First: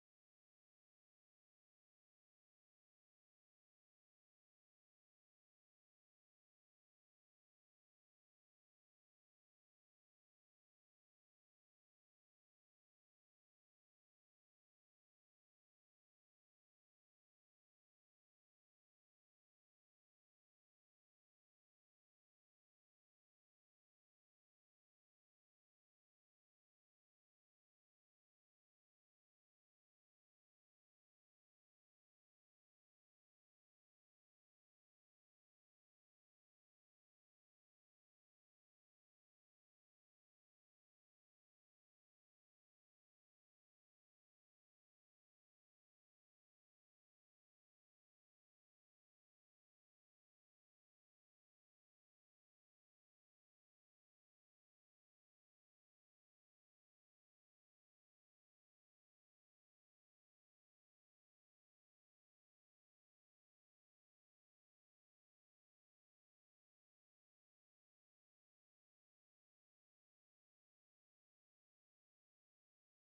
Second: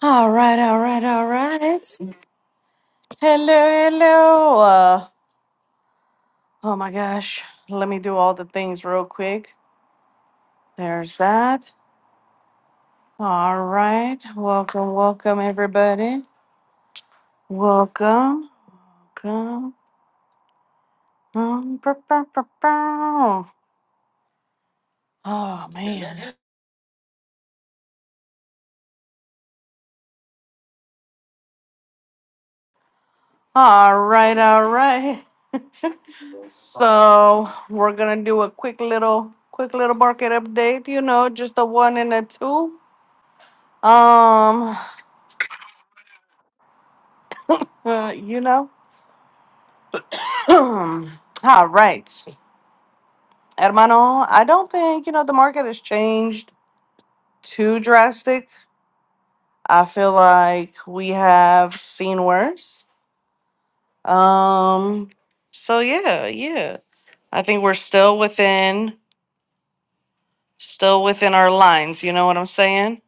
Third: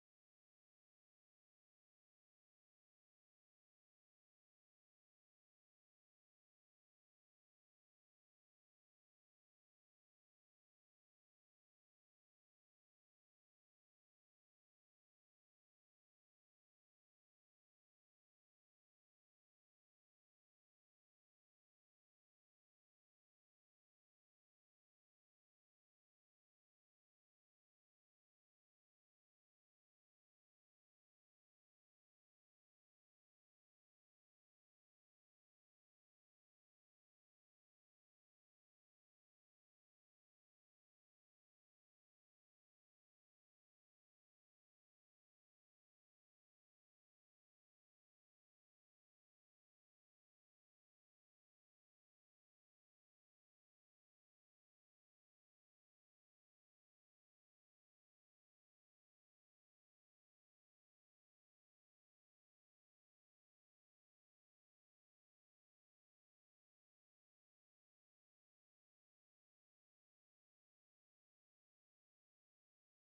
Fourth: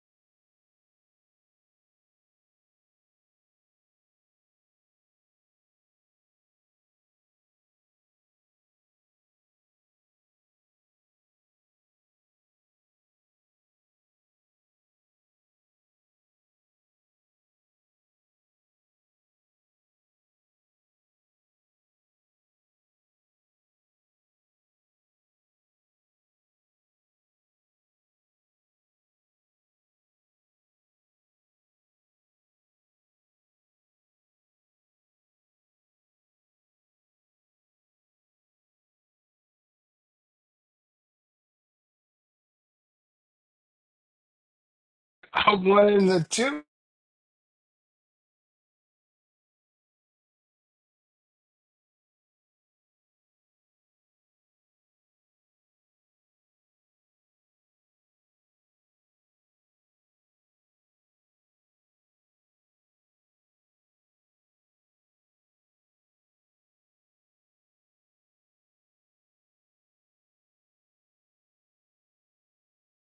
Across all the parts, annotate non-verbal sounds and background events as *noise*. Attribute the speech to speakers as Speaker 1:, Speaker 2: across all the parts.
Speaker 1: All right, all right, all right. Hello, hello. Uh, oh my gosh. Let me do all the things real quick. There's that. All right. Welcome, welcome, everybody. Welcome. Welcome. Um, bow, bow, bow, bow. Oh, man. All right, all right. So we're gonna do a quick little, quick little market update. You know, just a one and a two. Um,
Speaker 2: I'm one in the two.
Speaker 1: uh, you know. *clears throat* All right, hermano. I don't think you know the market has changed too drastic. I feel like we have seen worse. Um. So yeah, yeah. I think we're still within, still within our lines. You know what I'm saying?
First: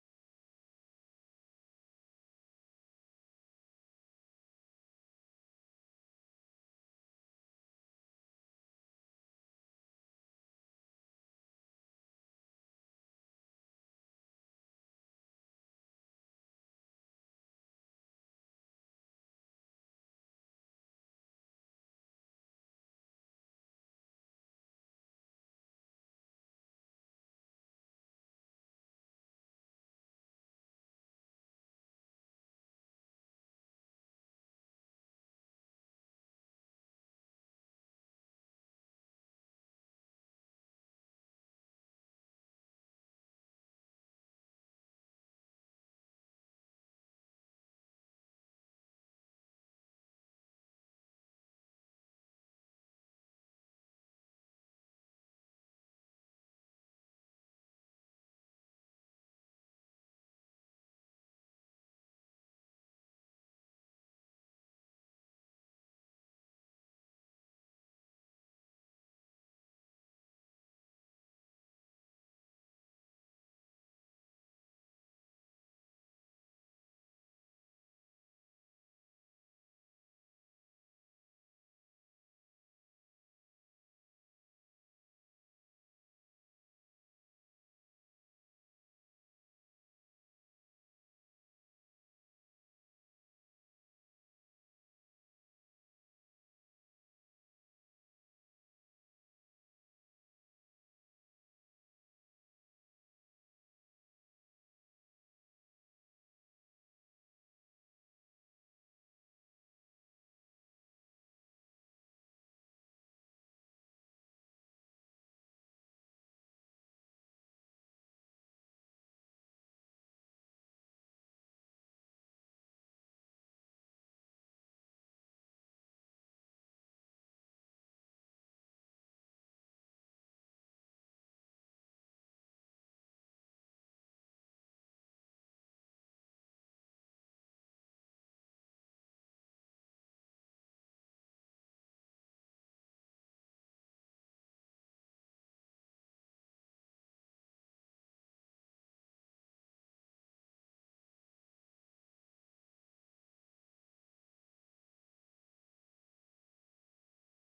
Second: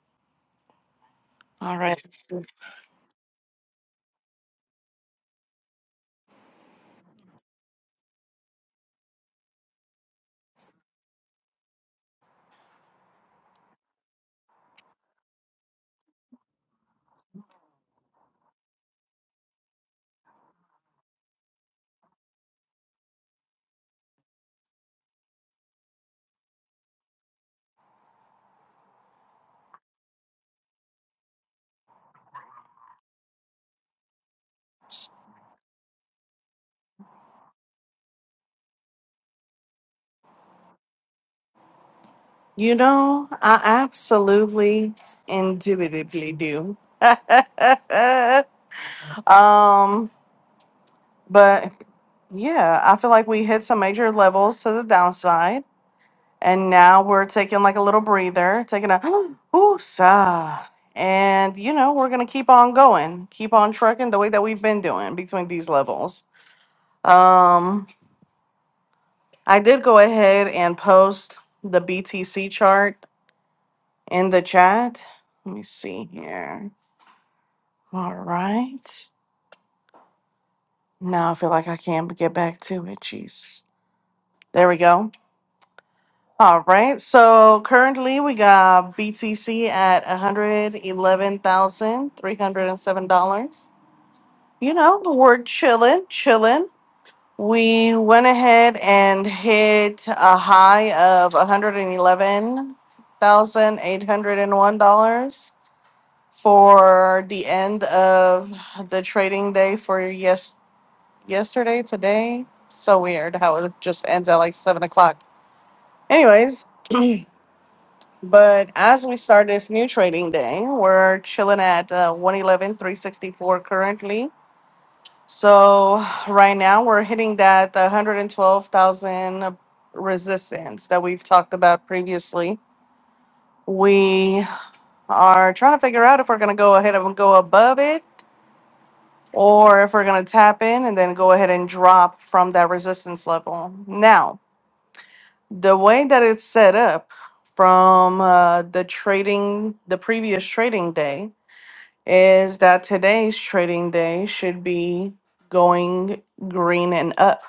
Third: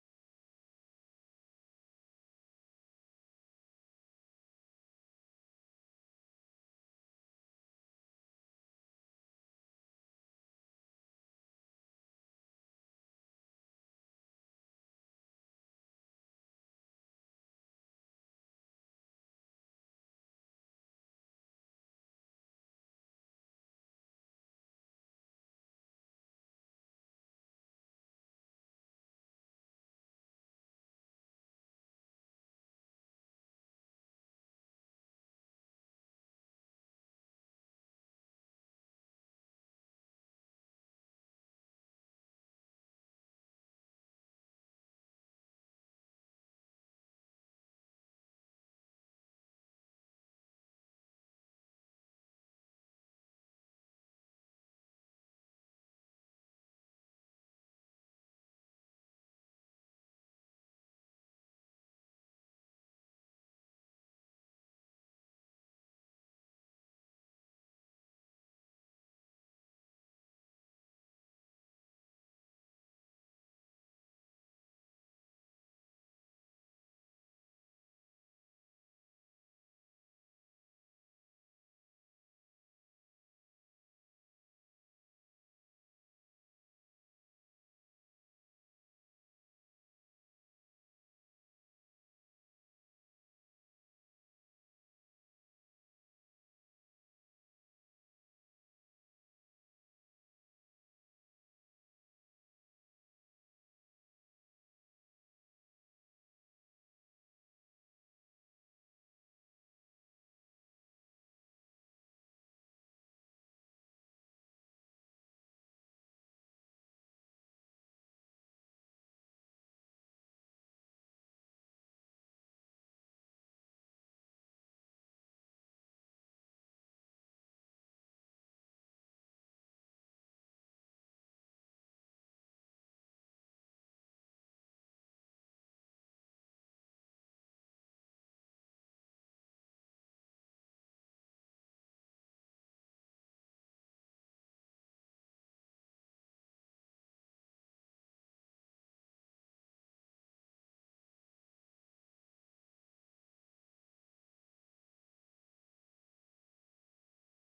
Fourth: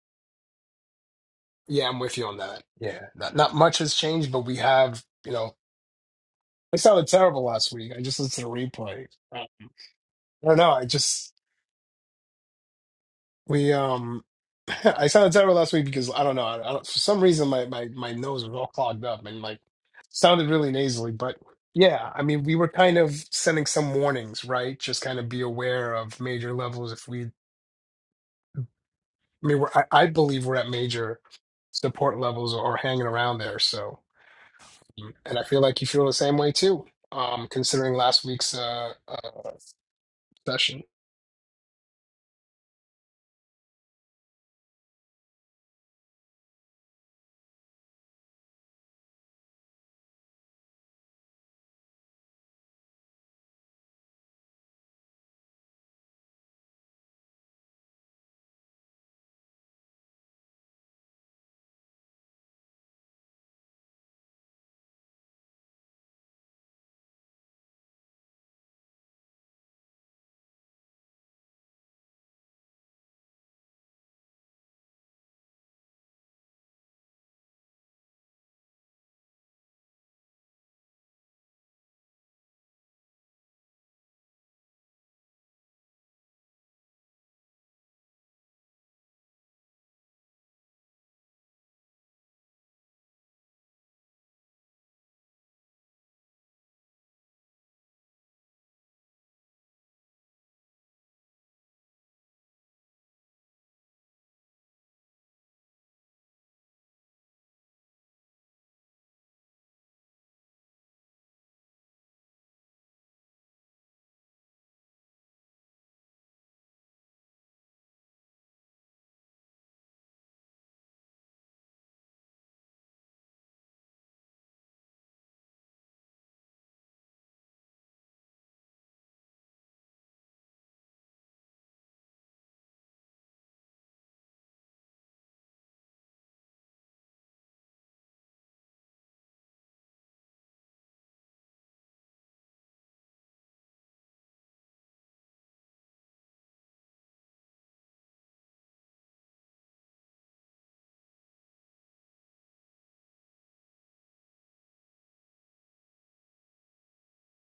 Speaker 1: All
Speaker 2: Yeah, I'm
Speaker 1: right.
Speaker 2: with you on that. Yeah, not, not much has changed, but we have, you know, I sounded terrible last week. I just listened to the replay. I don't know. I just we um, *laughs* I sounded terrible last week because I don't know. I, I don't, for some reason, my my my nose was all clogged up and like sounded really nasally. But yeah, I mean, we were kind of sending some warnings, right? Just kind of be aware of major levels. If we, I mean, we're, I, I believe we're at major support levels or hanging around there. So. And I feel like you feel the same way too, um, considering last week's uh, uh, session.
Speaker 1: You know, I absolutely indubitably do. *laughs* um, But yeah, I feel like we hit some major levels to the downside. And now we're taking like a little breather, taking a *gasps* ooh, sigh. And you know, we're gonna keep on going, keep on trucking the way that we've been doing between these levels. Um, I did go ahead and post the BTC chart in the chat. Let me see here. All right. Now I feel like I can't get back to it. Jeez. There we go. All right. So currently we got BTC at $111,307. You know, we're chilling, chilling. We went ahead and hit a high of $111,801 for the end of the trading day for yes yesterday, today. So weird how it just ends at like seven o'clock. Anyways, *clears throat* But as we start this new trading day, we're chilling at uh, 111, currently. So right now we're hitting that 112,000 resistance that we've talked about previously. We are trying to figure out if we're going to go ahead and go above it or if we're going to tap in and then go ahead and drop from that resistance level. Now, the way that it's set up from uh, the trading, the previous trading day, is that today's trading day should be going green and up.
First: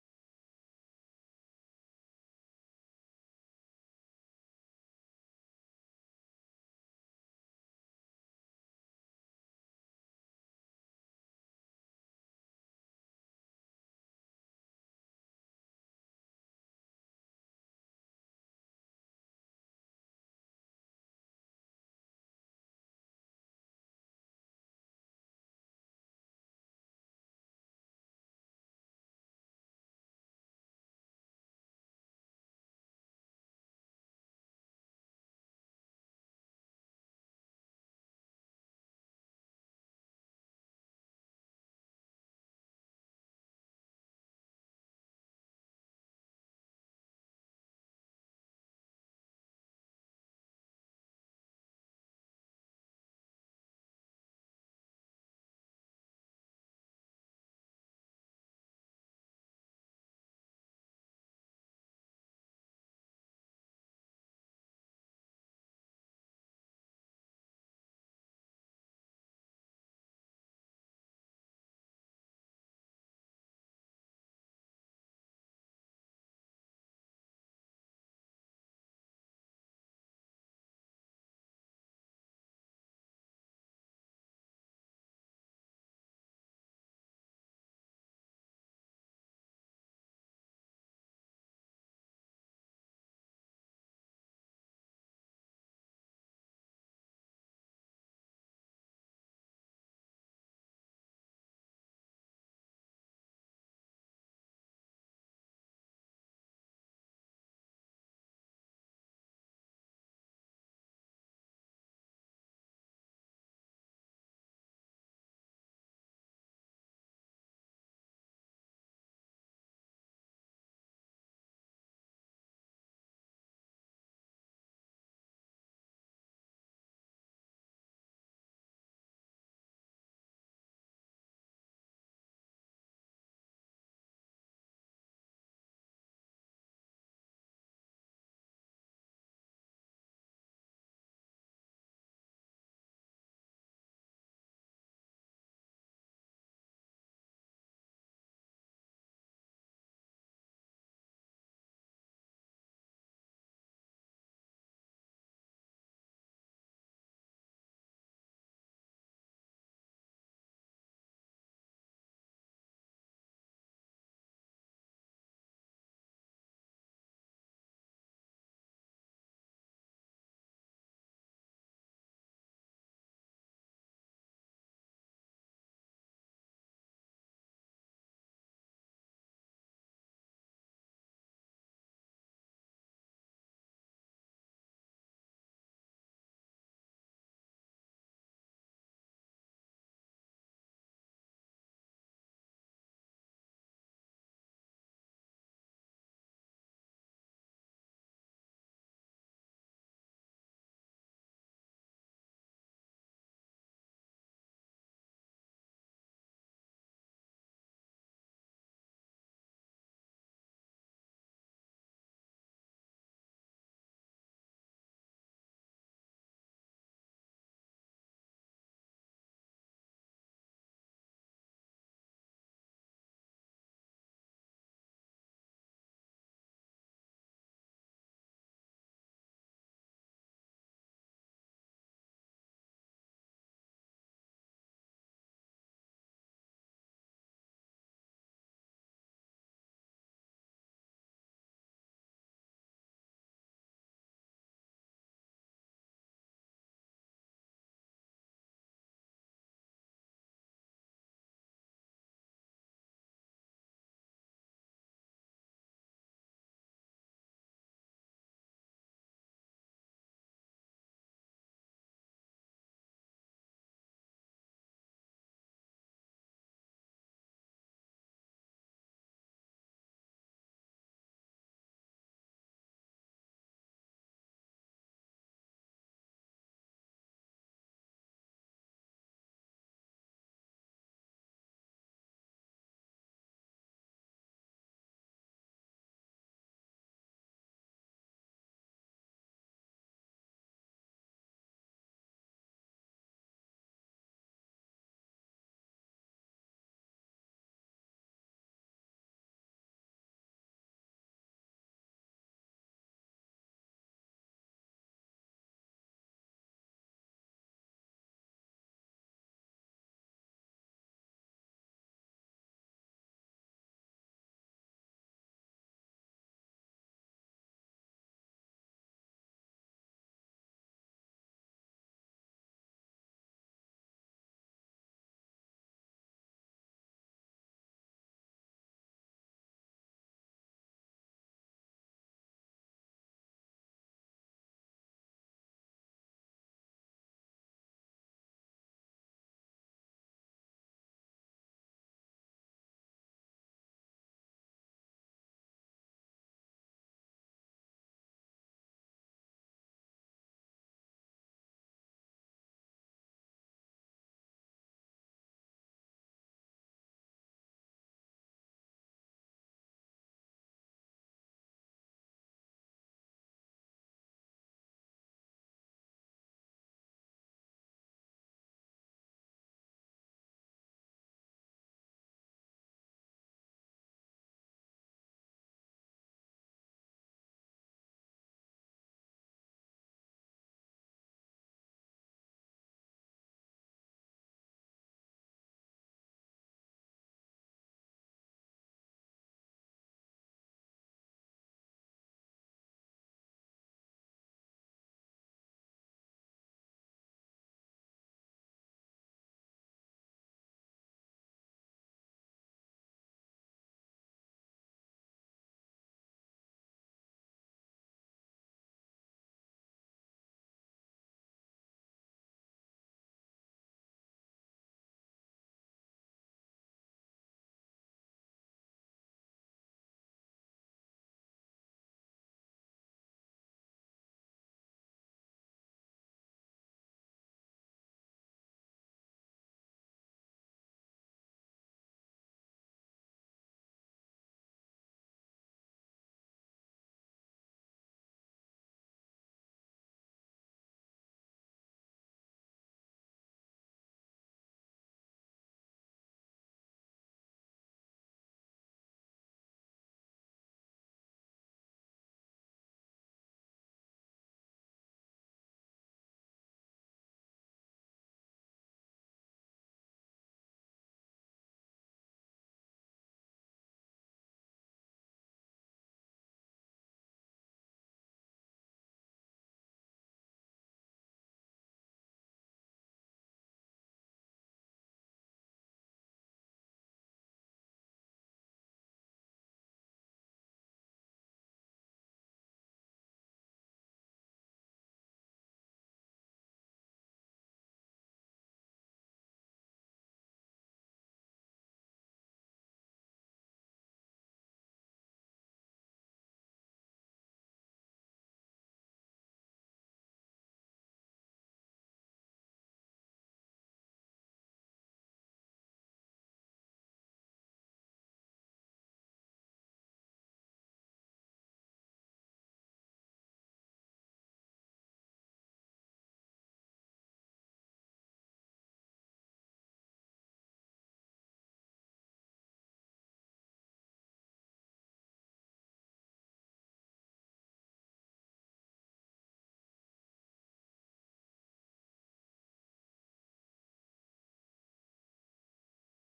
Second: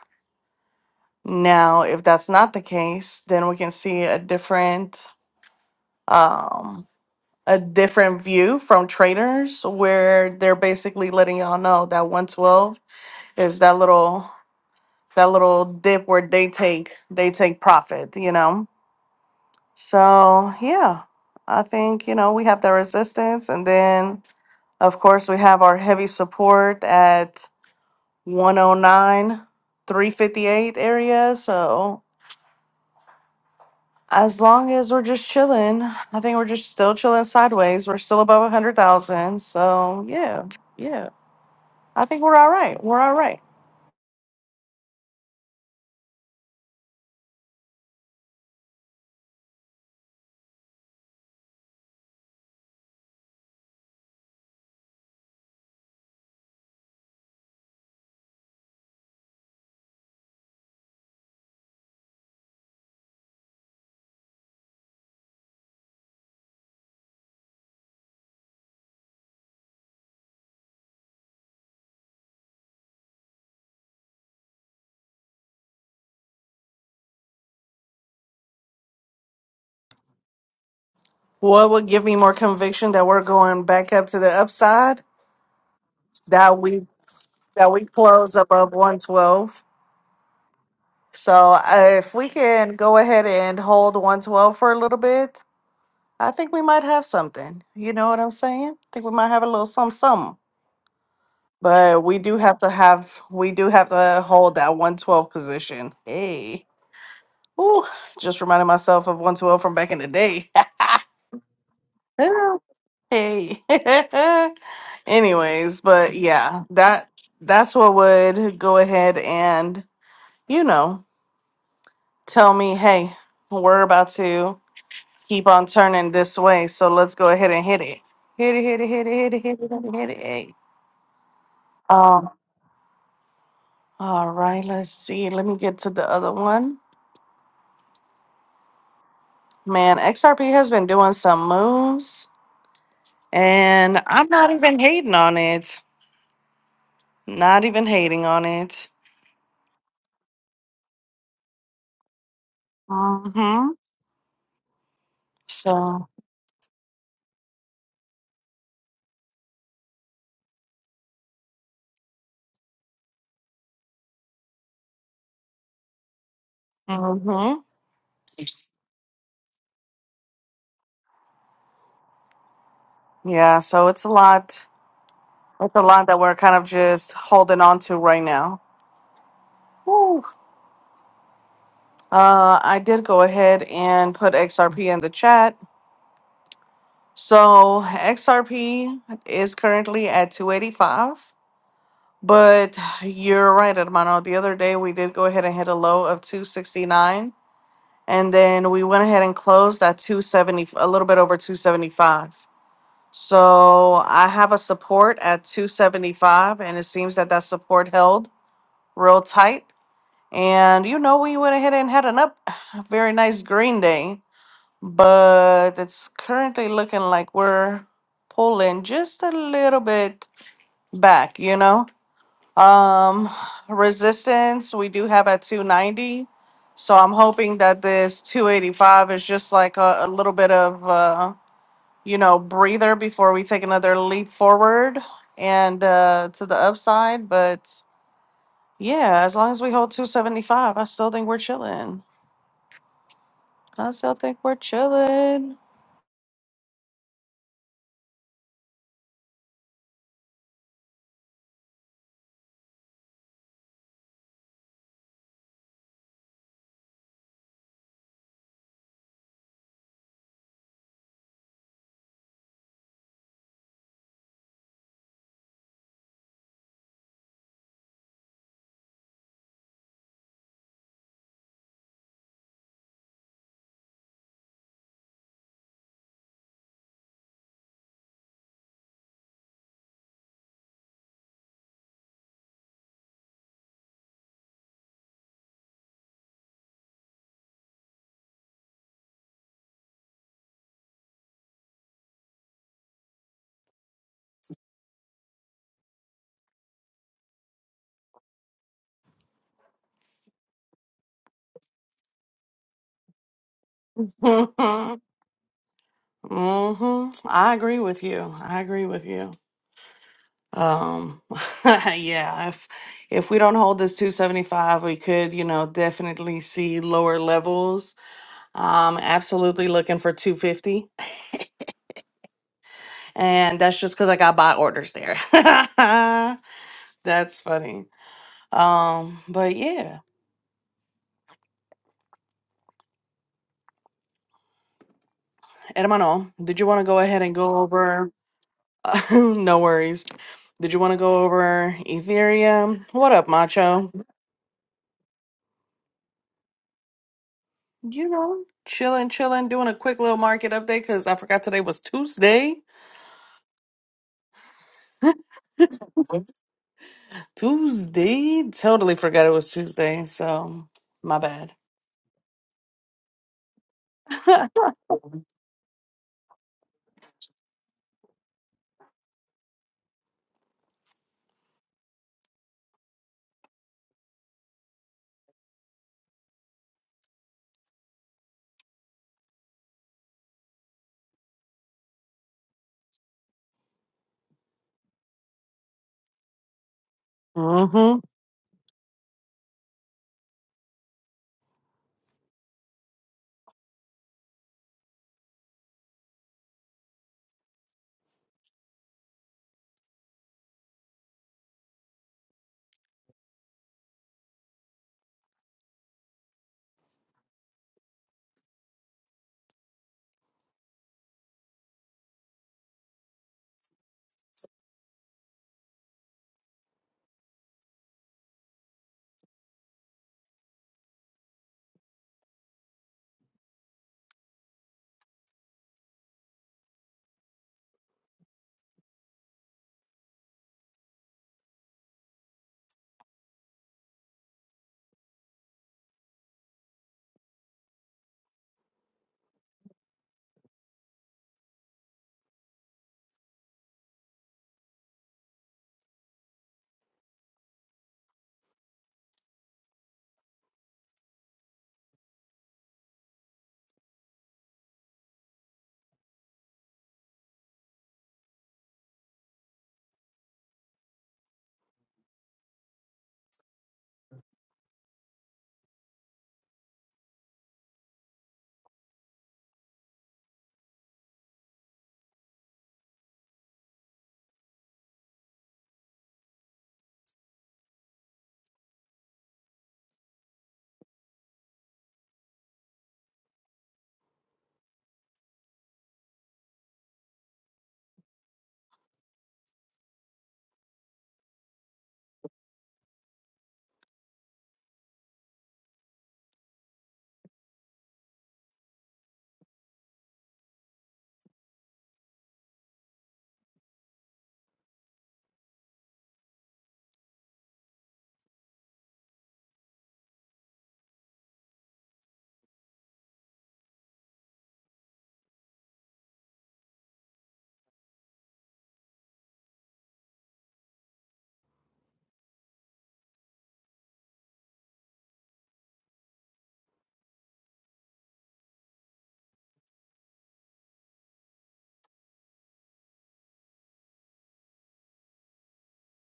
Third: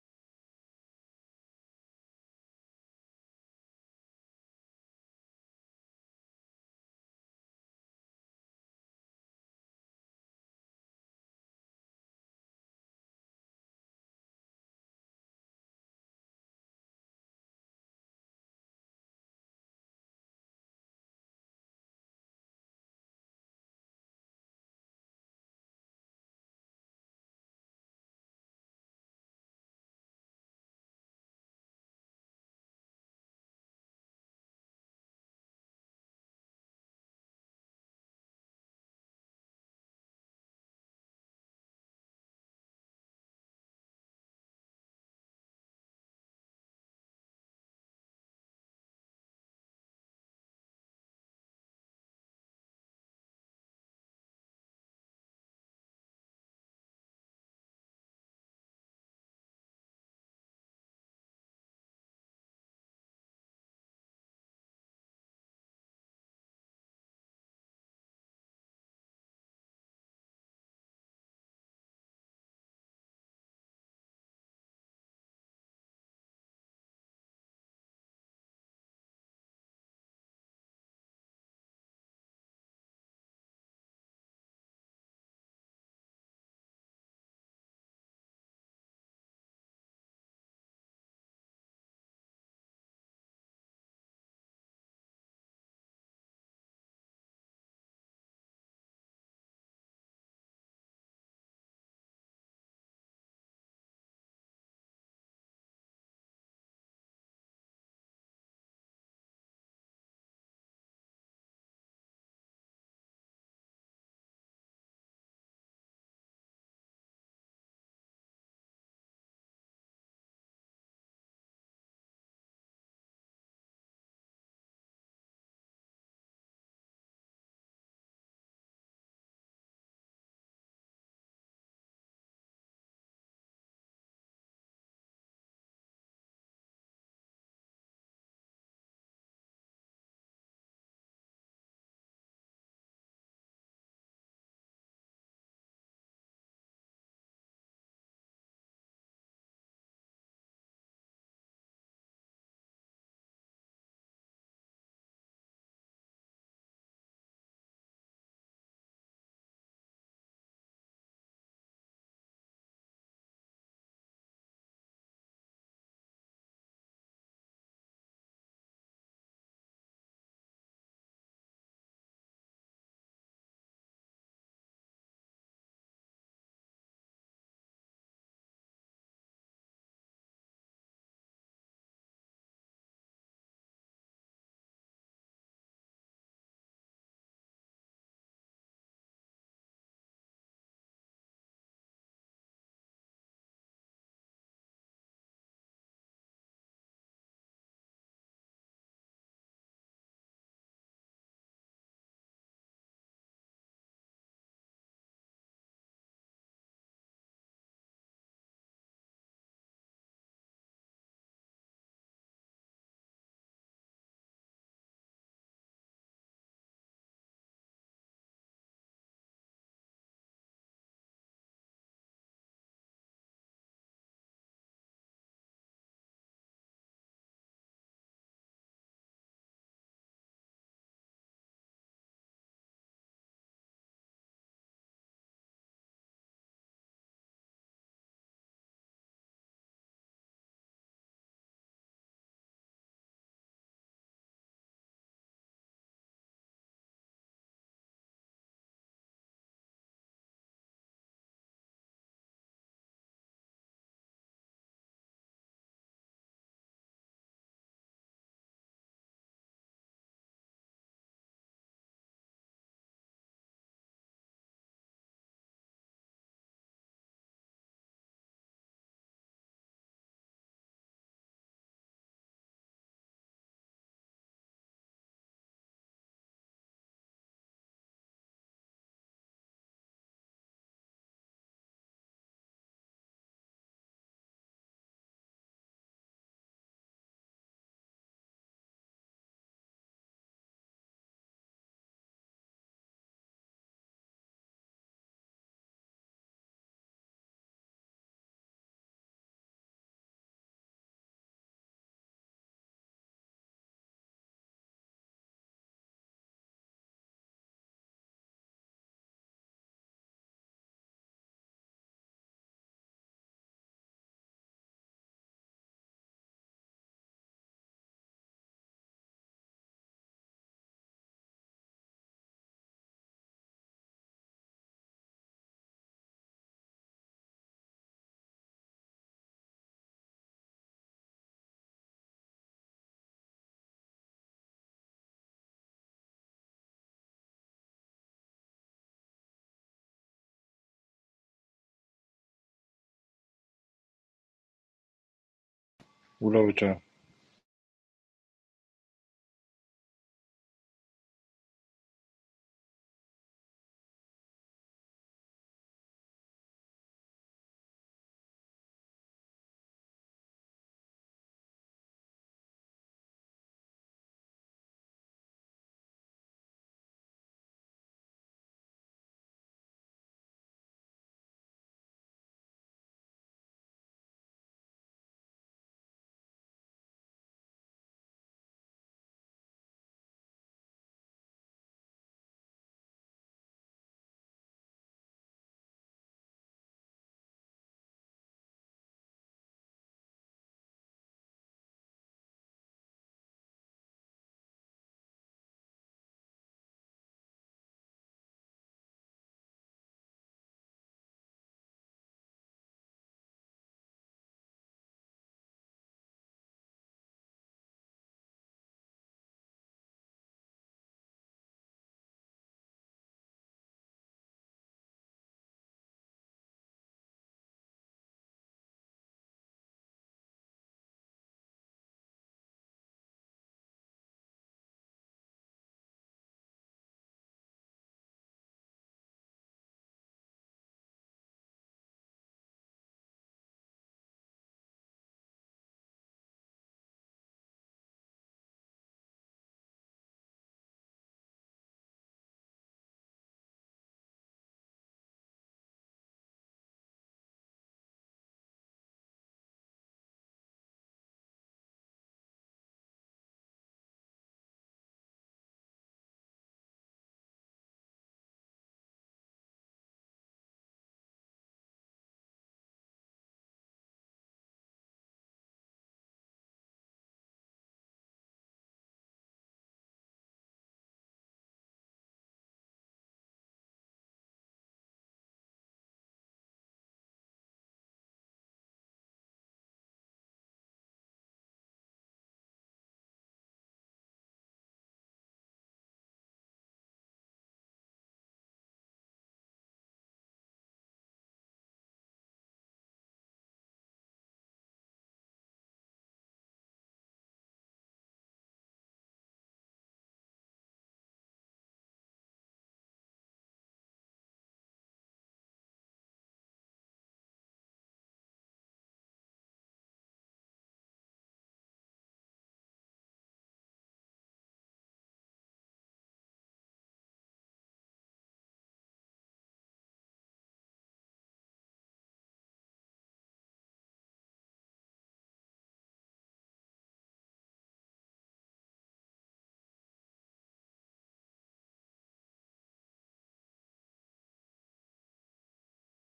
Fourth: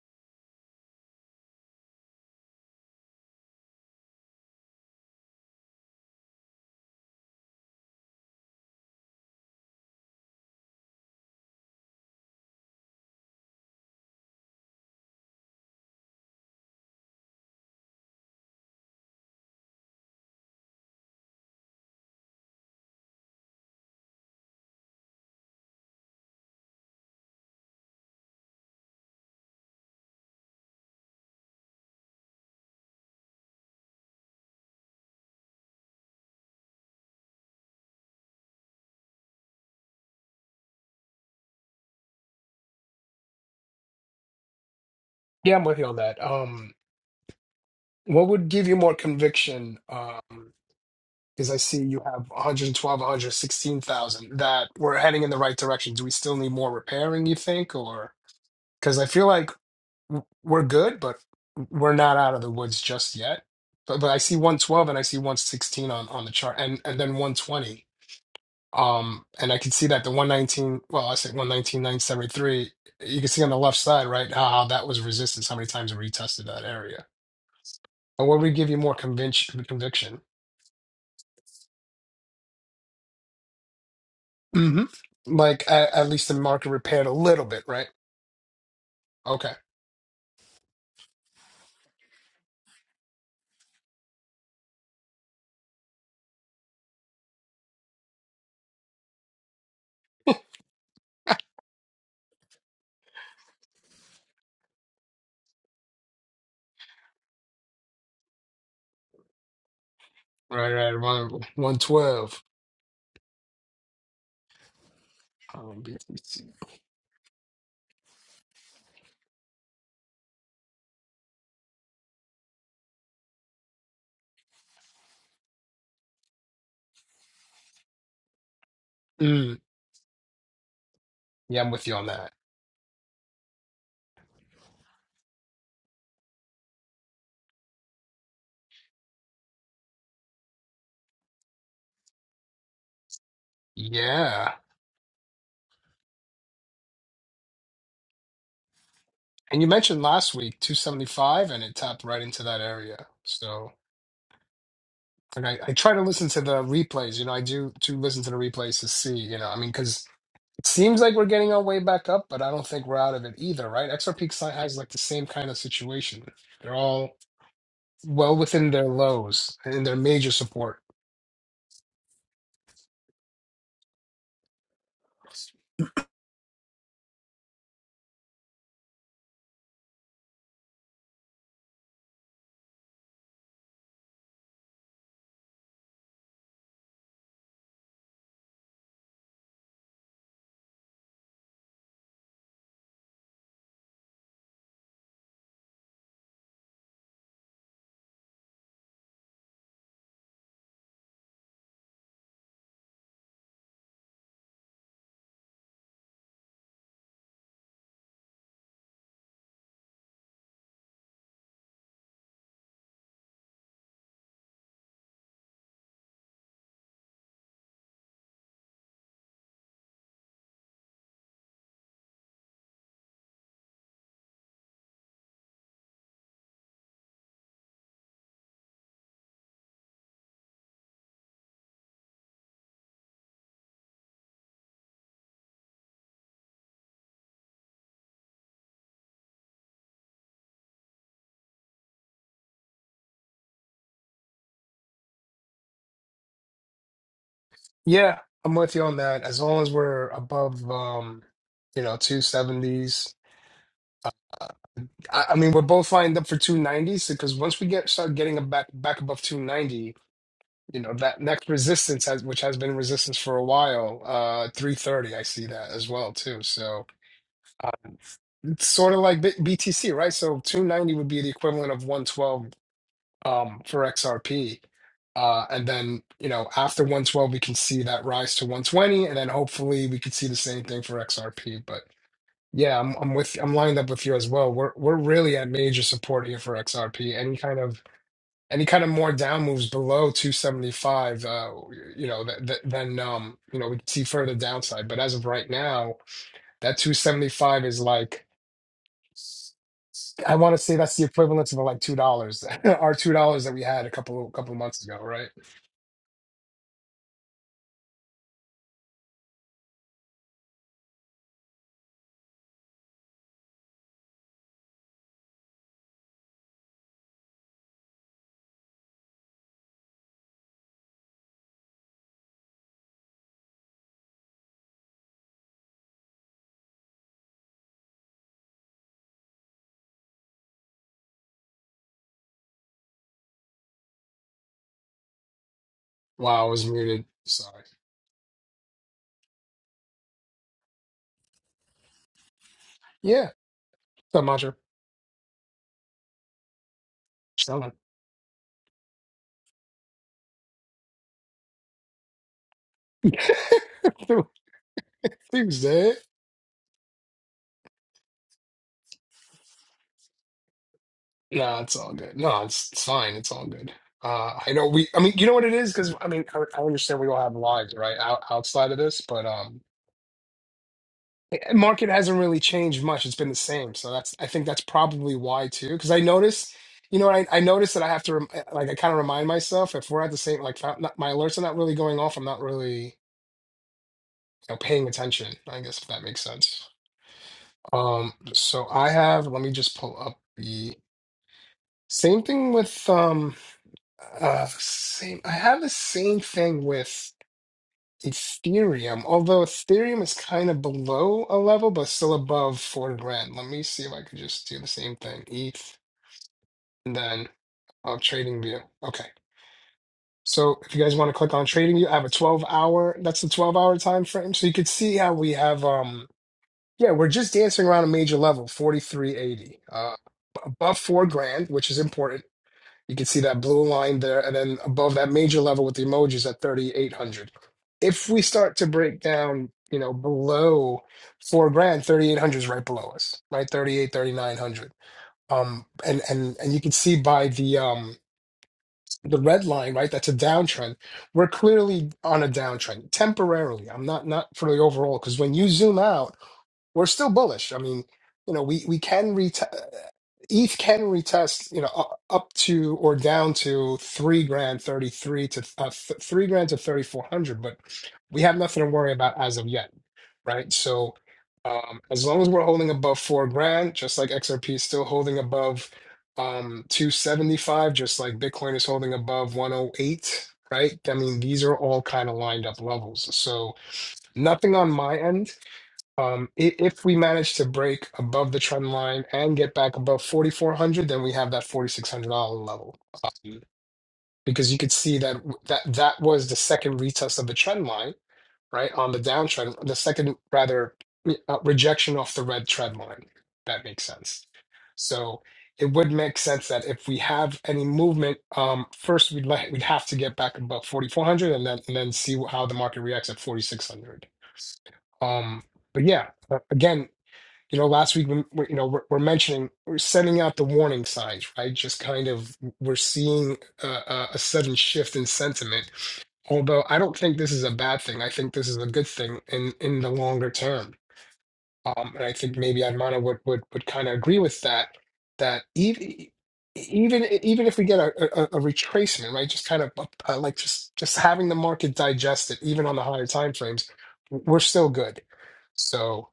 Speaker 1: Now, if that's not the case, then we can see a different um a different view from traders where they're basically letting y'all know that 112 is that little that little dip where they take they take profit, you know. So, yeah. I think, you know, we have the resistance and then of course we have our heavy support at One oh nine, three fifty eight area. So as long as we're just chilling, I think we're just still chilling sideways. We're still above 100,000. So yeah, yeah. I think we're all right. We're all right.
Speaker 2: Yeah, I'm with you on that. Um, what would give you more conviction? Um, because I see you have 112, 116,000 that we're heading in the right direction. Do we still need more repairing, you think? Or because I feel like w- we're good, but we're not out of the woods just yet. But, but I see 112 and I see 116 on, on the chart and, and then 120. Um, and I could see that the 119, well, I said 119,973, you can see on the left side, right, how that was resistance, how many times it retested that area. And what would give you more conviction, conviction?
Speaker 1: What would give me more conviction that we're going back up to the
Speaker 2: hmm
Speaker 1: upside?
Speaker 2: Like at, at least the
Speaker 1: That
Speaker 2: market
Speaker 1: we
Speaker 2: repaired a little bit,
Speaker 1: that we
Speaker 2: right?
Speaker 1: close above
Speaker 2: Okay.
Speaker 1: 112. So uh, if we can go ahead and hold 112 for a little bit, I think we might have something. You know what I'm saying? I think we might have a little something, something. But we do have to have we do have to hold that 112 position. Hey. Ooh, just reminded myself of 112 from back in the day. *laughs*
Speaker 2: Right, right, around one, 112.
Speaker 1: Yeah. hey. *laughs* Anyways,
Speaker 2: Um,
Speaker 1: but
Speaker 2: BTC.
Speaker 1: yeah, that that's what would go ahead and, you know, tell me, hey, we're about to keep on turning this way, so let's go ahead and hit it. Hit it, hit it, hit it, hit it,
Speaker 2: Mm,
Speaker 1: hit it, hit it, hit it. Hey.
Speaker 2: yeah, I'm with you on
Speaker 1: Um,
Speaker 2: that.
Speaker 1: all right, let's see. Let me get to the other one. Man, XRP has been doing some moves, and I'm not
Speaker 2: Yeah.
Speaker 1: even hating on it. Not even hating on it.
Speaker 2: And you mentioned last week 275 and it tapped right into that area.
Speaker 1: Mm-hmm.
Speaker 2: So. And I, I try to
Speaker 1: So,
Speaker 2: listen to the replays. You know, I do to listen to the replays to see. You know, I mean, because it seems like we're getting our way back up, but I don't think we're out of it either, right? XRP Sci High is like the same kind of situation. They're all
Speaker 1: mm-hmm.
Speaker 2: well within their lows and in their major support.
Speaker 1: Yeah, so it's a lot. It's a lot that we're kind of just holding on to right now. Woo. Uh, I did go ahead and put XRP in the chat. So XRP is currently at 285. But you're right, Hermano. The other day we did go ahead and hit a low of 269 and then we went ahead and closed at 270 a little bit over 275 so i have a support at 275 and it seems that that support held real tight and you know we went ahead and had an up *sighs* very nice green day but it's currently looking like we're pulling just a little bit back you know um, resistance we do have at 290. So I'm hoping that this 285 is just like a, a little bit of uh, you know, breather before we take another leap forward and uh to the upside. But yeah, as long as we hold 275, I still think we're chilling. I still think we're chilling.
Speaker 2: Yeah, I'm with you on that. As long as we're above, um, you know, two seventies. uh, I, I mean, we're both lined up for two nineties because once we get start getting a back back above two ninety, you know that next resistance has which has been resistance for a while uh 330 i see that as well too so uh, it's sort of like B- btc right so 290 would be the equivalent of 112 um for xrp uh and then you know after 112 we can see that rise to 120 and then hopefully we could see the same thing for xrp but yeah i'm, I'm with i'm lined up with you as well we're we're really at major support here for xrp any kind of any kind of more down moves below 275, uh, you know, that, that, then, um, you know, we can see further downside. But as of right now, that 275 is like, I want to say that's the equivalent of like two dollars, *laughs* our two dollars that we had a couple couple
Speaker 1: *laughs*
Speaker 2: months ago, right?
Speaker 1: hmm I agree with you. I agree with you. Um, *laughs* yeah, if if we don't hold this 275, we could, you know, definitely see lower levels. Um, absolutely looking for 250, *laughs* and that's just because I got buy orders there. *laughs* That's funny. Um, but yeah, hermano,
Speaker 2: Wow, I
Speaker 1: did
Speaker 2: was
Speaker 1: you want to go
Speaker 2: muted.
Speaker 1: ahead and go
Speaker 2: Sorry.
Speaker 1: over? *laughs* no worries. Did you want to go over Ethereum? What up,
Speaker 2: Yeah,
Speaker 1: Macho?
Speaker 2: so Mantra,
Speaker 3: Rotor.
Speaker 2: selling.
Speaker 1: You know, chilling, chilling, doing a quick little market update because I forgot today was Tuesday.
Speaker 2: *laughs* Tuesday.
Speaker 1: Tuesday. Totally forgot it was Tuesday, so my bad.
Speaker 2: No, it's all good. No, it's, it's fine. It's all good. Uh,
Speaker 1: *laughs*
Speaker 2: I know we, I mean, you know what it is? Because I mean, I, I understand we all have lives, right? Out, outside of this, but um, the market hasn't really changed much. It's been the same. So that's, I think that's probably why too. Because I noticed, you know, I, I noticed that I have to, rem eh, like, I kind of remind myself if we're at the same, like, not, not, my alerts are not really going off. I'm not really, you know, paying attention, I guess, if that makes sense.
Speaker 1: hmm
Speaker 2: Um, so I have, let me just pull up the same thing with, um. Uh, same. I have the same thing with Ethereum, although Ethereum is kind of below a level, but still above four grand. Let me see if I could just do the same thing. ETH, and then uh, trading view. Okay. So if you guys want to click on trading view, I have a 12 hour, that's the 12 hour time frame. So you could see how we have, um, yeah, we're just dancing around a major level, 4380. Uh, above four grand, which is important. You can see that blue line there, and then above that major level with the emojis at 3,800. If we start to break down, you know, below four grand, 3,800 is right below us, right? Thirty-eight, thirty-nine hundred. Um, and and and you can see by the um the red line, right? That's a downtrend. We're clearly on a downtrend temporarily. I'm not not for the overall because when you zoom out we're still bullish. I mean, you know, we we can retest ETH can retest, you know, u- up to or down to three grand thirty three to uh, th- three grand to thirty four hundred, but we have nothing to worry about as of yet, right? So um, as long as we're holding above four grand, just like XRP is still holding above um, two seventy five, just like Bitcoin is holding above one oh eight, right? I mean, these are all kind of lined up levels. So nothing on my end um, i- if we manage to break above the trend line and get back above 4,400, then we have that $4,600 level. Um, because you could see that that that was the second retest of the trend line, right? On the downtrend, the second rather uh, rejection off the red trend line. That makes sense. So it would make sense that if we have any movement, um, first we'd like we'd have to get back above 4,400 and then and then see how the market reacts at 4,600. Um, but yeah, uh, again, you know last week when you know we're, we're mentioning we're sending out the warning signs right just kind of we're seeing a, a a sudden shift in sentiment although i don't think this is a bad thing i think this is a good thing in in the longer term um and i think maybe Admana would would, would kind of agree with that that even even even if we get a, a, a retracement right just kind of uh, uh, like just just having the market digest it even on the higher time frames we're still good so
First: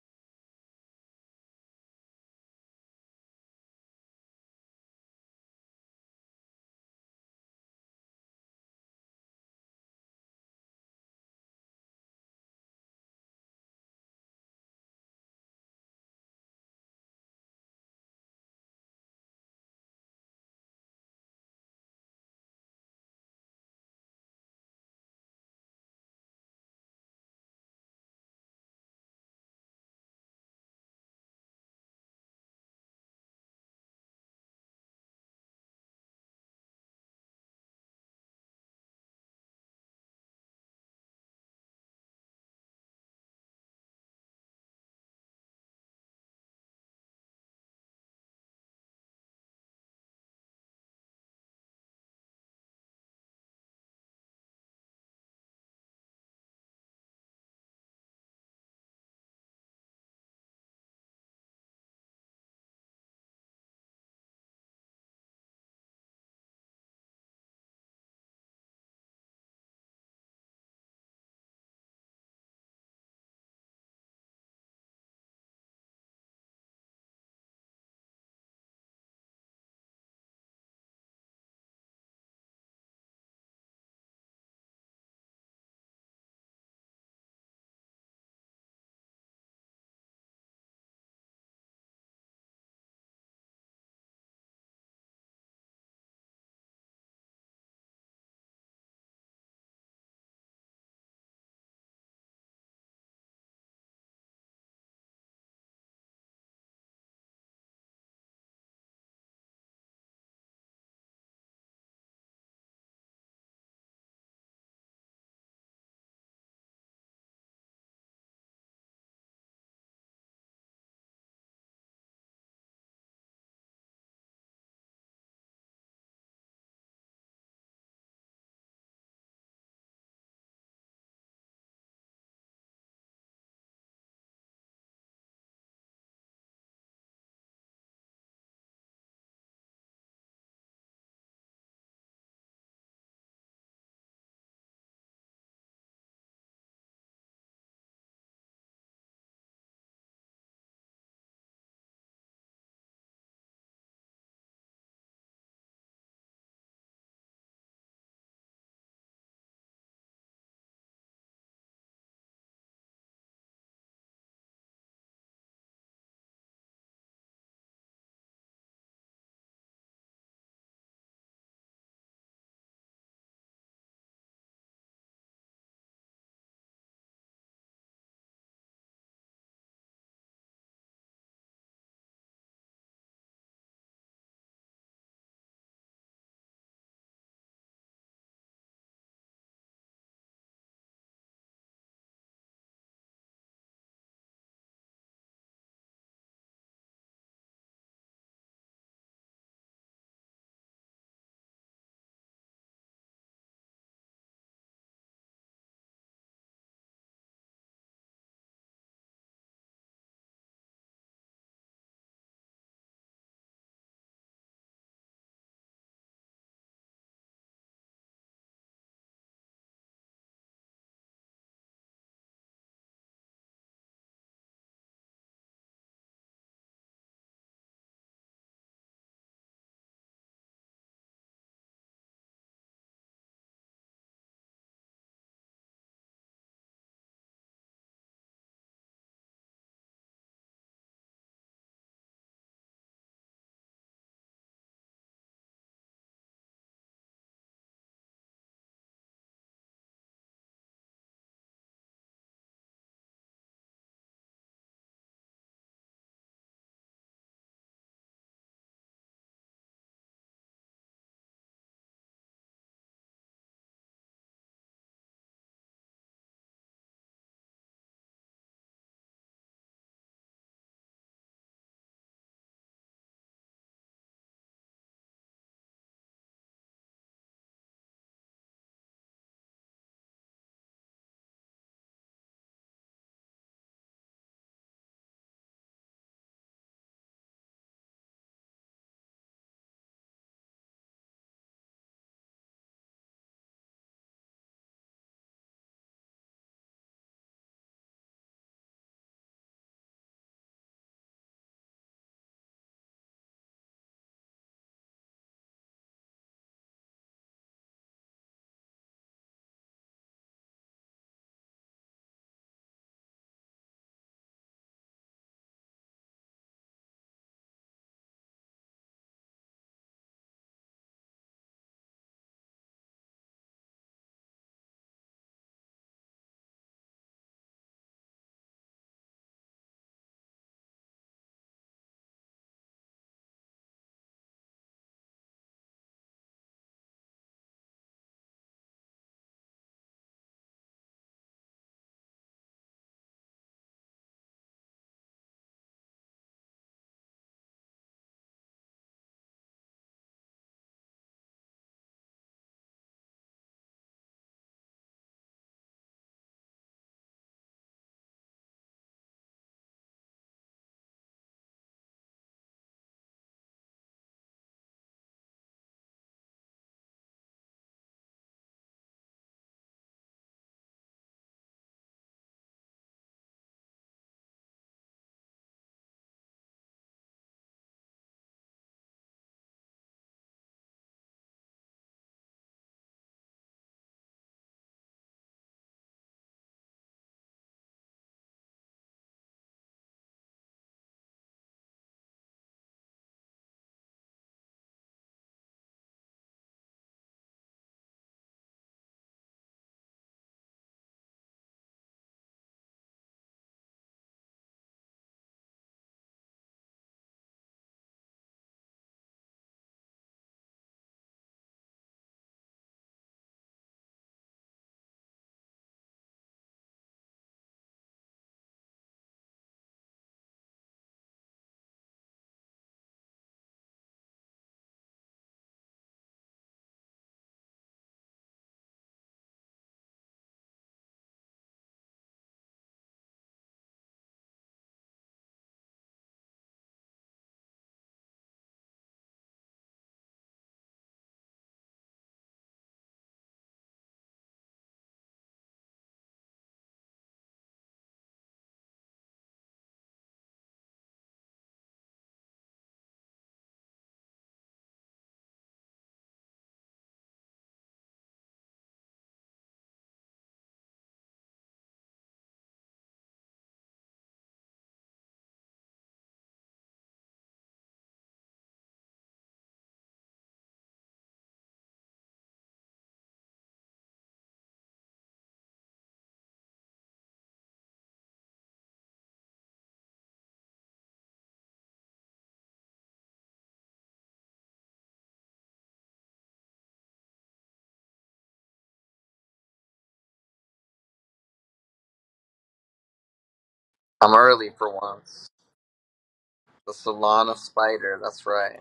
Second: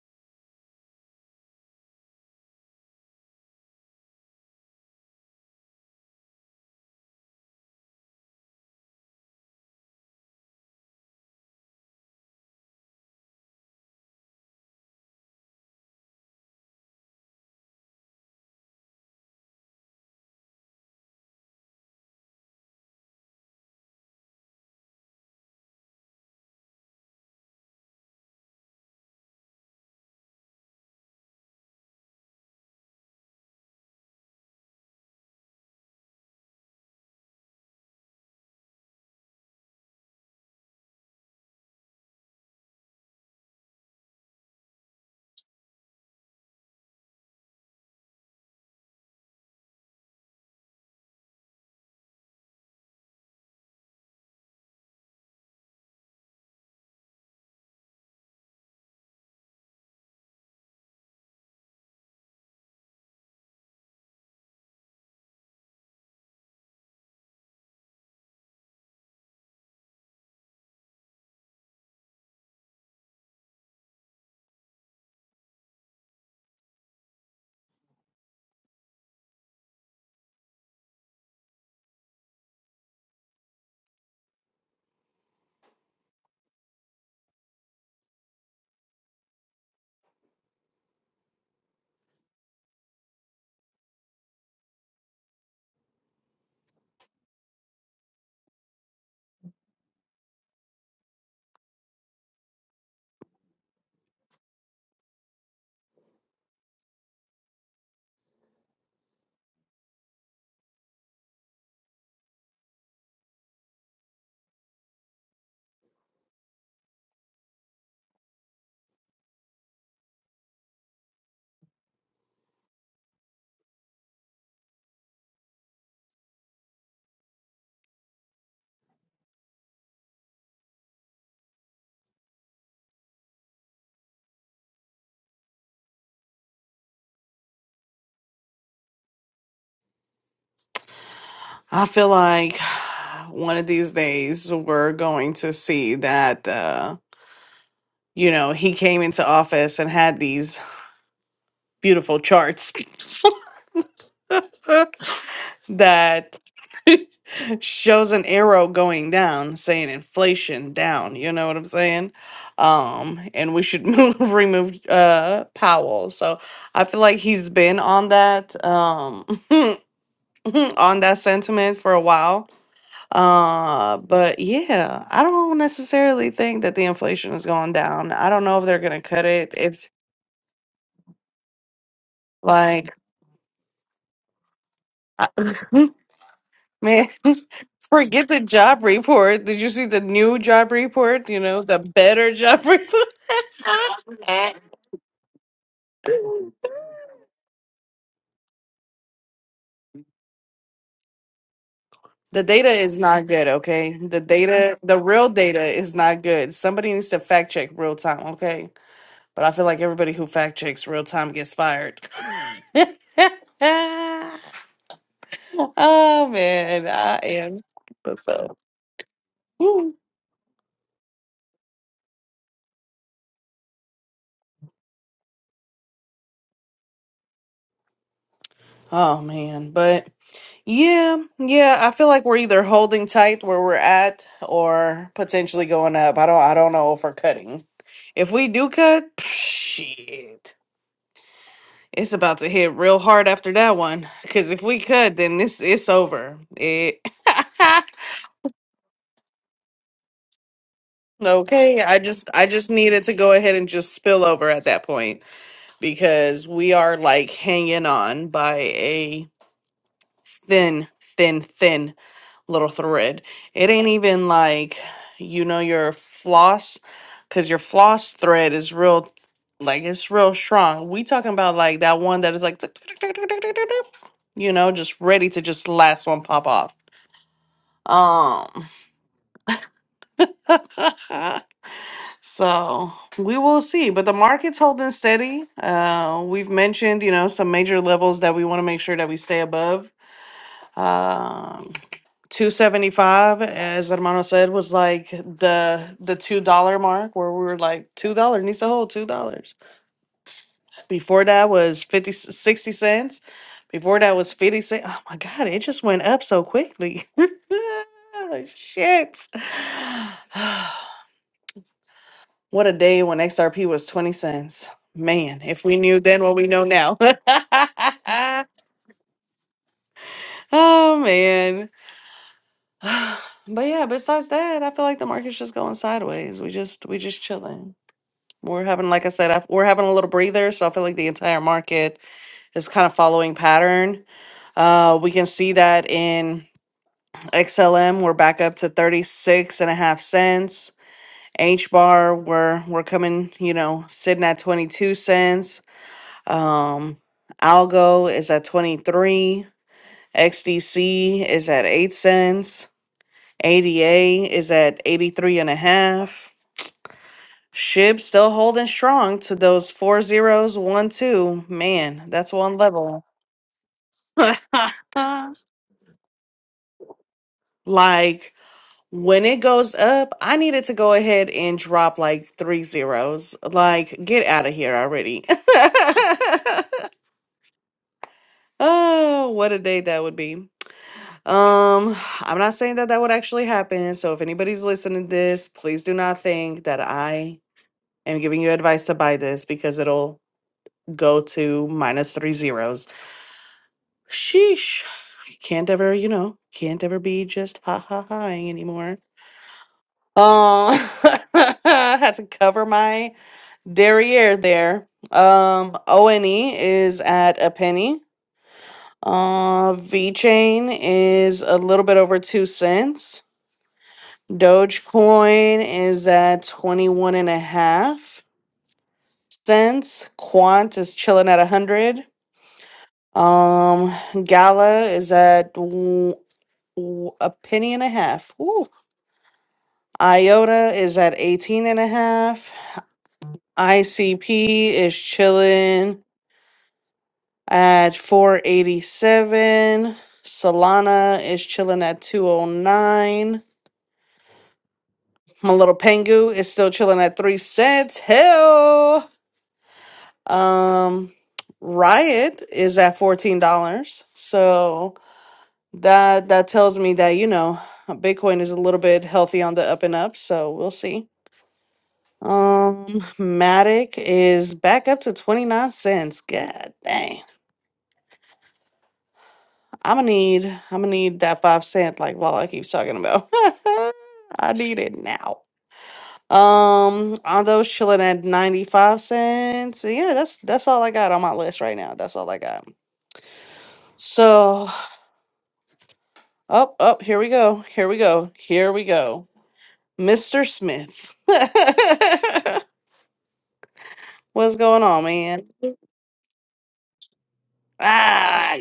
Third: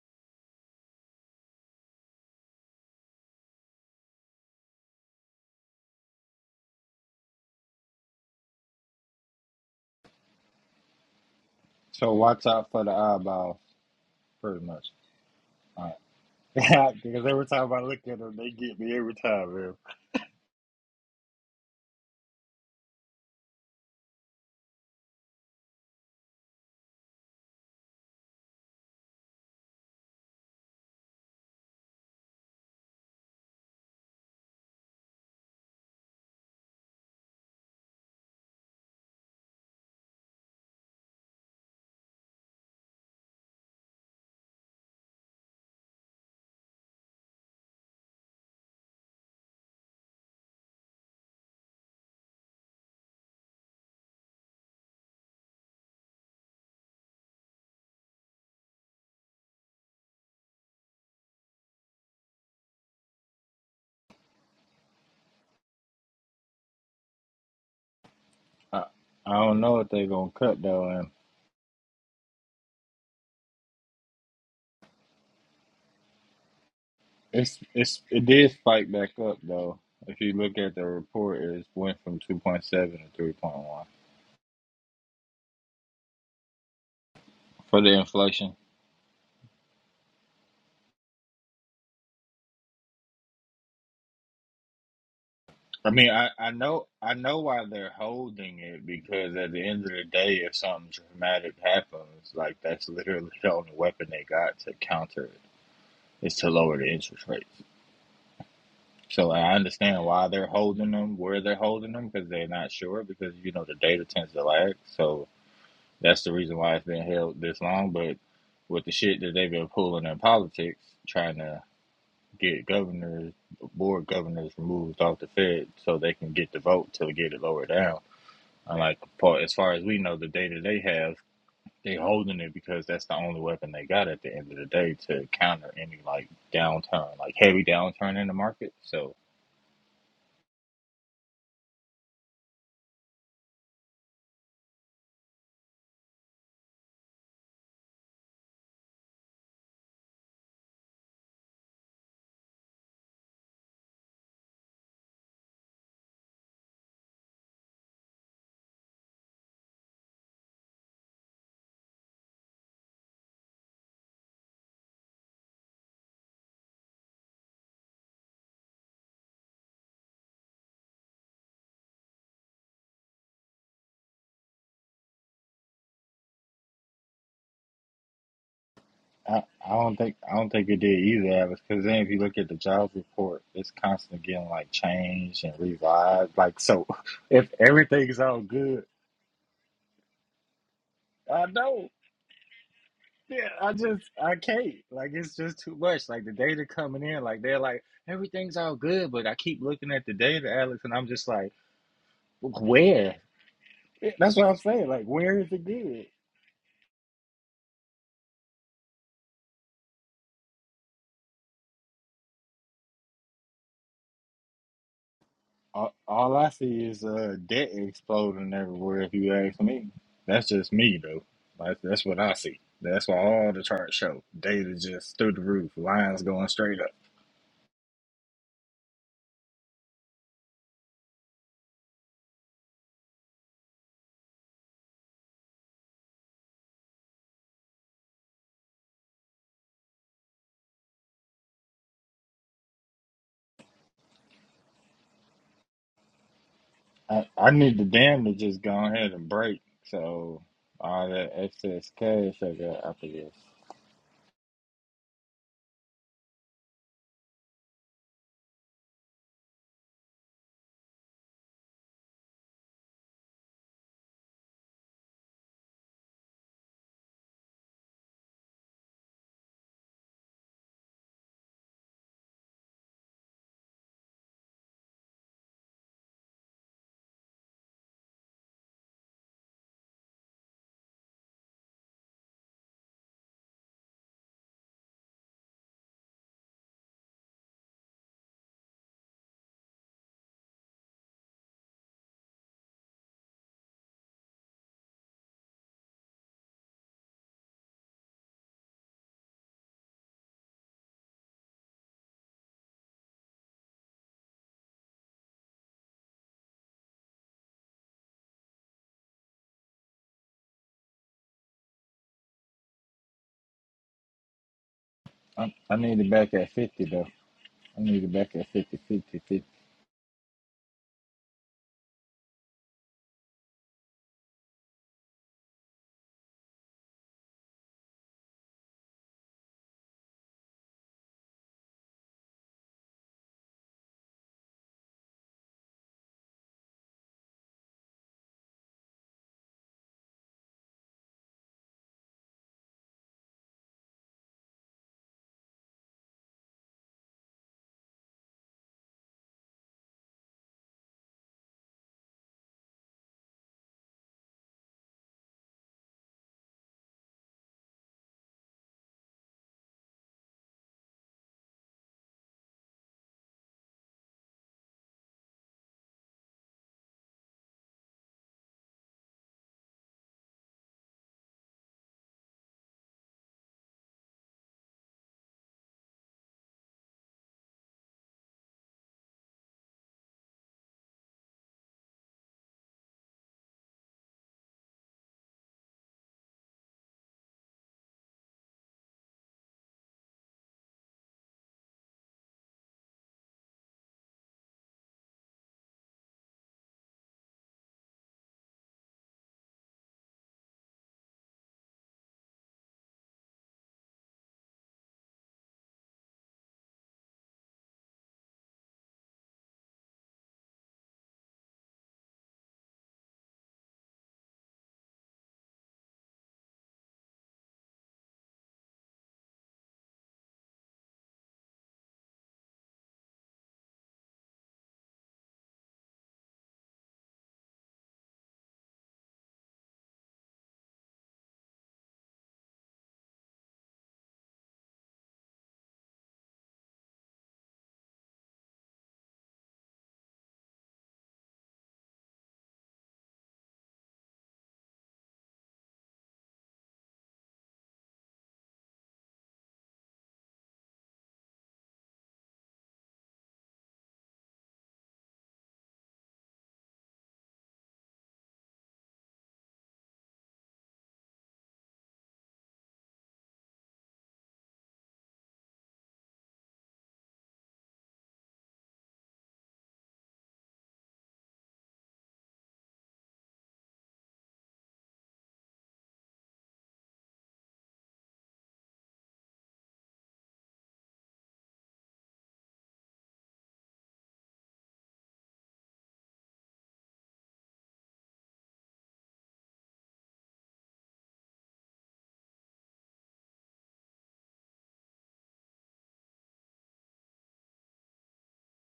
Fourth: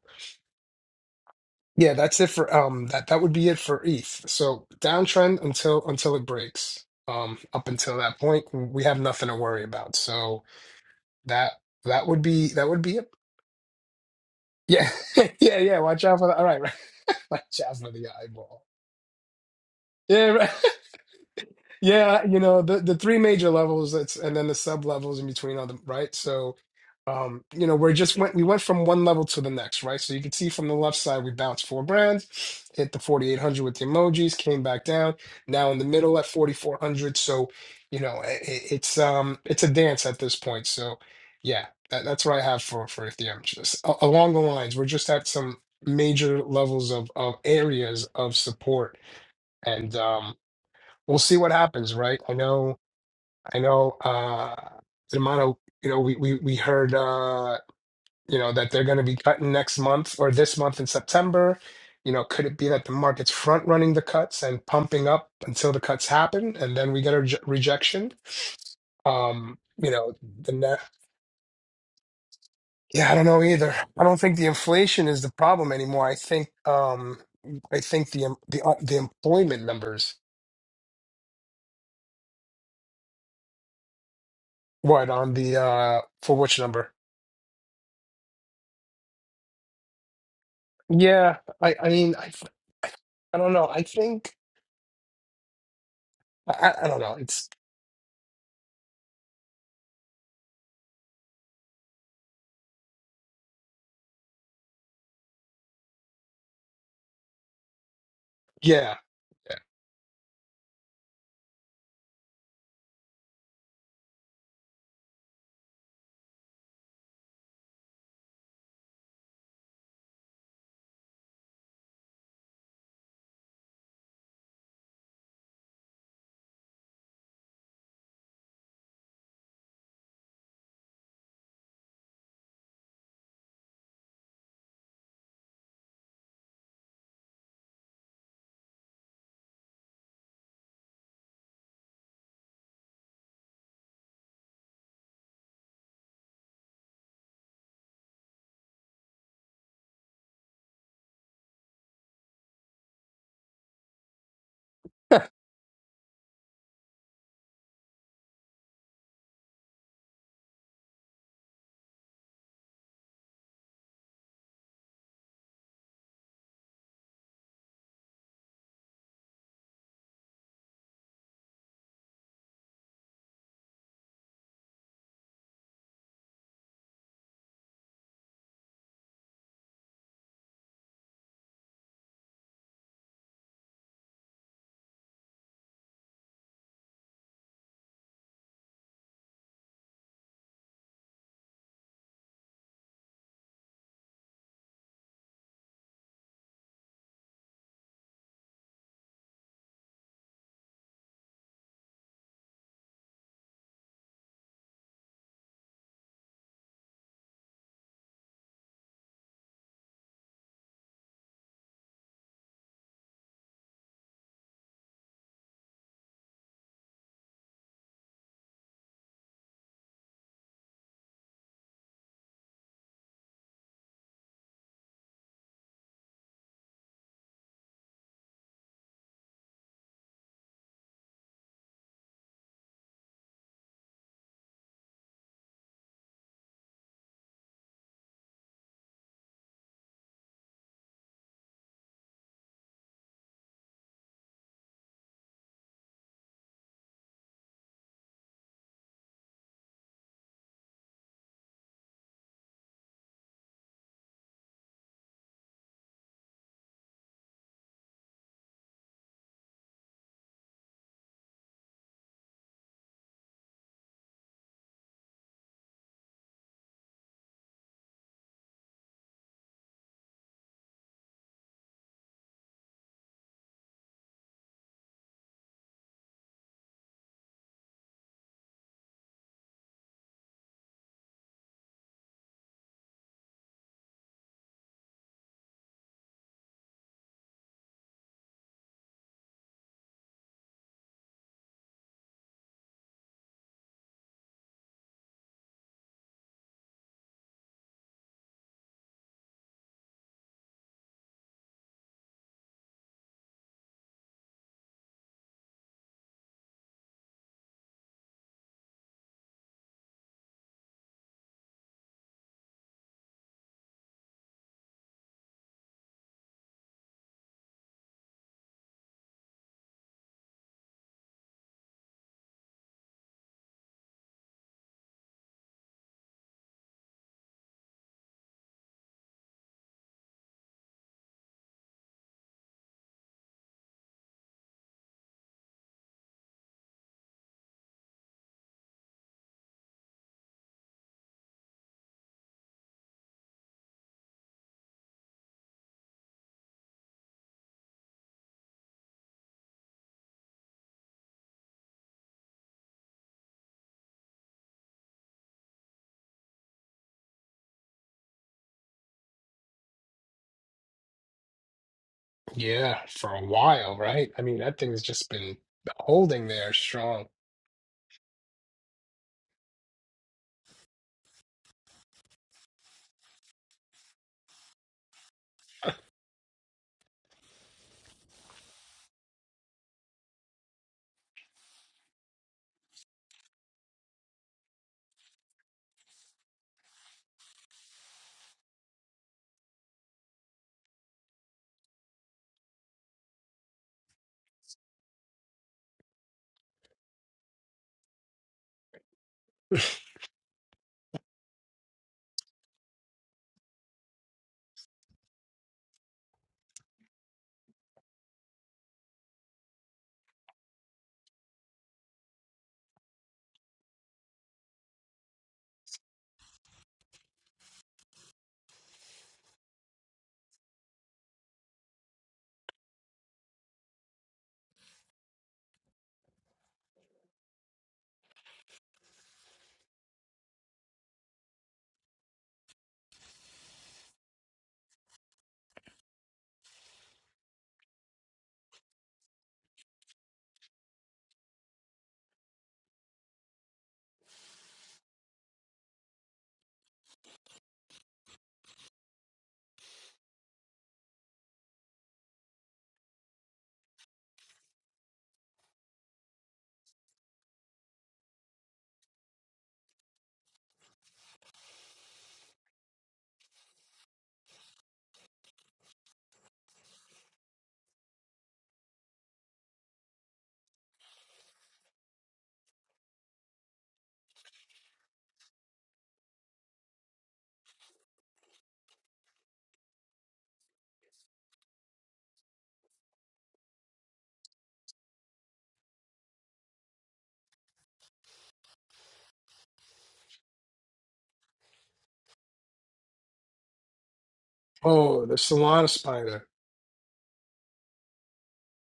Speaker 2: yeah, that's it for um that that would be it for ETH. So downtrend until until it breaks. Um, up until that point, we have nothing to worry about. So that that
Speaker 3: So
Speaker 2: would
Speaker 3: watch
Speaker 2: be that
Speaker 3: out
Speaker 2: would
Speaker 3: for the
Speaker 2: be it.
Speaker 3: eyeballs, pretty much.
Speaker 2: Yeah, *laughs* yeah, yeah.
Speaker 3: All
Speaker 2: Watch out for the all right, right.
Speaker 3: right. *laughs* because
Speaker 2: *laughs*
Speaker 3: every
Speaker 2: Watch
Speaker 3: time
Speaker 2: out
Speaker 3: I
Speaker 2: for
Speaker 3: look
Speaker 2: the
Speaker 3: at them, they
Speaker 2: eyeball.
Speaker 3: get me every time. Man.
Speaker 2: Yeah, right. Yeah, you know, the the three major levels that's and then the sub levels in between all them, right? So um, you know, we're just went we went from one level to the next, right? So you can see from the left side we bounced four brands, hit the 4800 with the emojis, came back down, now in the middle at 4400. So, you know, i it's um it's a dance at this point. So, yeah, that, that's what I have for for Ethereum. Just a- along the lines, we're just at some major levels of of areas of support and um we'll see what happens, right? I know, I know, uh, the amount of, you know, we, we, we heard, uh, you know, that they're going to be cutting next month or this month in September. You know, could it be that the market's front running the cuts and pumping up until the cuts happen and then we get a reje- rejection?
Speaker 3: I, I
Speaker 2: Um,
Speaker 3: don't know what
Speaker 2: you
Speaker 3: they're
Speaker 2: know,
Speaker 3: gonna
Speaker 2: the
Speaker 3: cut
Speaker 2: net,
Speaker 3: though, and
Speaker 2: yeah, I don't know either. I don't think the inflation is the problem anymore. I think, um,
Speaker 3: it's
Speaker 2: I
Speaker 3: it's
Speaker 2: think the,
Speaker 3: it
Speaker 2: em-
Speaker 3: did
Speaker 2: the, uh,
Speaker 3: spike
Speaker 2: the
Speaker 3: back up
Speaker 2: employment
Speaker 3: though.
Speaker 2: numbers,
Speaker 3: If you look at the report, it went from two point seven to three point one
Speaker 2: what on the, uh, for which number?
Speaker 3: for the inflation.
Speaker 2: Yeah, I, I mean, I, th- I don't know. I think
Speaker 3: I mean, I, I
Speaker 2: I, I
Speaker 3: know
Speaker 2: I don't
Speaker 3: I
Speaker 2: know.
Speaker 3: know
Speaker 2: It's
Speaker 3: why they're holding it because at the end of the day, if something dramatic happens, like that's literally the only weapon they got to counter it is to lower the interest rates.
Speaker 2: yeah,
Speaker 3: So I understand why they're holding them, where they're holding them, because they're not sure, because you know the data tends to lag. So that's the reason why it's been held this long. But with the shit that they've been pulling in politics, trying to get governors, board governors removed off the Fed so they can get the vote to get it lower down. And like Paul, as far as we know, the data they have, they holding it because that's the only weapon they got at the end of the day to counter any like downturn, like heavy downturn in the market. So
Speaker 1: I feel like *sighs* one of these days we're going to see that, uh, you know, he came into office and had these beautiful charts
Speaker 2: yeah,
Speaker 1: *laughs* that. *laughs* shows an arrow going down saying inflation down you know what i'm saying um and we should *laughs* move, remove uh powell so i feel like he's been on that um *laughs* on that sentiment for a while uh but yeah i don't necessarily think that the inflation is going down i don't know if they're gonna cut
Speaker 3: I,
Speaker 1: it
Speaker 3: I
Speaker 1: if
Speaker 3: don't think I don't think it did either, because then if you look at the
Speaker 1: like
Speaker 3: jobs report, it's constantly getting like changed and
Speaker 1: *laughs*
Speaker 3: revised. Like so,
Speaker 1: Man,
Speaker 3: *laughs*
Speaker 1: *laughs*
Speaker 3: if everything's
Speaker 1: forget the
Speaker 3: all
Speaker 1: job
Speaker 3: good,
Speaker 1: report. Did you see the new job report? You
Speaker 3: I
Speaker 1: know, the
Speaker 3: know.
Speaker 1: better job *laughs* report.
Speaker 3: Yeah, I just I can't. Like it's just too much. Like the data coming in, like they're like everything's all good, but I keep looking at the data, Alex, and I'm just like,
Speaker 1: the data is
Speaker 3: where?
Speaker 1: not good, okay? The
Speaker 3: That's what I'm
Speaker 1: data,
Speaker 3: saying.
Speaker 1: the
Speaker 3: Like
Speaker 1: real
Speaker 3: where is
Speaker 1: data
Speaker 3: it
Speaker 1: is
Speaker 3: good?
Speaker 1: not good. Somebody needs to fact check real time, okay? But I feel like everybody who fact checks real time gets fired. *laughs*
Speaker 3: All,
Speaker 1: oh
Speaker 3: all I see
Speaker 1: man,
Speaker 3: is
Speaker 1: I
Speaker 3: uh,
Speaker 1: am.
Speaker 3: debt
Speaker 1: What's
Speaker 3: exploding
Speaker 1: up?
Speaker 3: everywhere. If you ask me,
Speaker 1: Woo.
Speaker 3: that's just me though. Like that's what I see. That's what all the charts show. Data just through the roof. Lines going straight up.
Speaker 1: Oh man, but Yeah, yeah, I feel like we're either holding tight where we're at or potentially going up. I don't I don't know if we're cutting. If we do cut, *sniffs* shit. It's about to hit real hard after that one cuz if we cut then this it's over. It
Speaker 3: I,
Speaker 1: *laughs*
Speaker 3: I need the dam to just go ahead and break. So all that
Speaker 1: Okay,
Speaker 3: excess
Speaker 1: I just
Speaker 3: cash
Speaker 1: I
Speaker 3: I
Speaker 1: just
Speaker 3: got, I
Speaker 1: needed to go
Speaker 3: forget.
Speaker 1: ahead and just spill over at that point because we are like hanging on by a thin thin thin little thread. It ain't even like you know your floss cuz your floss thread is real like it's real strong. We talking about like that one that is like tick, tick, tick, tick, tick, tick, tick, tick, you know just ready to just last one pop off. Um *laughs* so we will see, but the market's holding steady. Uh we've mentioned, you know, some major levels that we want to make sure that we stay above. Um 275 as hermano said was like the the two dollar mark where we were like two dollar needs to hold two dollars before that was 50 60 cents before that was 50 cents oh my god it just went up so quickly *laughs* shit *sighs* what a day when xrp was 20 cents man
Speaker 3: I,
Speaker 1: if
Speaker 3: I
Speaker 1: we knew
Speaker 3: need it
Speaker 1: then
Speaker 3: back
Speaker 1: what we
Speaker 3: at
Speaker 1: know
Speaker 3: fifty
Speaker 1: now
Speaker 3: though. I need it back at fifty, fifty, fifty
Speaker 1: *laughs* oh man *sighs* But yeah, besides that, I feel like the market's just going sideways. We just we just chilling. We're having, like I said, I, we're having a little breather. So I feel like the entire market is kind of following pattern. Uh, we can see that in XLM, we're back up to 36 and a half cents. H bar, we're we're coming, you know, sitting at 22 cents. Um, Algo is at 23. XDC is at 8 cents. ADA is at 83 and a half. SHIB still holding strong to those four zeros, one, two. Man, that's
Speaker 2: *laughs*
Speaker 1: one
Speaker 2: yeah.
Speaker 1: level.
Speaker 2: for a while, right?
Speaker 1: *laughs*
Speaker 2: I mean, that thing's just been holding there strong.
Speaker 1: like when it goes up, I needed to go ahead and drop like three zeros. Like, get out of here already. *laughs* oh, what a day that would be. Um, I'm not saying that that would actually happen. So if anybody's listening to this, please do not think that I i am giving you advice to buy this because it'll go to minus three zeros. Sheesh. Can't ever, you know, can't ever be just ha ha haing anymore. Uh, *laughs* had to cover my derriere there. Um, ONE is at a penny. Uh, V Chain is a little bit over two cents. Dogecoin is at 21 and a half cents. Quant is chilling at 100. Um, Gala is at w- w- a penny and a half. Ooh. IOTA is at 18 and a half. ICP is chilling at 487. Solana is chilling at 209. My little Pengu is still chilling at 3 cents. Hell. Um Riot is at $14. So that that tells me that you know bitcoin is a little bit healthy on the up and up so we'll see um matic is back up to 29 cents god dang i'm gonna need i'm gonna need that five cent like lala keeps talking about *laughs* i need it now um on those chilling at 95 cents yeah that's that's all i got on my list right now that's all i got so up oh, up here we go here we go here we go Mr. Smith. *laughs*
Speaker 4: I'm early
Speaker 1: What's
Speaker 4: for
Speaker 1: going on,
Speaker 2: Oh, the
Speaker 4: once.
Speaker 1: man?
Speaker 2: Solana spider.
Speaker 4: The Solana spider, that's
Speaker 1: Ah,
Speaker 4: right.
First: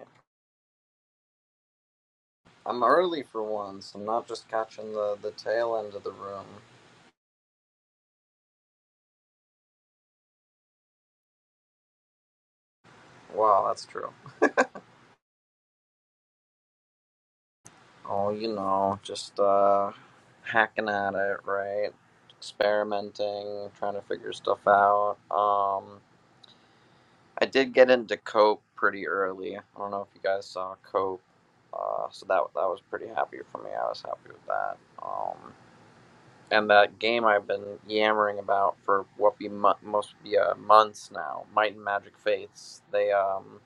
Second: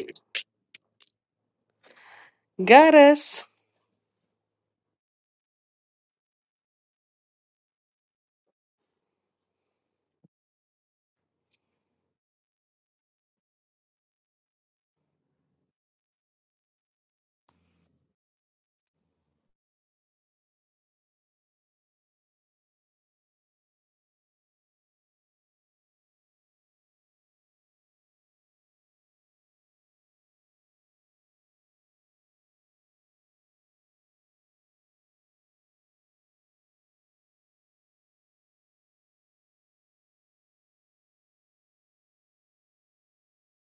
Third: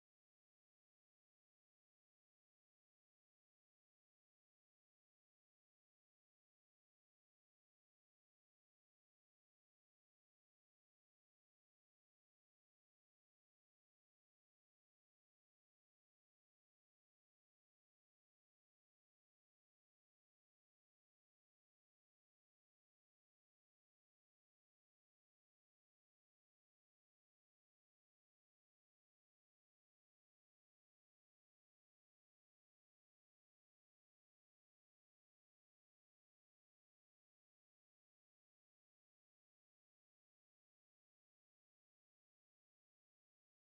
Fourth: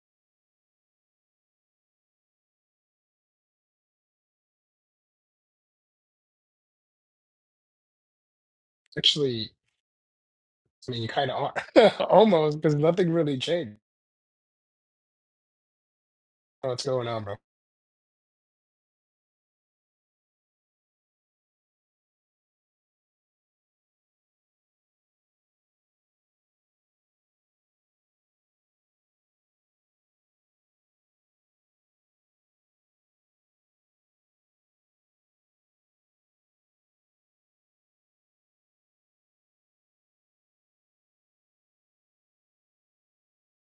Speaker 4: I'm
Speaker 1: got
Speaker 4: early for
Speaker 1: us.
Speaker 4: once. I'm not just catching the, the tail end of the room.
Speaker 2: Actually, I mean, you kind of are *laughs* almost because nothing really
Speaker 4: Wow,
Speaker 2: changed.
Speaker 4: that's true.
Speaker 2: I don't know What's going on, bro?
Speaker 4: Oh, you know, just uh hacking at it, right? Experimenting, trying to figure stuff out. Um I did get into Cope pretty early. I don't know if you guys saw Cope. Uh so that that was pretty happy for me. I was happy with that. Um. and that game I've been yammering about for what be mo- most be uh, months now, Might and Magic Faiths. They um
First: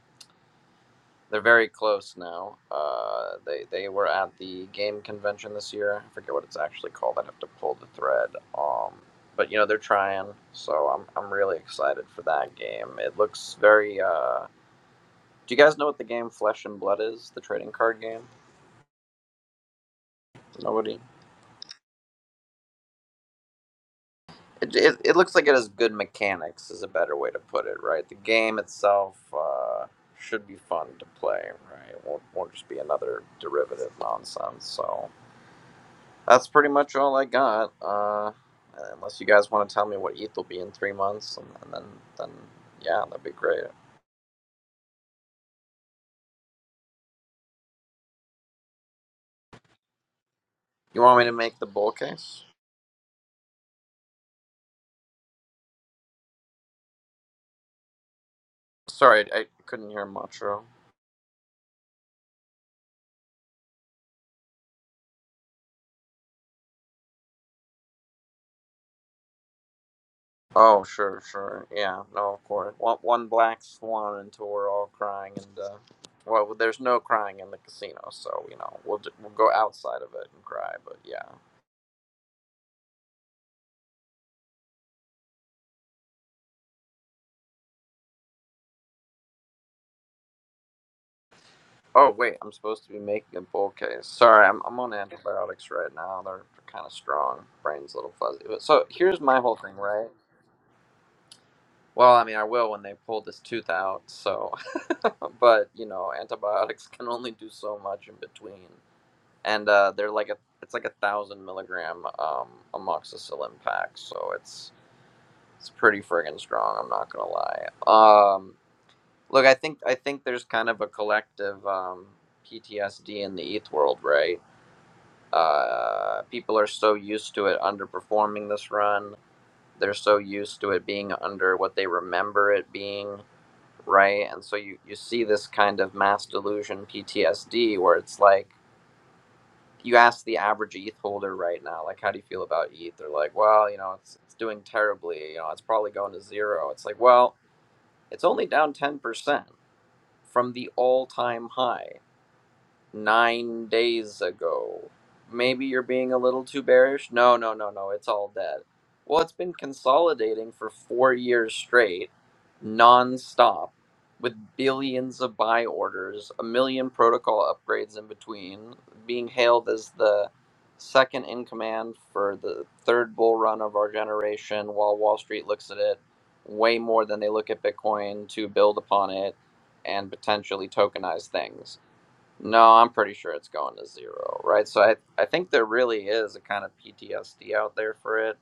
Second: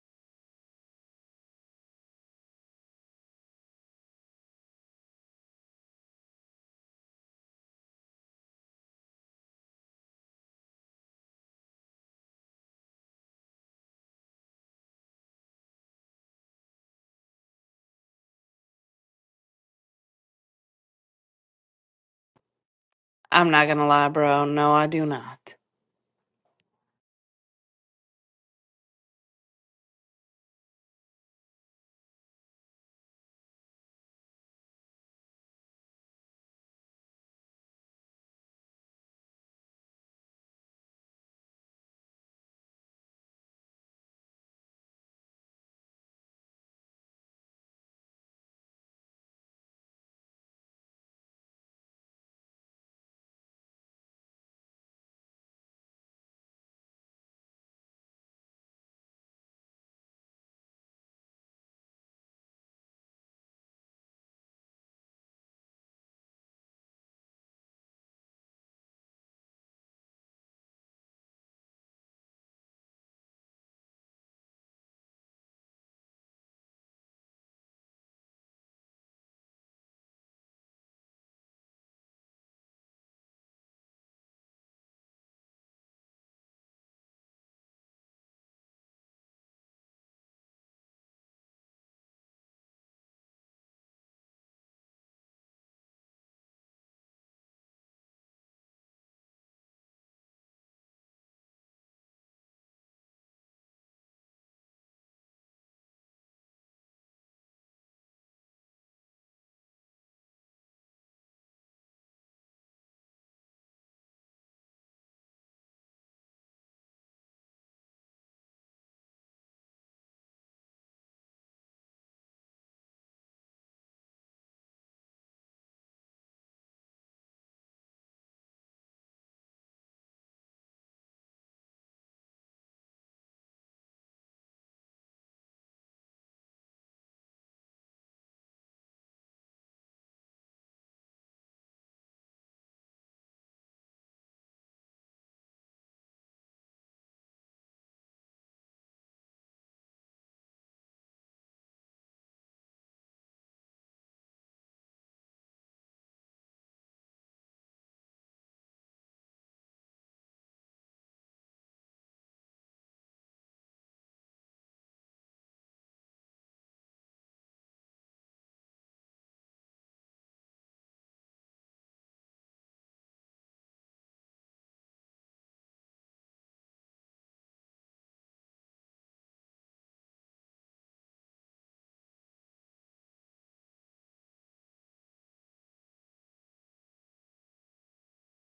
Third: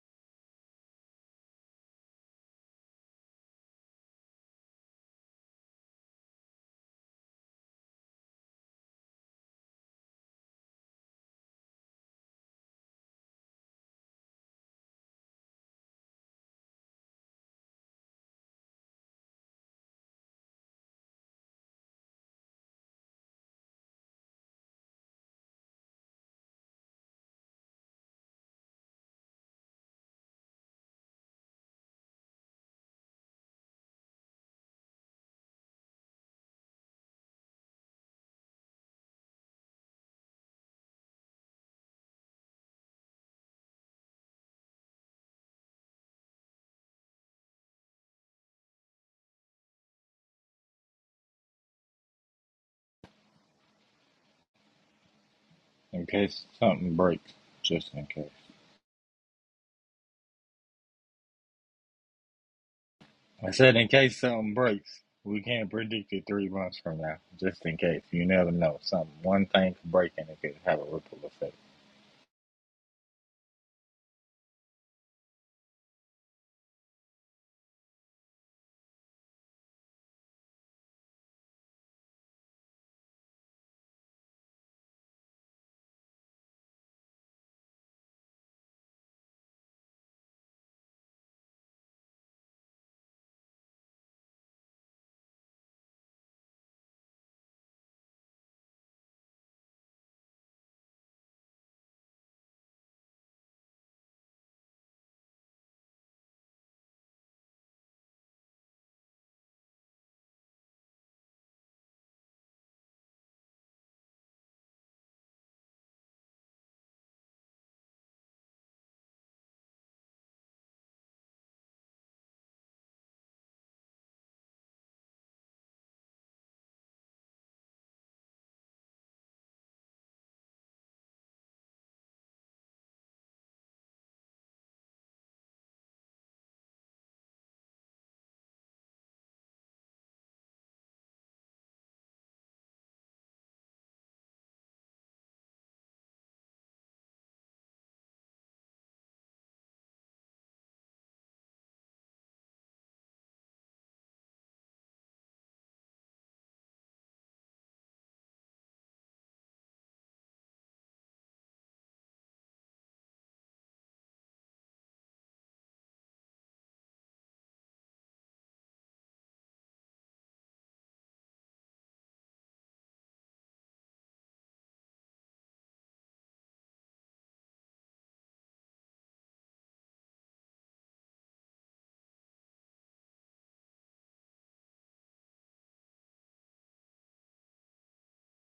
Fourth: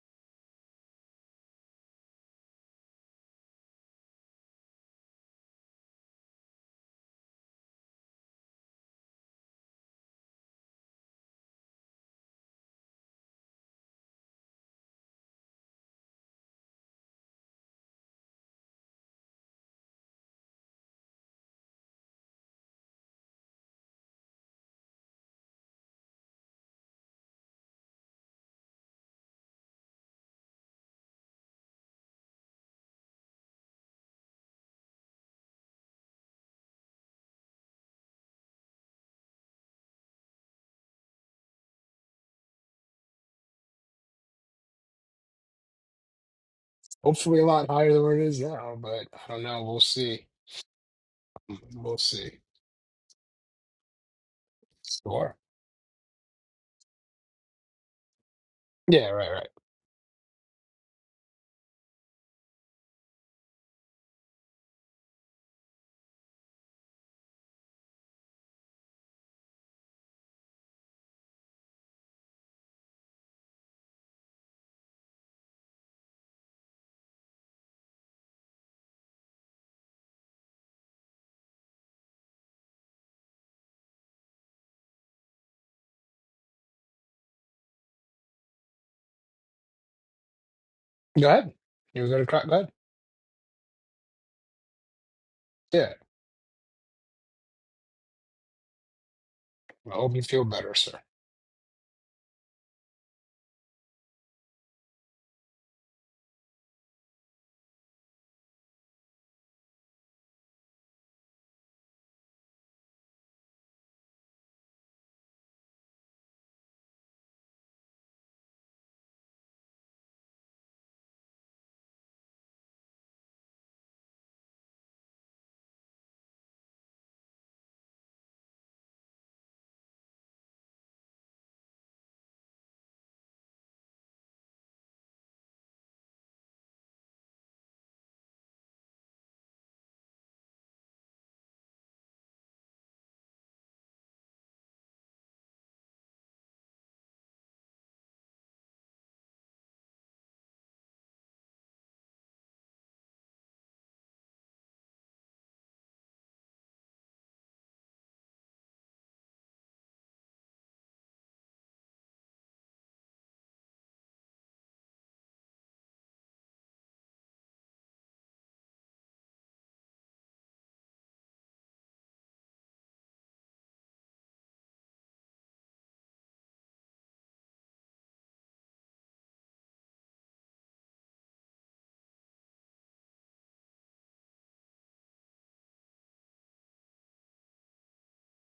Speaker 4: they're very close now. Uh, they they were at the game convention this year. I forget what it's actually called. I'd have to pull the thread. Um, but you know they're trying, so I'm I'm really excited for that game. It looks very. Uh, do you guys know what the game Flesh and Blood is? The trading card game. Nobody.
Speaker 1: I'm not gonna lie, bro. No,
Speaker 4: It,
Speaker 1: I
Speaker 4: it,
Speaker 1: do
Speaker 4: it looks like it
Speaker 1: not.
Speaker 4: has good mechanics, is a better way to put it, right? The game itself uh, should be fun to play, right? It won't, won't just be another derivative nonsense. So that's pretty much all I got. Uh, unless you guys want to tell me what ETH will be in three months, and, and then, then yeah, that'd be great.
Speaker 2: Hopefully, a lot higher than where it is now, but I don't know. We'll see.
Speaker 4: You want me to make the bull
Speaker 2: We'll see.
Speaker 4: case?
Speaker 2: Sure.
Speaker 3: in case something breaks. Just in case.
Speaker 2: Yeah.
Speaker 4: Sorry,
Speaker 2: Right.
Speaker 4: I
Speaker 2: Right.
Speaker 4: couldn't hear much. Ro.
Speaker 3: I said in case something breaks, we can't predict it three months from now. Just in case, you never know. Some one thing could break and it could have
Speaker 4: Oh,
Speaker 3: a ripple
Speaker 4: sure,
Speaker 3: effect.
Speaker 4: sure. Yeah, no, of course. One, one black swan until we're all crying, and uh, well, well, there's no crying in the casino, so you know we'll ju- we'll go outside of it and cry. But yeah.
Speaker 2: Go ahead. You were
Speaker 4: Oh
Speaker 2: gonna
Speaker 4: wait,
Speaker 2: cry. Go
Speaker 4: I'm
Speaker 2: ahead.
Speaker 4: supposed to be making a bull case. Sorry, I'm I'm on antibiotics right
Speaker 2: Yeah.
Speaker 4: now. They're kind of strong. Brain's a little fuzzy. But- So here's my whole thing,
Speaker 2: I
Speaker 4: right?
Speaker 2: hope you feel better, sir.
Speaker 4: Well, I mean, I will when they pull this tooth out. So, *laughs* but you know, antibiotics can only do so much in between. and uh, they're like a it's like a thousand milligram um, amoxicillin pack, so it's it's pretty friggin' strong. I'm not gonna lie. Um, look, I think I think there's kind of a collective um, PTSD in the ETH world, right? Uh, people are so used to it underperforming this run. They're so used to it being under what they remember it being, right? And so you you see this kind of mass delusion PTSD where it's like you ask the average ETH holder right now, like, how do you feel about ETH? They're like, well, you know, it's, it's doing terribly. You know, it's probably going to zero. It's like, well, it's only down 10% from the all time high nine days ago. Maybe you're being a little too bearish. No, no, no, no. It's all dead. Well, it's been consolidating for four years straight, nonstop, with billions of buy orders, a million protocol upgrades in between, being hailed as the second in command for the third bull run of our generation while Wall Street looks at it way more than they look at Bitcoin to build upon it and potentially tokenize things no, I'm pretty sure it's going to zero, right? So I, I think there really is a kind of PTSD out there for it,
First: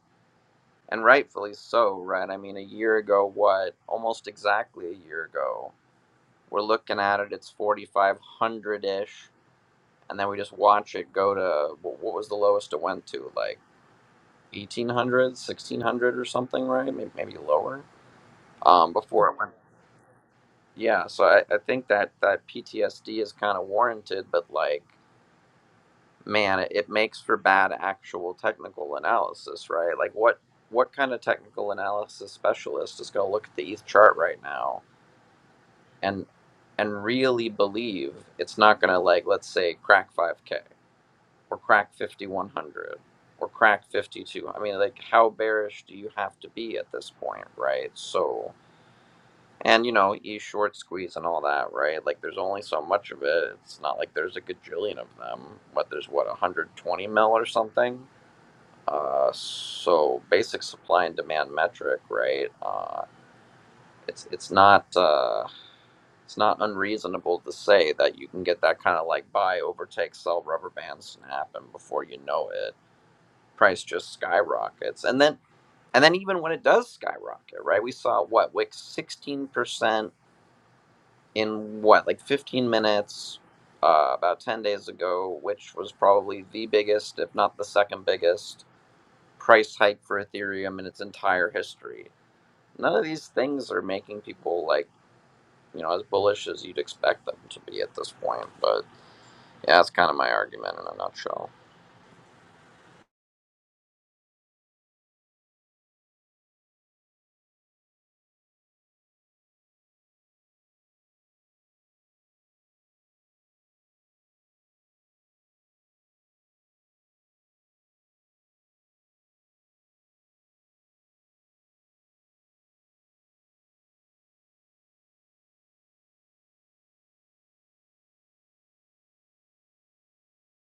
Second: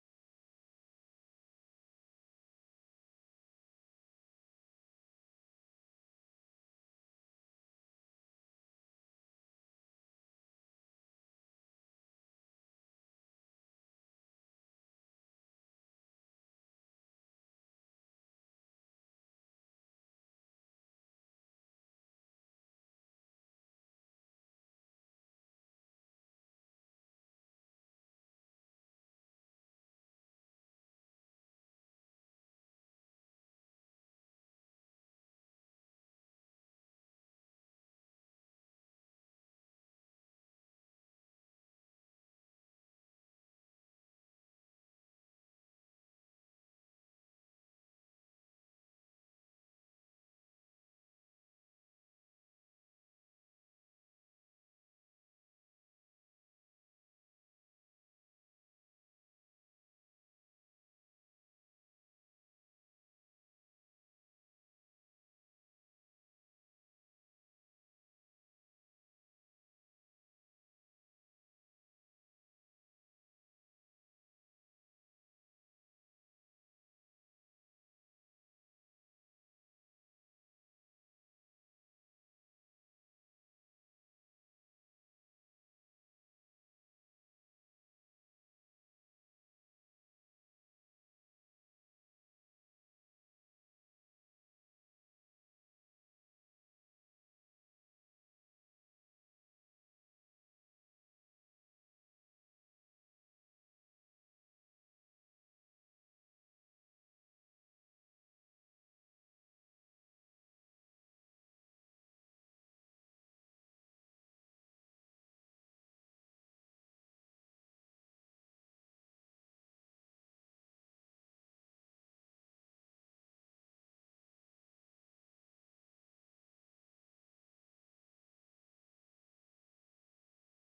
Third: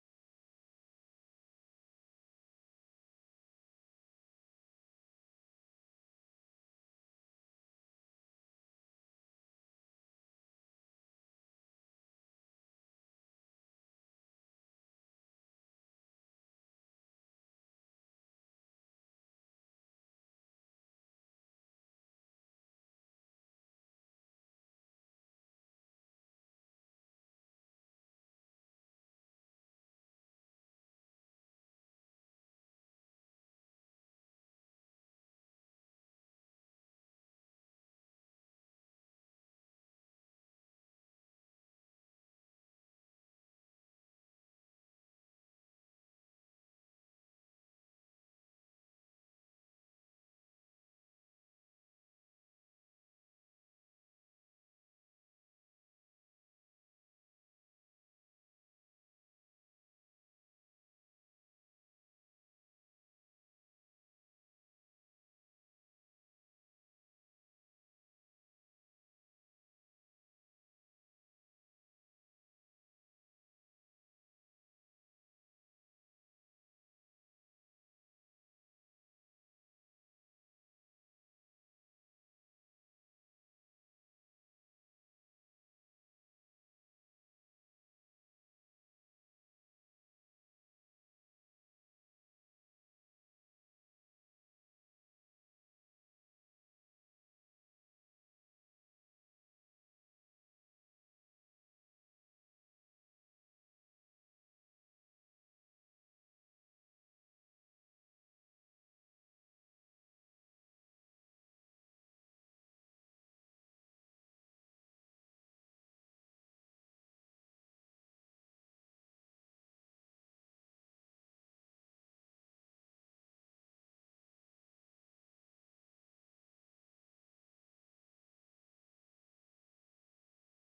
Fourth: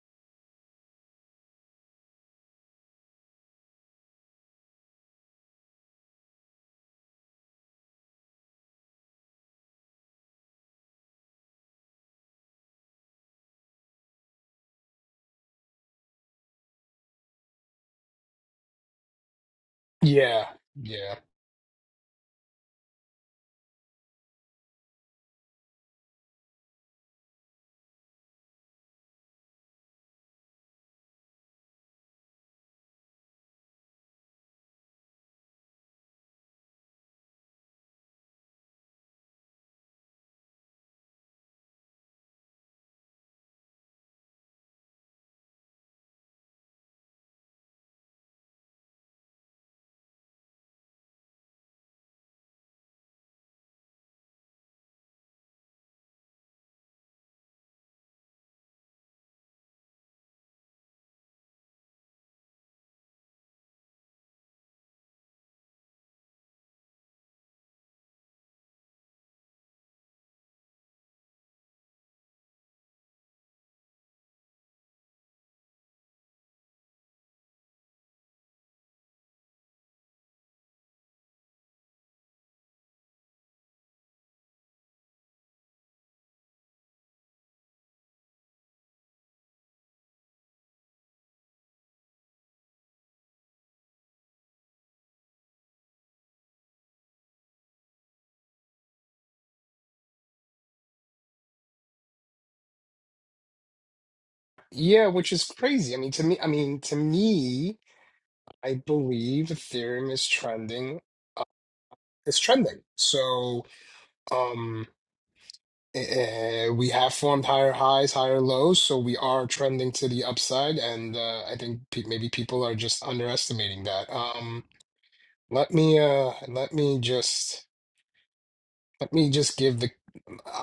Speaker 4: and rightfully so, right? I mean, a year ago, what? Almost exactly a year ago, we're looking at it, it's 4,500 ish, and then we just watch it go to wh- what was the lowest it went to? Like 1,800, 1,600, or something, right? Maybe, maybe lower um, before it went.
Speaker 2: Yeah.
Speaker 4: Yeah,
Speaker 2: Yeah.
Speaker 4: so I, I think that, that PTSD is kind of warranted, but like, man, it, it makes for bad actual technical analysis, right? Like what what kind of technical analysis specialist is going to look at the ETH chart right now and and really believe it's not going to like let's say crack 5k or crack 5100 or crack 52. I mean, like how bearish do you have to be at this point, right? So and you know, E short squeeze and all that, right? Like there's only so much of it. It's not like there's a gajillion of them. What there's what 120 mil or something uh, so basic supply and demand metric, right? Uh, it's it's not uh, it's not unreasonable to say that you can get that kind of like buy, overtake, sell, rubber bands and happen before you know it. Price just skyrockets, and then and then even when it does skyrocket, right? We saw what like sixteen percent in what like fifteen minutes. Uh, about 10 days ago, which was probably the biggest, if not the second biggest, price hike for Ethereum in its entire history. none of these things are making people like you know as bullish as you'd expect them to be at this point but yeah that's kind of my argument in a nutshell
Speaker 2: Yeah, which is crazy. I mean, to me, I mean, to me, I believe Ethereum is trending, uh, is trending. So, um, eh, eh, we have formed higher highs, higher lows, so we are trending to the upside, and uh, I think pe maybe people are just underestimating that. Um, let me, uh, let me just, let me just give the.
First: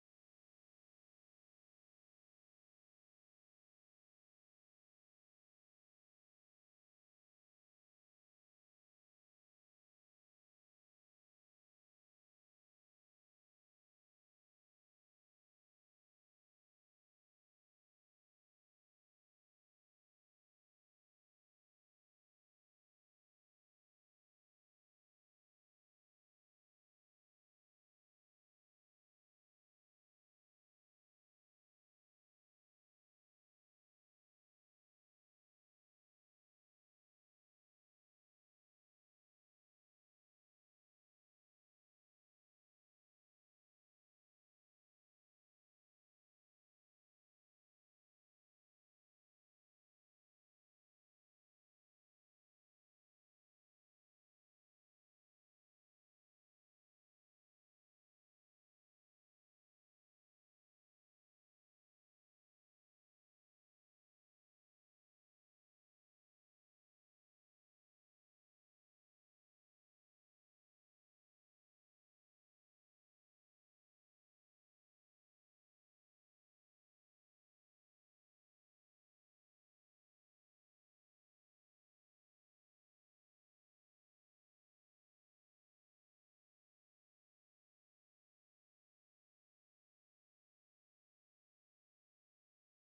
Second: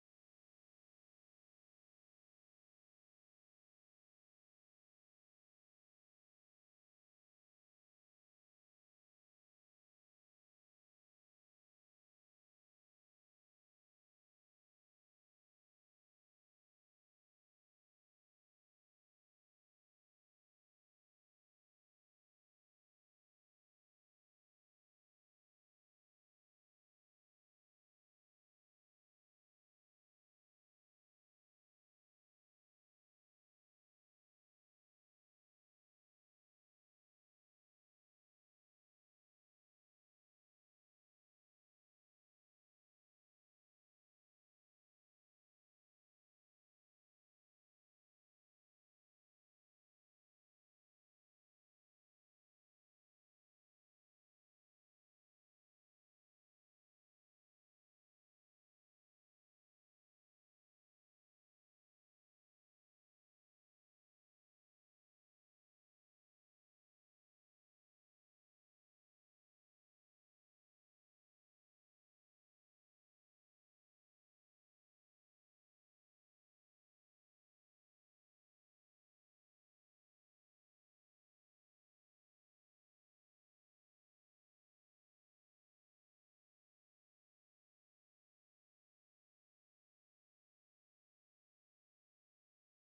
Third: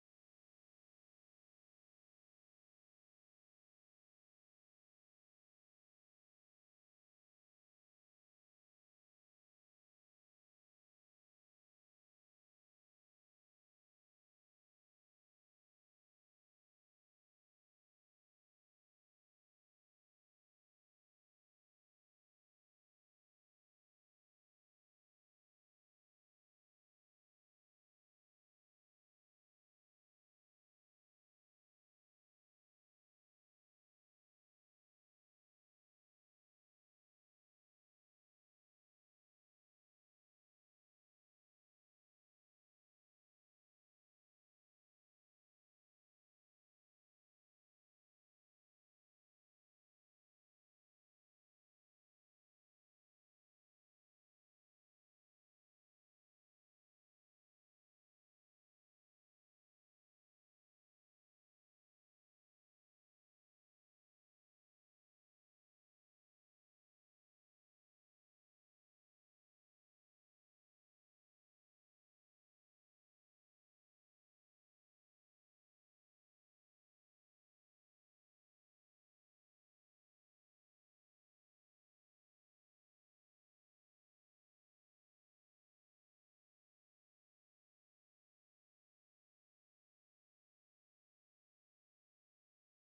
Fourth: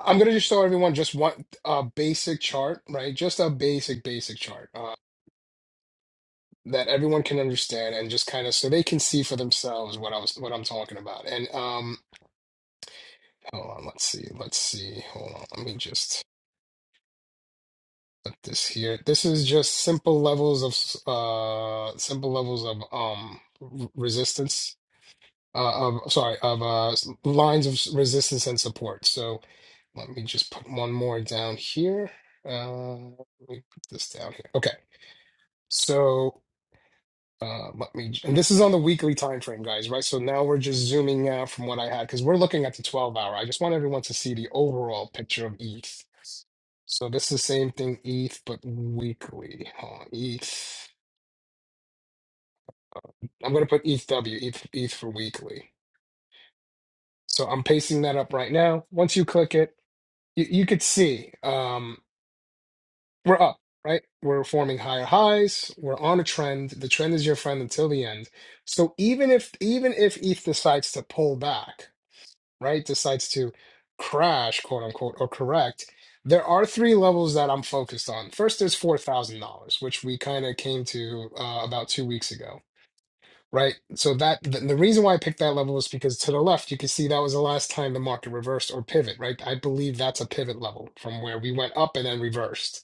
Speaker 2: I'm gonna just show everyone just one uh basic chart, right? Just a basic, basic chart. Uh, that everyone can understand and just kind of so they can see for themselves what I was what I'm talking about. And um hold on, let's see. Let's see. Hold on. Let me just put this here. This is just simple levels of s- uh simple levels of um r- resistance uh of sorry, of uh s- lines of s- resistance and support. So let me just put one more down here. Uh let me put this down here. Okay. So Uh, let me, and this is on the weekly time frame, guys, right? So now we're just zooming out from what I had because we're looking at the 12 hour. I just want everyone to see the overall picture of ETH. So this is the same thing, ETH, but weekly. Hold on, ETH. I'm going to put ETHW, ETH, ETH for weekly. So I'm pasting that up right now. Once you click it, you, you could see um, we're up, right? We're forming higher highs. We're on a trend. The trend is your friend until the end. So even if even if ETH decides to pull back, right, decides to crash, quote unquote, or correct, there are three levels that I'm focused on. First, there's $4,000, which we kind of came to uh, about two weeks ago, right? So that th- the reason why I picked that level is because to the left, you can see that was the last time the market reversed or pivot, right? I believe that's a pivot level from where we went up and then reversed.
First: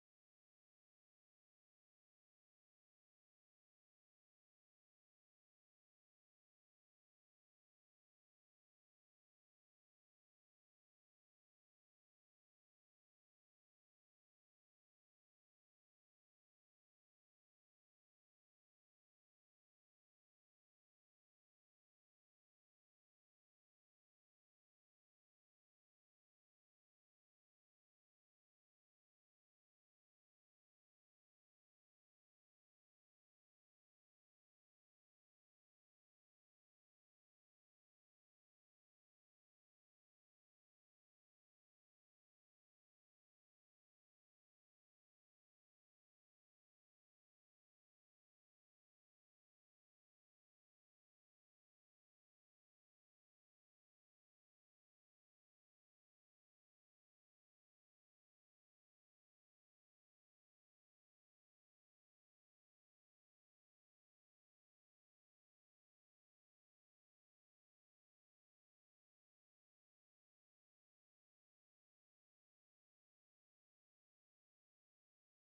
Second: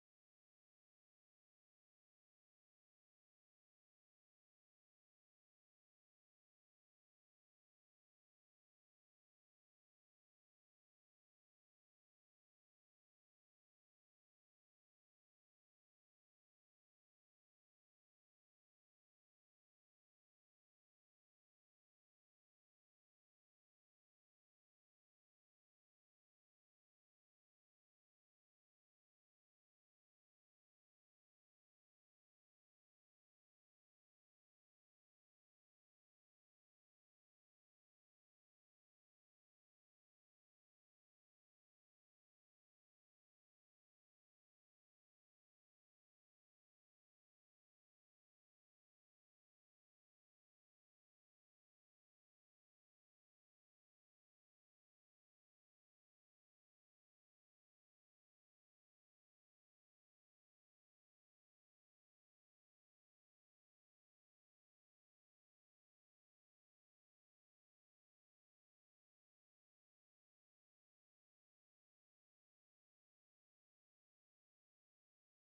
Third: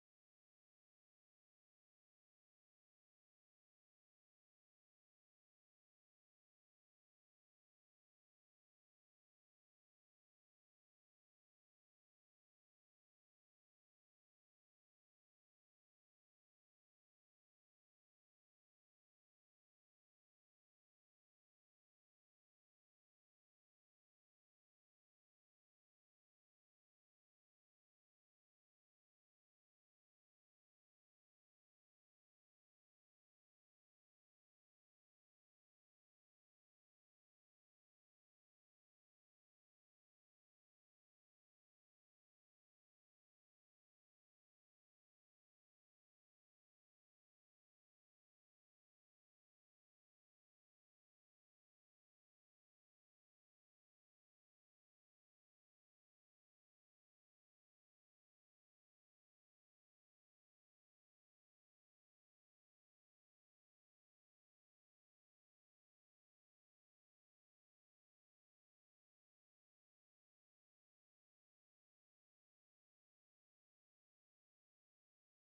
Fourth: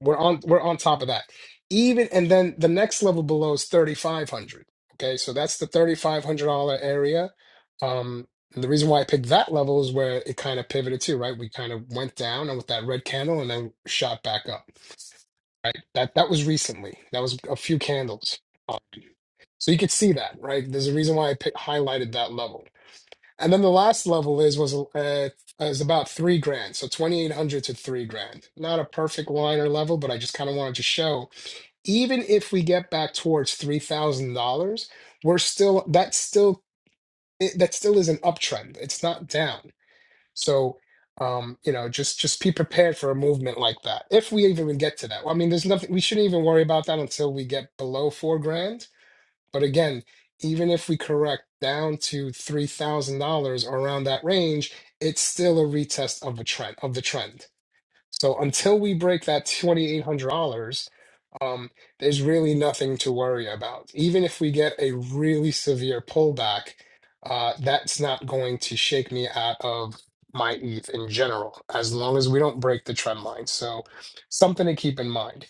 Speaker 2: We're on we're on top of that. Even and then the next level below is 3500. Okay? So that's the $3500 area. Um and the reason why I picked that level is where it kind of pivoted to, right? We kind of went down and with that red candle and then shot back up, right? That that was recently. That was a few candles. Um, so you could see that, right? There's a reason why I picked, highlighted that level. And then the last level is was uh, is about three grand, so twenty eight hundred to three grand. Not a perfect line or level, but I just kind of wanted to show. Even if we get back towards three thousand dollars, we're still that's still it, that still is an uptrend. It's not down. So, um, you know, just just be prepared for a movement like that. If we even get to that, I mean, there's nothing we shouldn't even worry about that until we get below four grand but again, even if we correct down to $3,000 or around that range, it's still a retest of a trend of the trend. So until we break that $2,800, um, there's really nothing to worry about. Even if we get a really severe pullback, uh, that's not going to shake me out of my ETH in general, as long as we don't break the trend line. So something to keep in mind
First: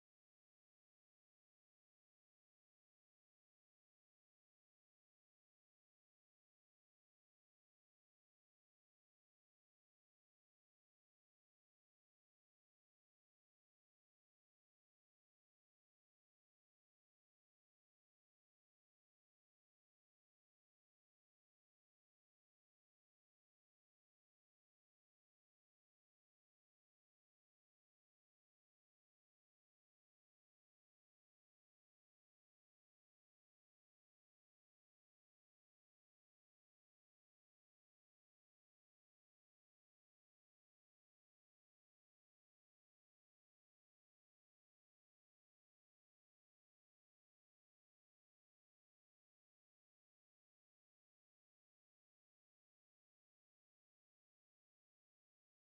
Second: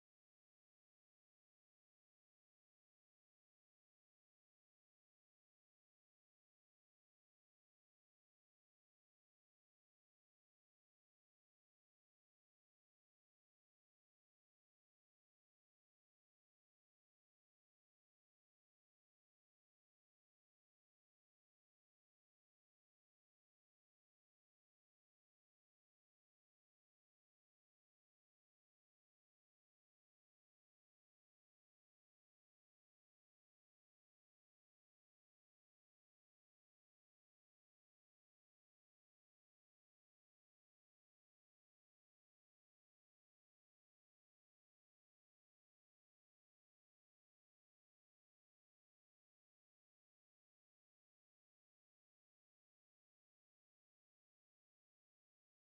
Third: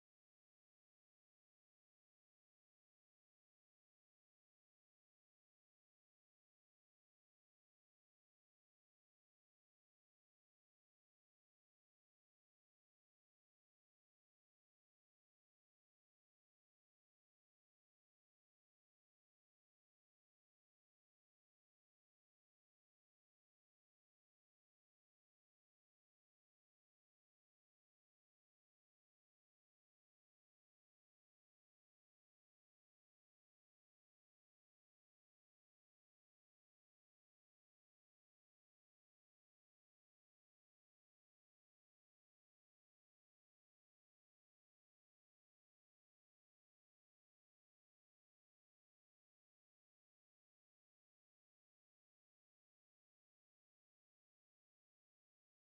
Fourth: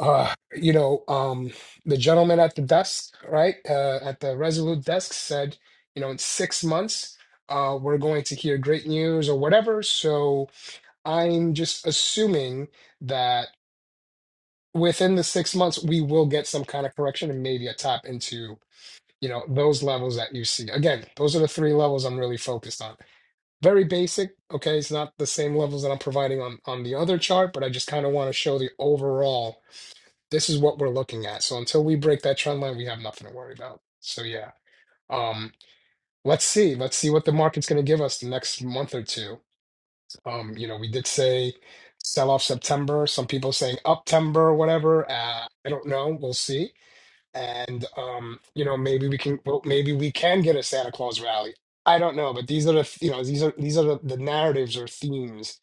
Speaker 2: uh, you know, um, the gentleman at the desk, right, uh, at the Resolute desk said, you know, in six months, uh, we're going to hear great news or whatever. So I'm just assuming that within the six months, we will get some kind of correction and maybe a tap into, you know, those levels that you see. Again, those are the three levels I'm really focused on. Very basic. Okay, it's not the same levels that I'm providing on on the other chart, but I just kind of want to show the overall this is what we're looking at. So until we break that trend line, we have nothing to worry about. So yeah, um, let's see. Let's see what the market's going to give us the next month or two. Um, you know, we did say sell off September. Some people saying Uptember or whatever. Uh, I don't know. We'll see. And um, you know, maybe we can. Well, maybe we can get a Santa Claus rally. I don't know, but these are the you know these are these are the, the narratives or themes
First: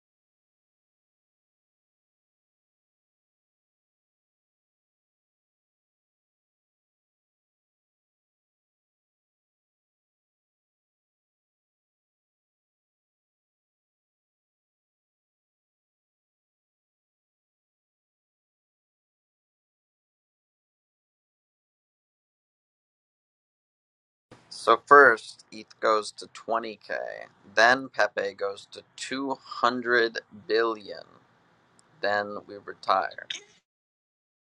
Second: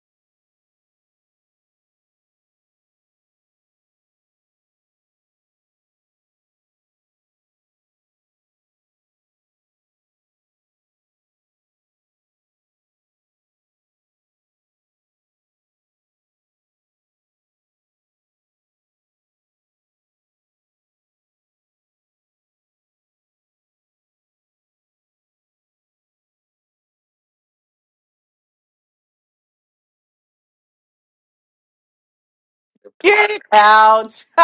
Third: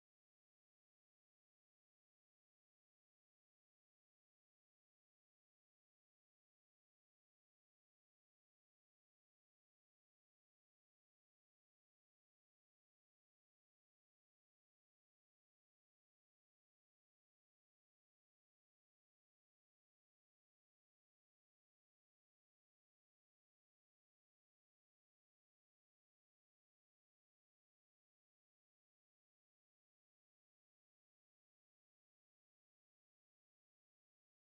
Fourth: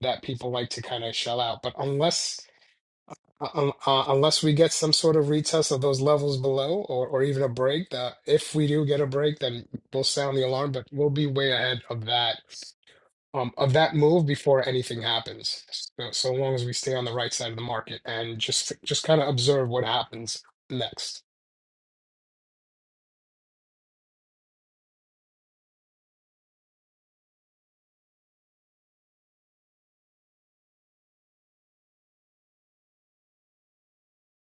Speaker 2: that people like to kind of shell out. But unless uh, um, uh, unless we get some sort of retest of those levels below or, or even a break that if we do get a break then we'll sound the alarm but we'll be way ahead of that um of that move before anything happens so, so long as we stay on the right side of the market and just just kind of observe what happens next
Speaker 4: so first eth goes to 20k then pepe goes to 200 billion then we retire
Speaker 1: Get it out. *laughs*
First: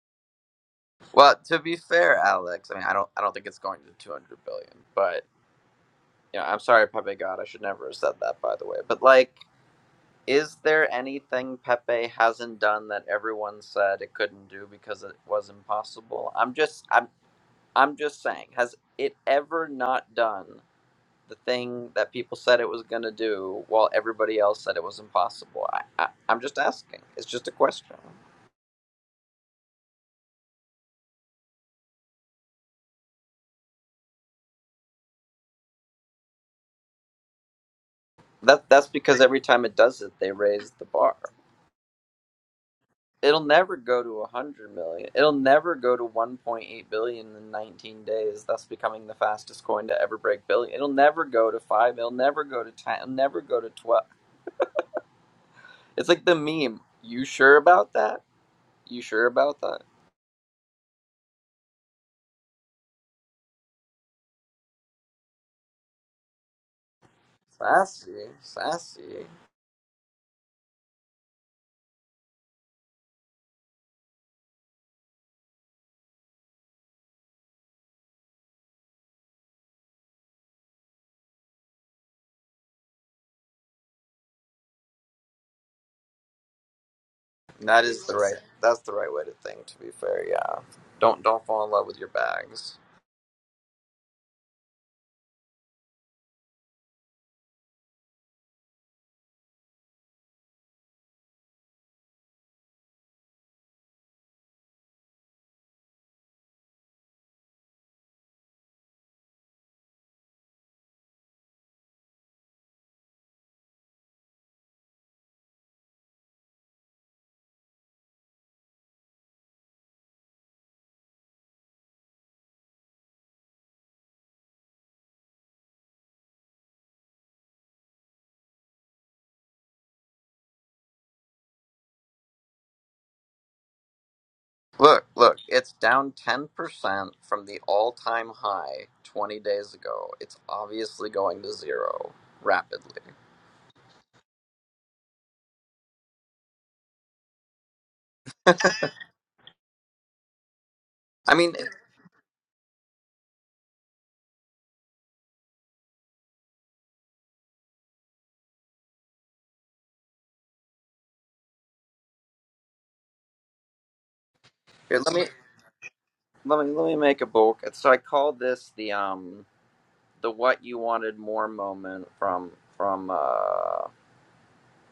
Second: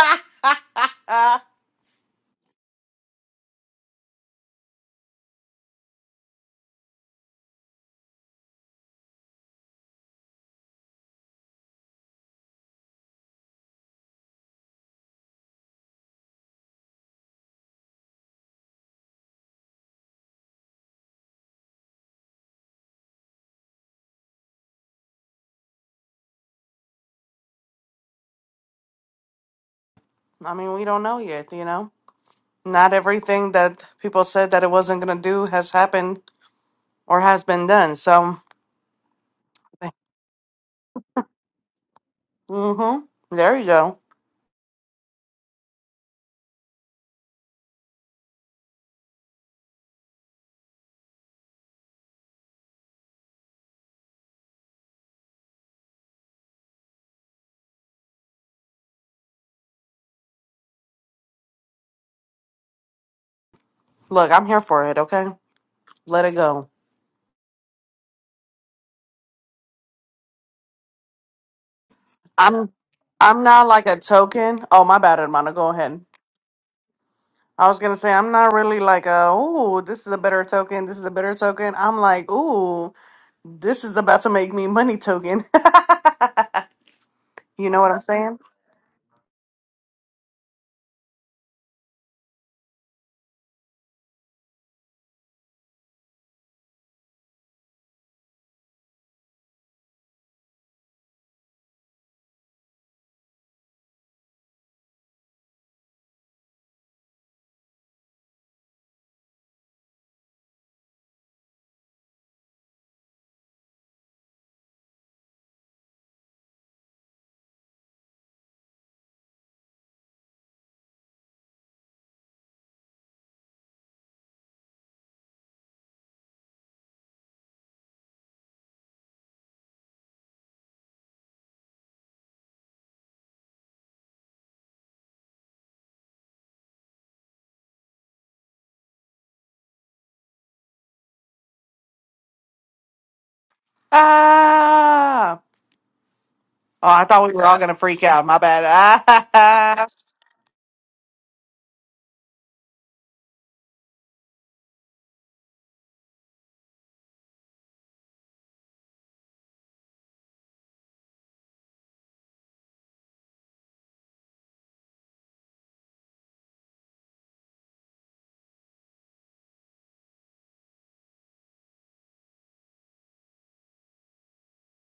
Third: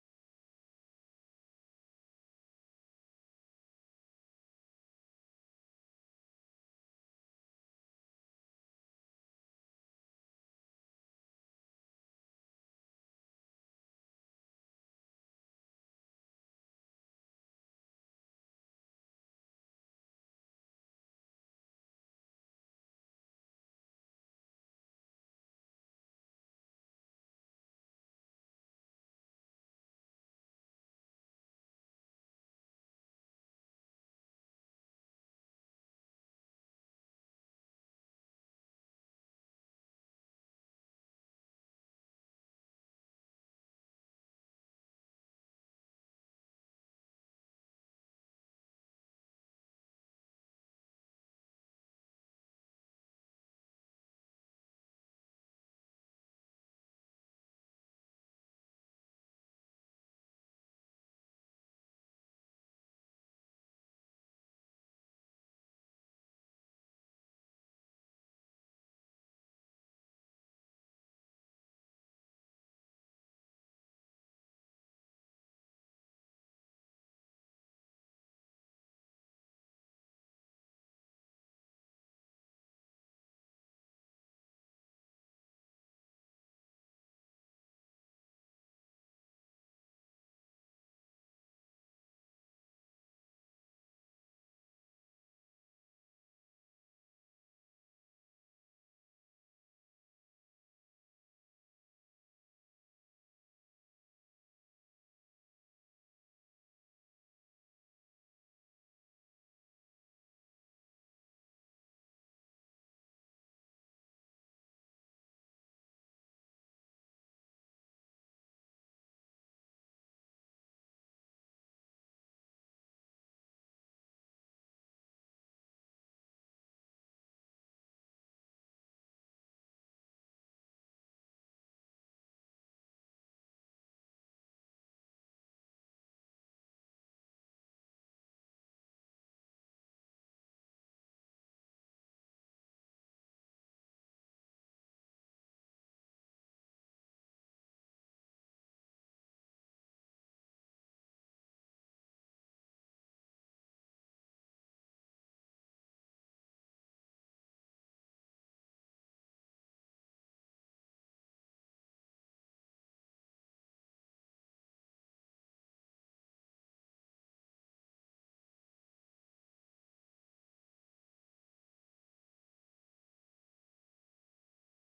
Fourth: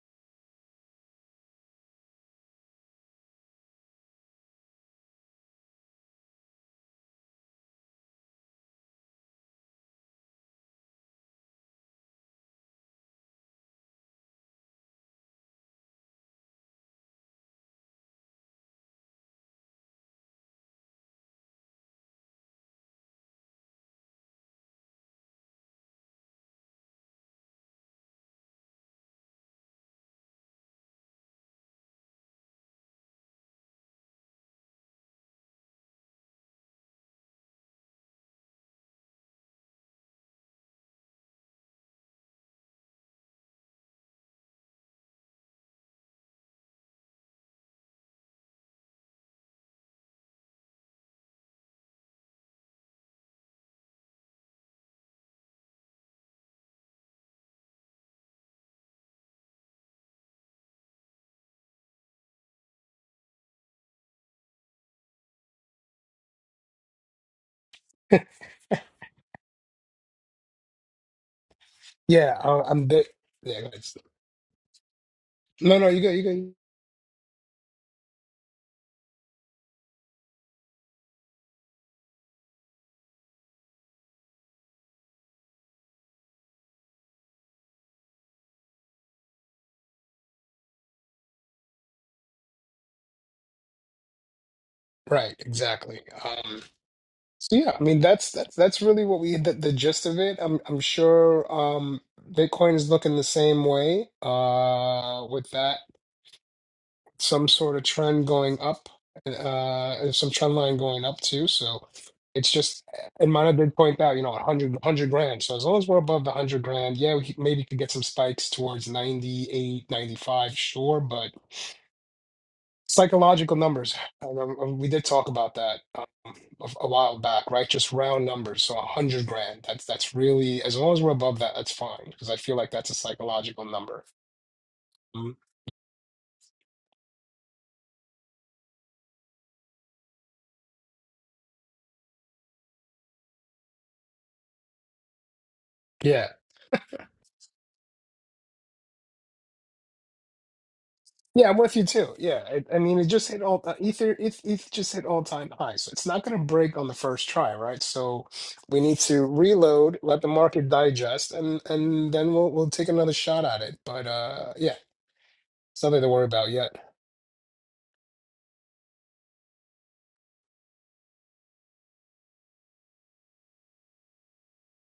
Speaker 4: well
Speaker 1: I
Speaker 4: to be fair alex i mean i don't i don't think it's going to 200 billion but you know i'm sorry pepe god i should never have said that by the way but like Is there anything Pepe hasn't done that everyone said it couldn't do because it was impossible? I'm just I'm I'm just saying, has it ever not done the thing that people said it was going to do while everybody else said it was impossible? I, I I'm just asking. It's just a question.
Speaker 1: mean, we don't know yet, you know? Not everything that people said that it wasn't gonna do has happened or has been done. So,
Speaker 4: That that's because every time it does it, they raise the bar.
Speaker 1: mm-hmm.
Speaker 4: It'll
Speaker 1: There you
Speaker 4: never
Speaker 1: go.
Speaker 4: go to 100 million. It'll never go to 1.8 billion in 19 days, thus becoming the fastest coin to ever break billion. It'll never go to 5. It'll never go to 10. It'll never go to 12. It's like the meme. You sure about that? You sure about that?
Speaker 1: Look, I'm here for it, okay? Let it go.
Speaker 4: Sassy. Sassy.
Speaker 2: yeah uh,
Speaker 1: I'm
Speaker 2: i'm bit
Speaker 1: I'm
Speaker 2: yeah
Speaker 1: not like a
Speaker 2: it's,
Speaker 1: token. Oh, my bad, Hermano. Go
Speaker 2: no no
Speaker 1: ahead.
Speaker 2: you go you go
Speaker 1: I was gonna say I'm not really like a ooh, this is a better token, this is a better token. I'm like, ooh, this is about to make me money token. *laughs* you know
Speaker 4: That
Speaker 1: what I'm
Speaker 4: is the right
Speaker 1: saying?
Speaker 4: That's the right way to think to be fair, yeah. Don't don't fall in love with your bags.
Speaker 2: right exactly Um, So yeah, I mean that's that's that's really what we the, the gist of it. I'm I'm sure um Bitcoin is looking the same way uh with that some sort of trend going up uh and some trend line going up too. So it's just and Mana did point out, you know, a hundred hundred grand. So as long as we're above the 100 grand, yeah, we could- maybe could get some spikes towards 98, 95. sure, but Psychological numbers. And, um, um, we did talk about that um, a, a while back, right? Just round numbers. So a hundred grand. That's that's really as long as we're above that, that's fine because I feel like that's a psychological number.
Speaker 4: Look, look,
Speaker 2: Mm.
Speaker 4: it's down 10% from the all time high 20 days ago. It's obviously going to zero rapidly.
Speaker 1: Ah
Speaker 2: Yeah,
Speaker 1: Oh, I thought we were all gonna freak out. My bad. Ah,
Speaker 4: I
Speaker 2: yeah,
Speaker 4: mean,
Speaker 2: I'm
Speaker 4: it-
Speaker 2: with you too. Yeah, I, I mean, it just hit all uh, ether. It, it just hit all time high, so it's not going to break on the first try, right? So we need to reload, let the market digest, and and then we'll we'll take another shot at it. But uh, yeah,
Speaker 4: here, let me
Speaker 2: it's nothing to worry about
Speaker 4: let
Speaker 2: yet.
Speaker 4: me let me make a book. So I called this the um the what you wanted more moment from from uh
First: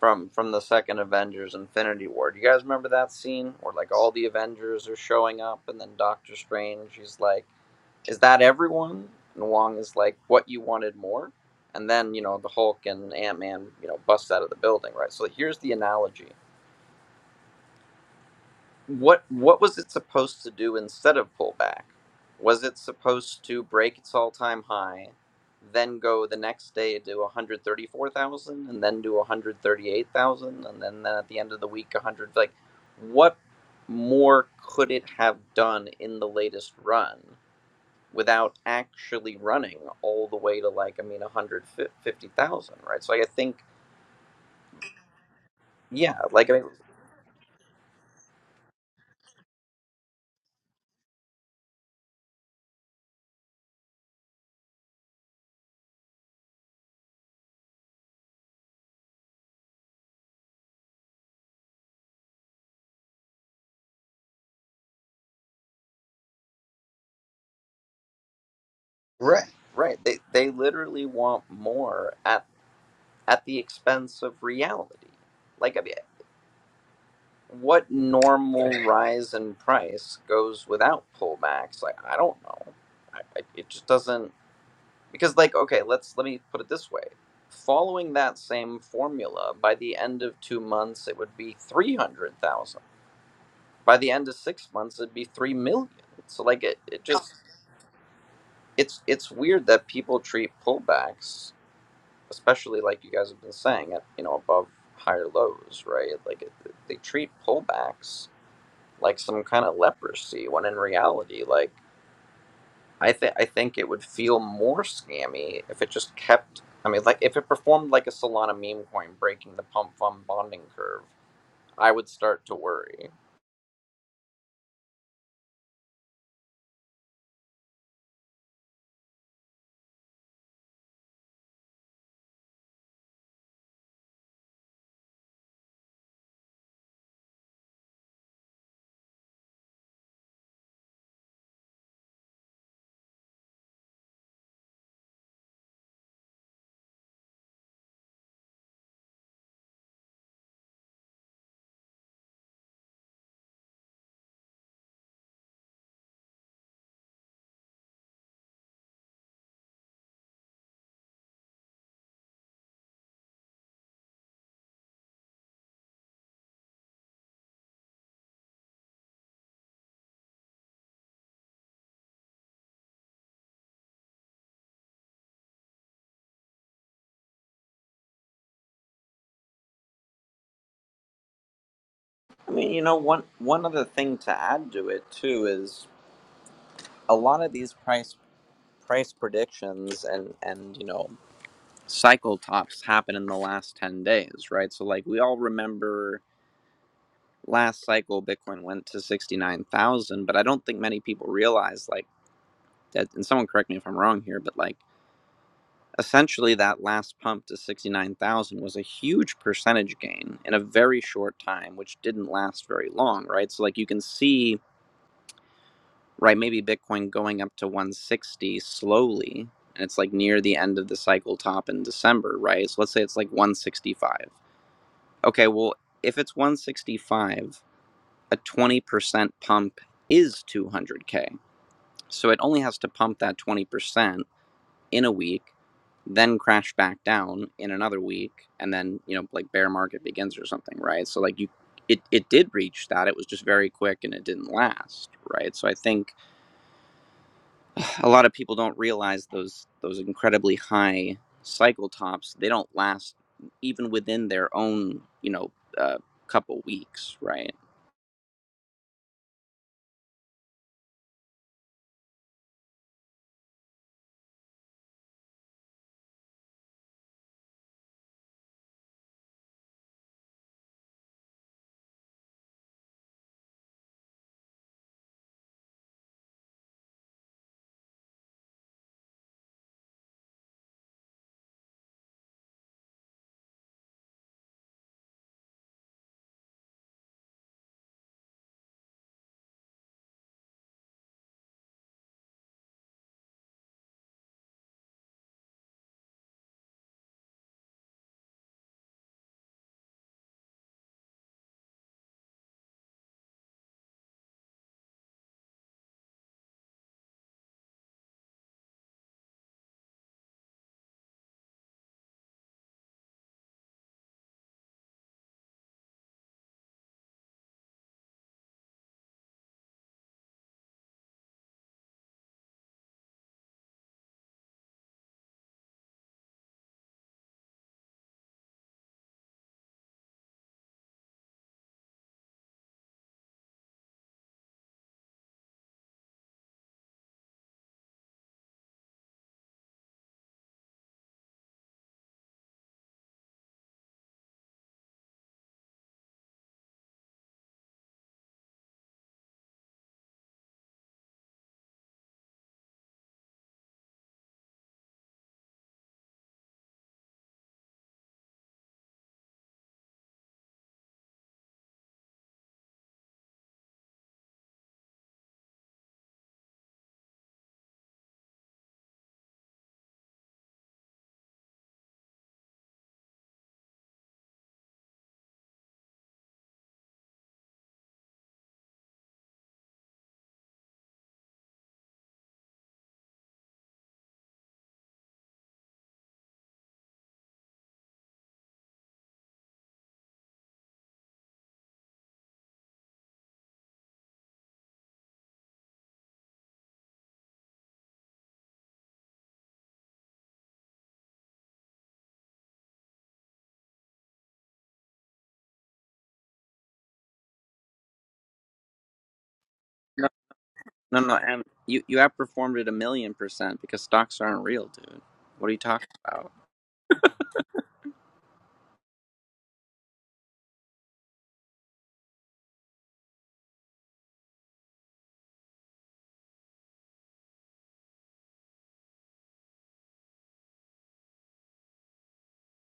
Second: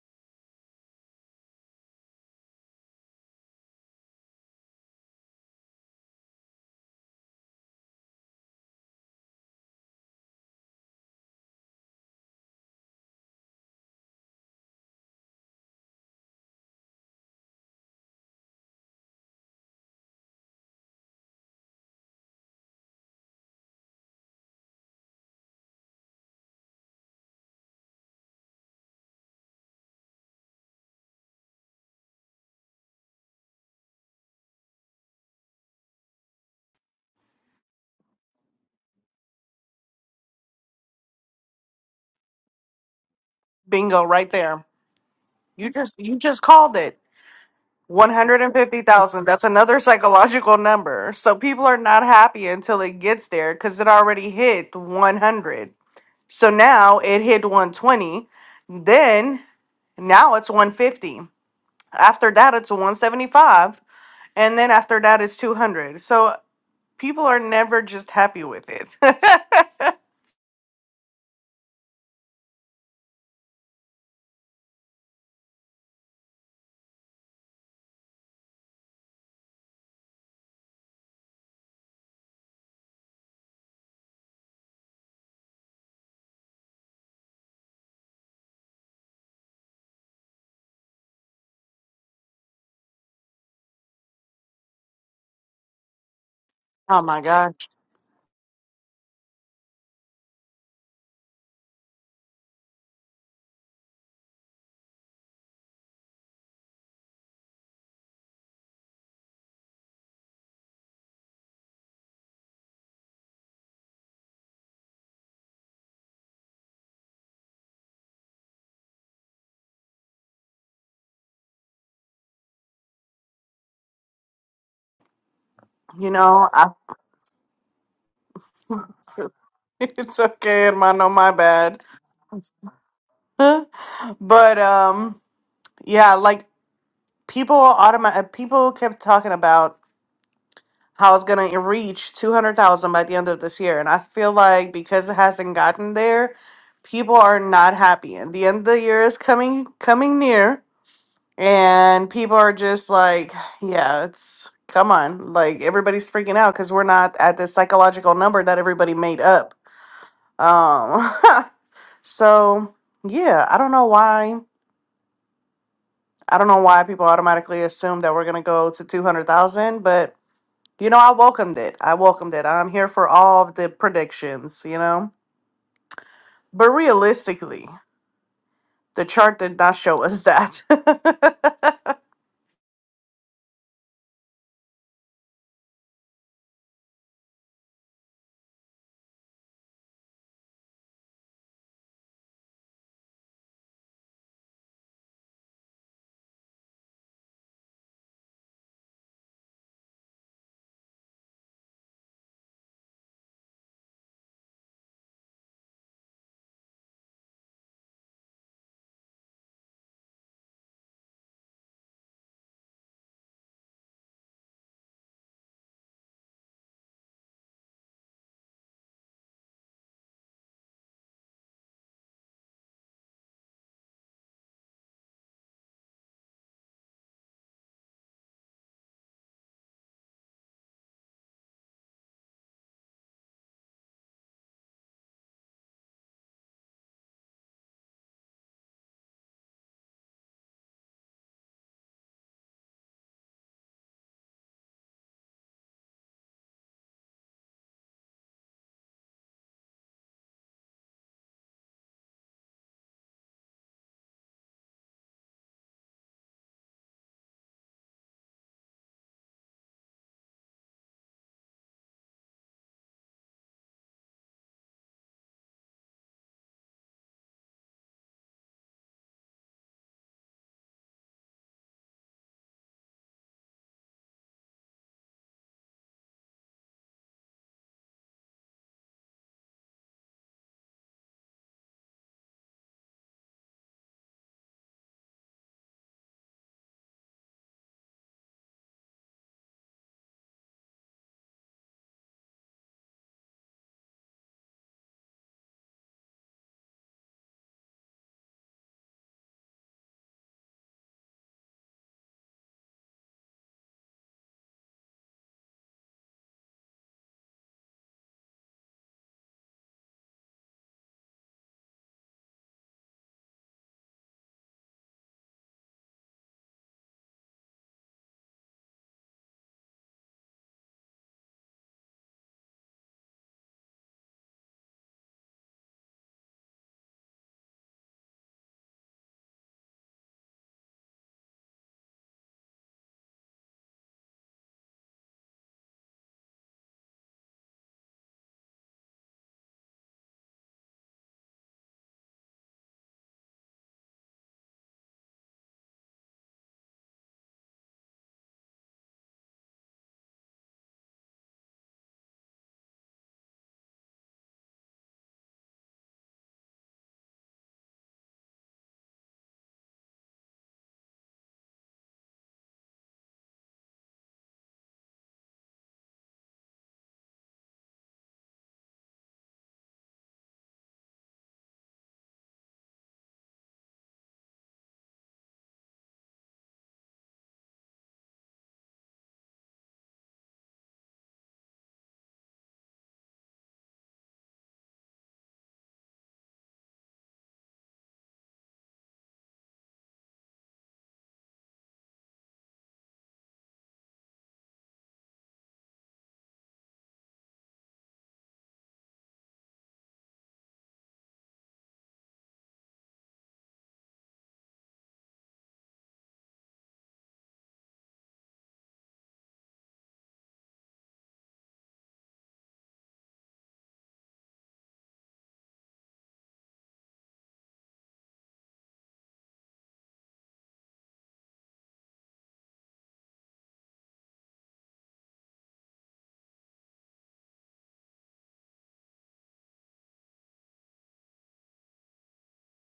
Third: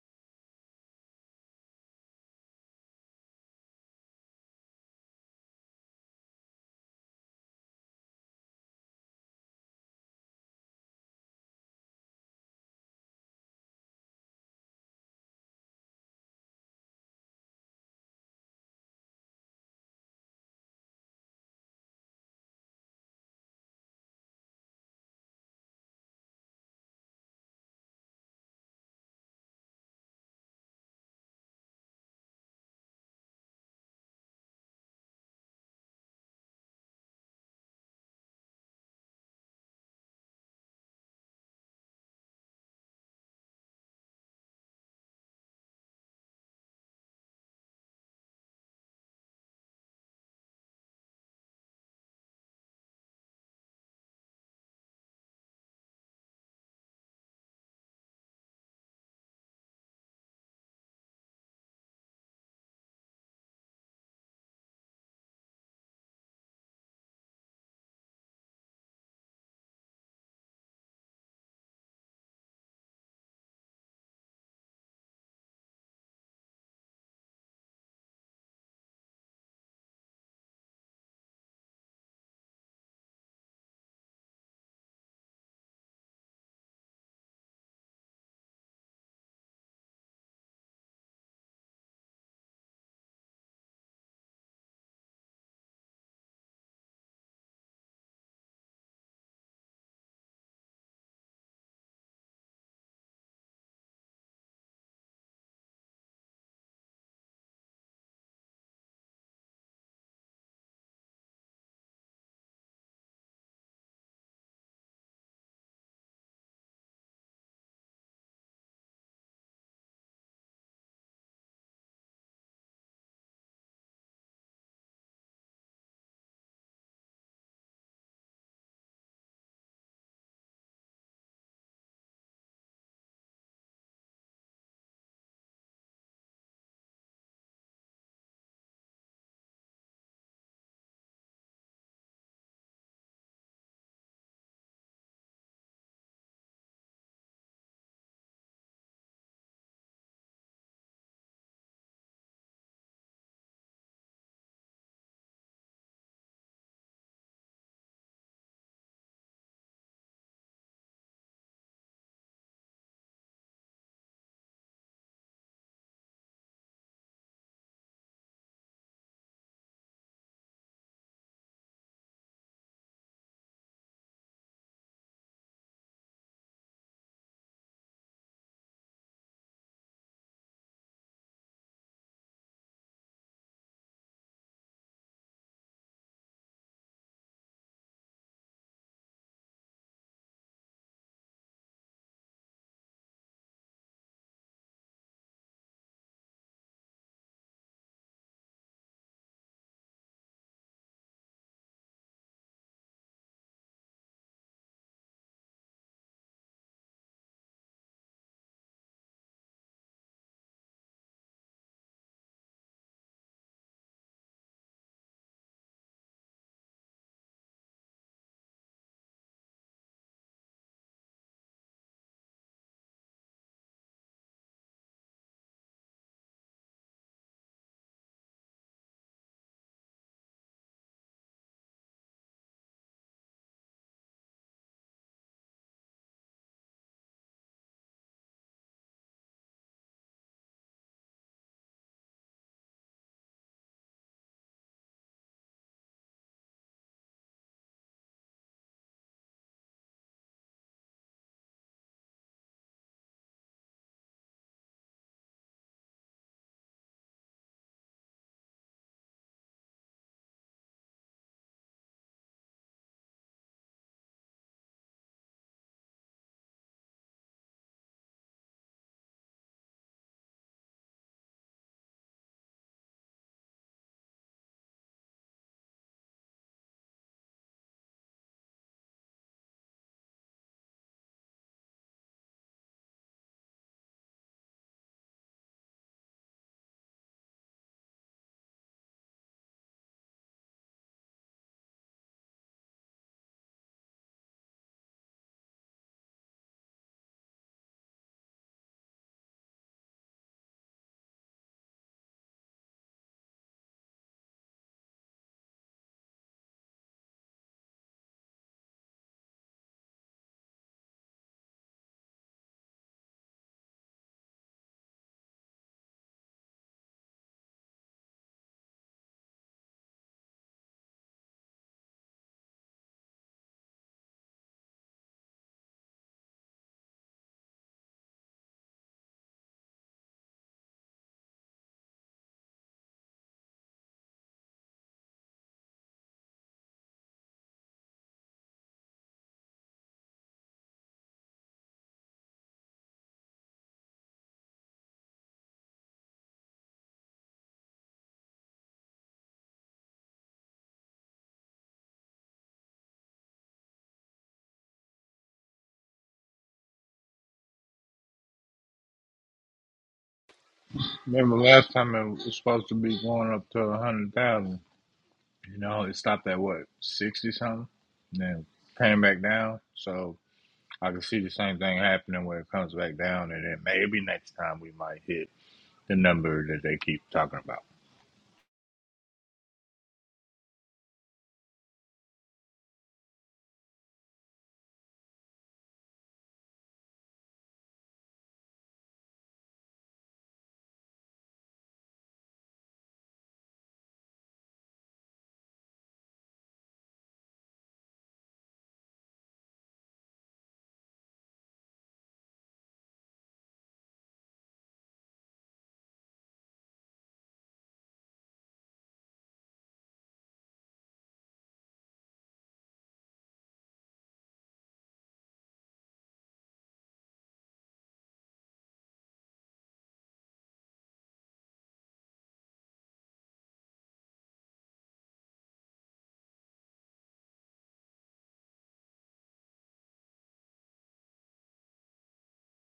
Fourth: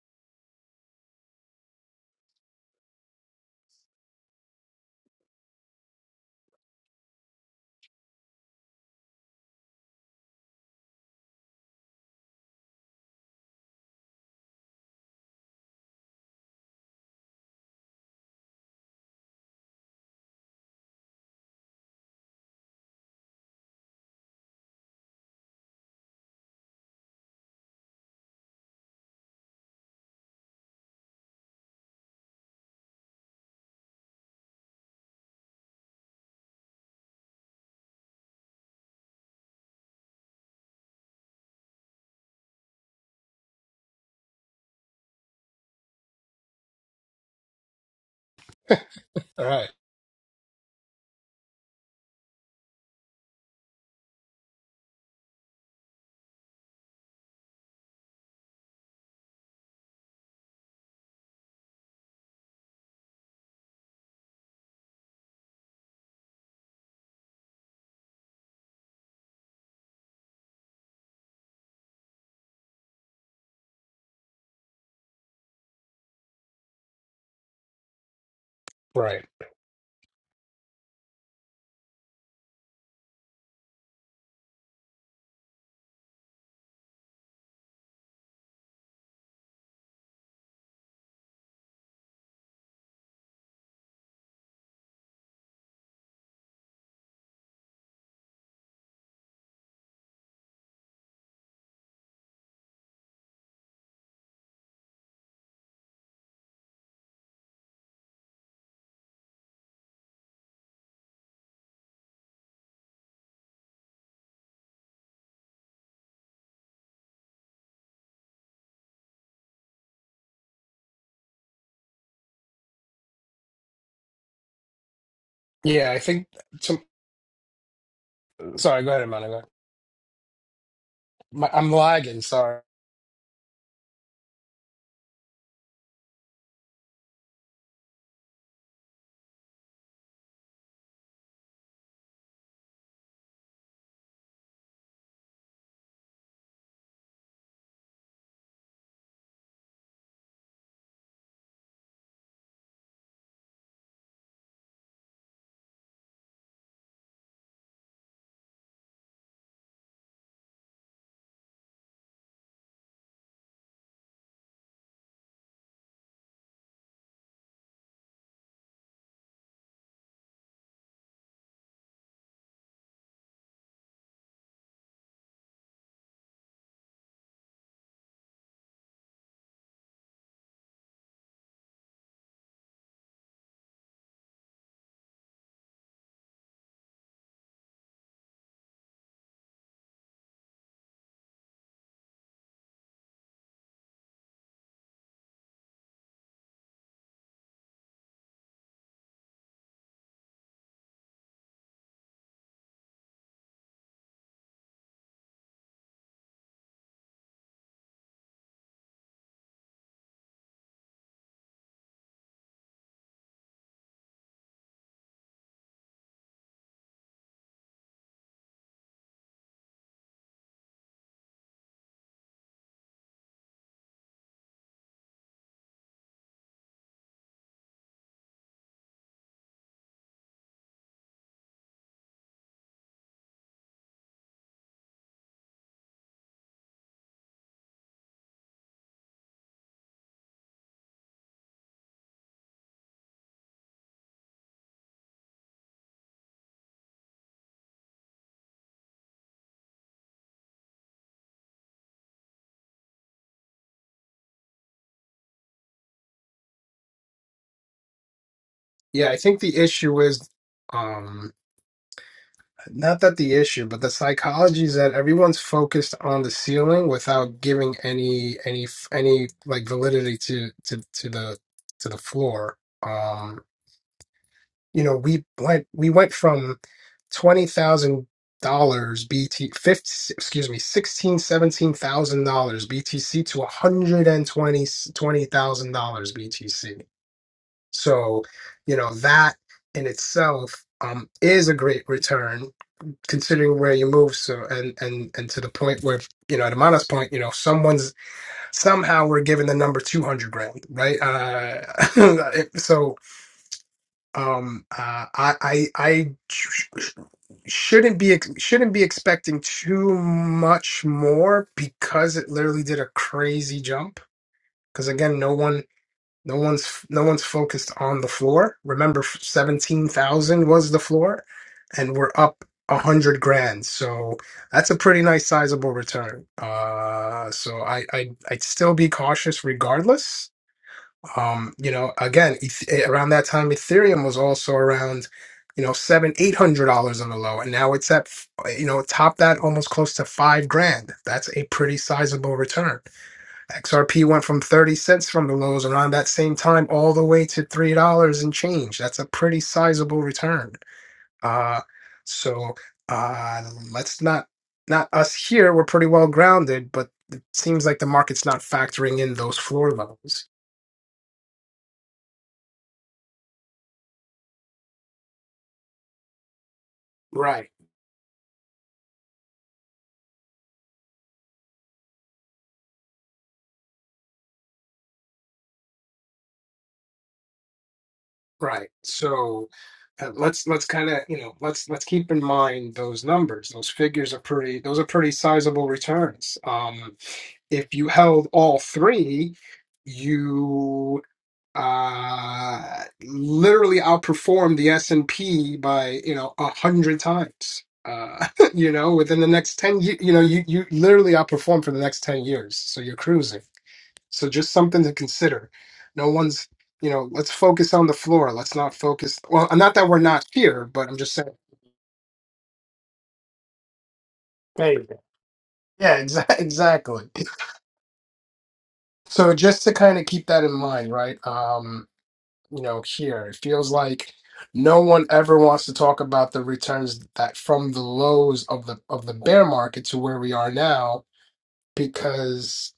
Speaker 4: from from the second Avengers Infinity War. Do you guys remember that scene where like all the Avengers are showing up and then Doctor Strange he's like is that everyone? And Wong is like, what you wanted more? And then, you know, the Hulk and Ant Man, you know, bust out of the building, right? So here's the analogy. What what was it supposed to do instead of pull back? Was it supposed to break its all time high, then go the next day to 134,000 and then to 138,000 and then, then at the end of the week 100 like what more could it have done in the latest run without actually running all the way to like I mean 150,000, right? So like, I think
Speaker 1: *laughs* bingo right there. You just you
Speaker 4: yeah,
Speaker 1: just
Speaker 4: like I mean,
Speaker 1: called it. One hundred and fifty thousand. That's
Speaker 2: All right,
Speaker 1: another psychological number. So people are not happy until it gets there because it already hit one hundred. So now it hit one twenty. Then Now it's 150. After that, it's 175. And then after that, it's 200. So people are never just happy with it.
Speaker 4: right, right. They they literally want more at at the expense of reality. Like I mean, what normal *laughs*
Speaker 2: right.
Speaker 4: rise in price goes without pullbacks? Like I don't know. It, it just doesn't because like okay, let's let me put it this way. Following that same formula, by the end of two months, it would be 300,000 by the end of six months it'd be three million so like it,
Speaker 1: *laughs* oh
Speaker 4: it
Speaker 1: my
Speaker 4: just
Speaker 1: gosh.
Speaker 4: it's it's weird that people treat pullbacks especially like you guys have been saying at you know above higher lows right like it, they treat pullbacks like some kind of leprosy when in reality like i think i think it would feel more scammy if it just kept i mean like if it performed like a solana meme coin breaking the pump fund bonding curve i would start to worry
Speaker 2: Yeah, I
Speaker 1: You
Speaker 2: think.
Speaker 1: know, I,
Speaker 2: Sorry, go ahead, Amanda.
Speaker 1: *laughs* it's okay, hermano, my
Speaker 2: My, I'm
Speaker 1: bad.
Speaker 2: lagging. Sorry.
Speaker 1: *laughs* but um, yeah, like people automatic people kept talking about how it's gonna reach 200,000 by the end of this year. And I feel like because it hasn't gotten there, people are not happy. And the end of the year is coming coming near and people are just like yeah it's come on like everybody's freaking out because we're not at this psychological number that everybody made up um *laughs* so yeah i don't know why i don't know why people automatically assume that we're going to go to 200000 but you know i welcomed it i welcomed it i'm here for all of the predictions you know but realistically the chart did not show us that *laughs*
Speaker 4: i mean you know one one other thing to add to it too is a lot of these price price predictions and and you know cycle tops happen in the last 10 days right so like we all remember last cycle bitcoin went to 69,000 but i don't think many people realize like that and someone correct me if i'm wrong here but like essentially that last pump to 69,000 was a huge percentage gain in a very short time which didn't last very long right so like you can see right maybe bitcoin going up to 160 slowly and it's like near the end of the cycle top in december right so let's say it's like 165 okay well if it's 165 a 20% pump is 200k so it only has to pump that 20% in a week then crash back down in another week and then you know like bear market begins or something right so like you it, it did reach that it was just very quick and it didn't last right so i think a lot of people don't realize those those incredibly high cycle tops they don't last even within their own you know uh, couple weeks right
Speaker 2: Yeah, I think the issue is um not that the issue, but the psychology is that everyone's focused on the ceiling without giving any any any like validity to to to the to the floor. Um, you know, we went we went from twenty thousand dollars BT 50, excuse me sixteen seventeen thousand dollars BTC to one hundred and twenty twenty thousand dollars BTC So, you know, that in itself um, is a great return considering where you move. So, and, and, and to the point where, you know, at Amana's point, you know, someone's somehow we're given the number 200 grand, right? Uh, *laughs* so, um, uh, I, I, I sh- sh- shouldn't be, ex- shouldn't be expecting too much more because it literally did a crazy jump. Cause again, no one no one's no one's focused on the floor. Remember, seventeen thousand was the floor, and we're up a hundred grand. So that's a pretty nice, sizable return. Uh, so I, I I'd still be cautious, regardless. Um, you know, again, eth- around that time, Ethereum was also around, you know, seven, eight hundred dollars on the low, and now it's at, you know, top that almost close to five grand. That's a pretty sizable return. XRP went from 30 cents from the lows around that same time all the way to $3 and change. That's a pretty sizable return. Uh, so uh, let's not, not us here, we're pretty well grounded, but it seems like the market's not factoring in those floor levels.
Speaker 3: Remember last time it was supposed to be going up to a hundred thousand. You know, it stopped at what sixty
Speaker 2: Right,
Speaker 3: something, and then came back down. So I can see the same thing happening where it comes back down, and then maybe next time we might hit the number that they keep talking about.
Speaker 2: right. So uh, let's let's kind of you know let's let's keep in mind those numbers those figures are pretty those are pretty sizable returns um if you held all three you uh, literally outperformed the S and P by you know a hundred times. Uh, *laughs* you know, within the next ten, ye- you know, you you literally outperform for the next ten years. So you're cruising. So just something to consider. No one's, you know, let's focus on the floor. Let's not focus. Well, not that we're
Speaker 4: no
Speaker 2: not here, but I'm
Speaker 4: no
Speaker 2: just
Speaker 4: no
Speaker 2: saying.
Speaker 4: and you you outperformed it a million percent because stocks aren't real
Speaker 2: There you go.
Speaker 4: dude what are you talking
Speaker 2: Yeah,
Speaker 4: about
Speaker 2: exa- *laughs* exactly. So just to kind of keep that in mind, right? um, you know, here. It feels like no one ever wants to talk about the returns that from the lows of the of the bear market to where we are now, because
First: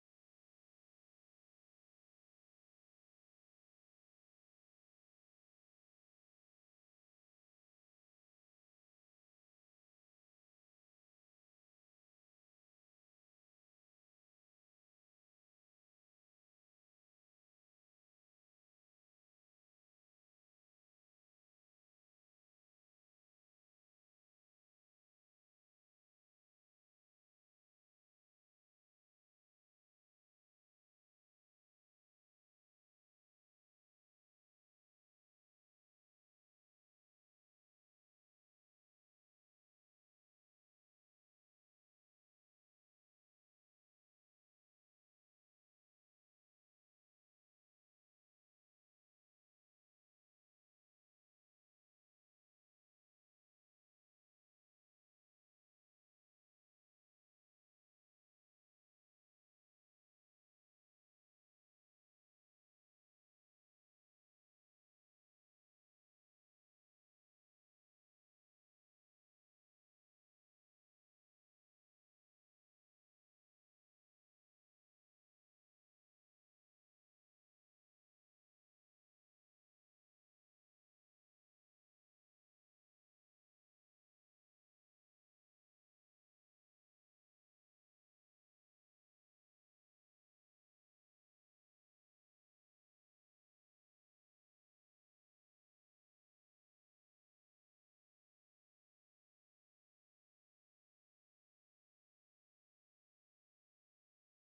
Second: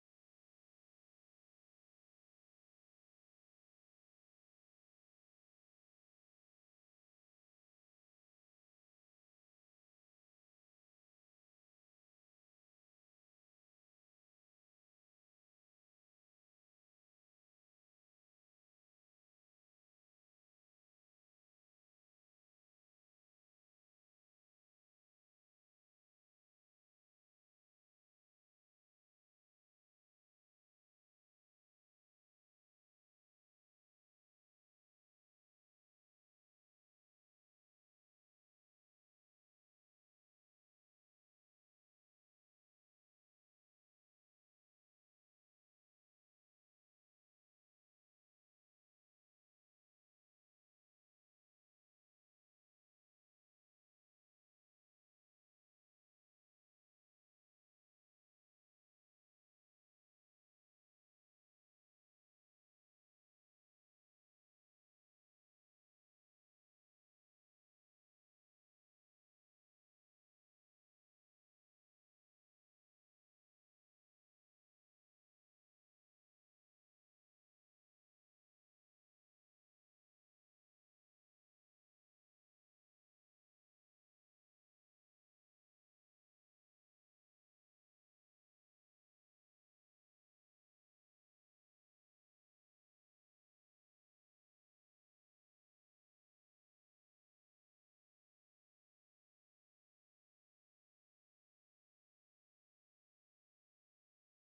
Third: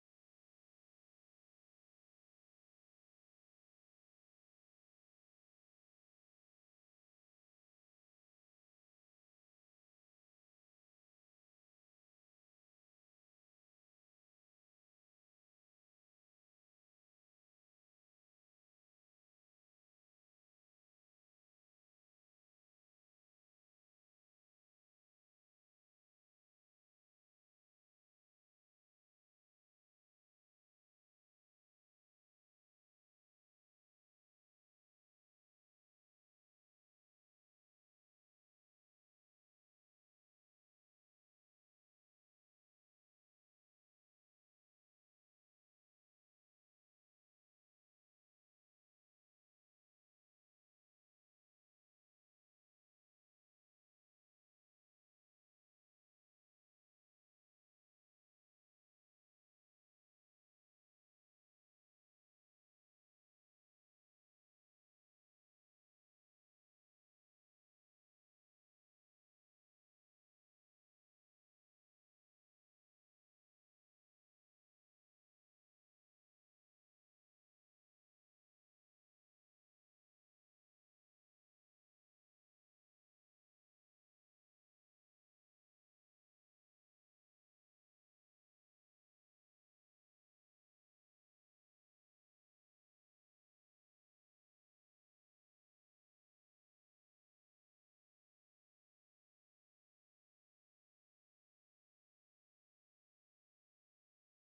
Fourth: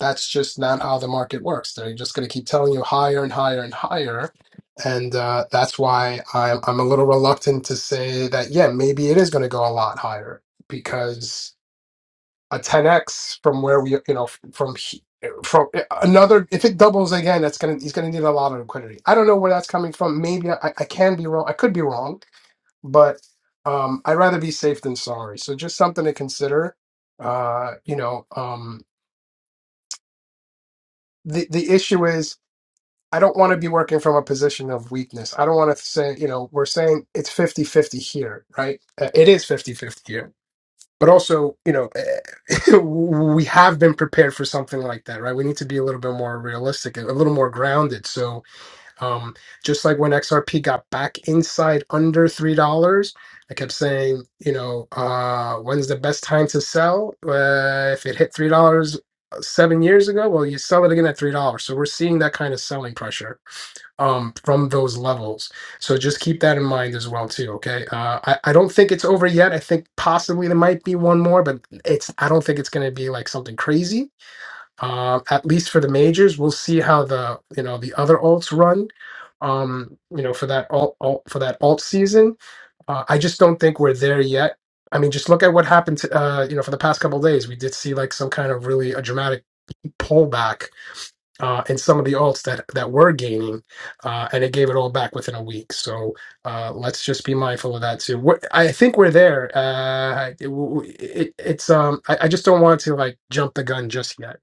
Speaker 2: that's just not how the market works. They're just going to keep telling you higher and higher and higher. And uh, that's why I'm I'm a little reluctant to say that, yeah, maybe it is going to go a lot higher because a 10x from where we you know from he- from eh, another if it doubles again that's gonna he's gonna need a lot of liquidity i don't know where that's coming from maybe i, I can be wrong i could be wrong but um i'd rather be safe than sorry so just something to consider uh you know um the the issue is i don't want to be working from a position of weakness i don't want to say you know we're saying it's 50 50 here right Uh, it is 50 50 here. but also you know *laughs* we have been prepared for something like that right we need to be a little bit more realistic a little more grounded so um just like when xrp got back inside under three dollars i kept saying you know uh when's the best time to sell uh, if it hit three dollars uh, seven years ago well you sell it again at three dollars so we're seeing that kind of selling pressure um from those levels so just keep that in mind as well too okay uh I, I don't think it's over yet i think possibly there might be one more but it's i don't think it's going to be like something crazy um at least for the majors we'll see how the you know the other alts run um you know for that alt, alt for that alt season uh, i just don't think we're there yet i mean just look at what happened to, uh you know for the past couple of days we did see like some kind of really a dramatic pullback uh, and some of the alts that that were gaining, uh, and it gave it all back within a week. So uh, let's just be mindful of that too. We're, I think we're there. Uh, it, it, it's um, I, I just don't want to like jump the gun just yet.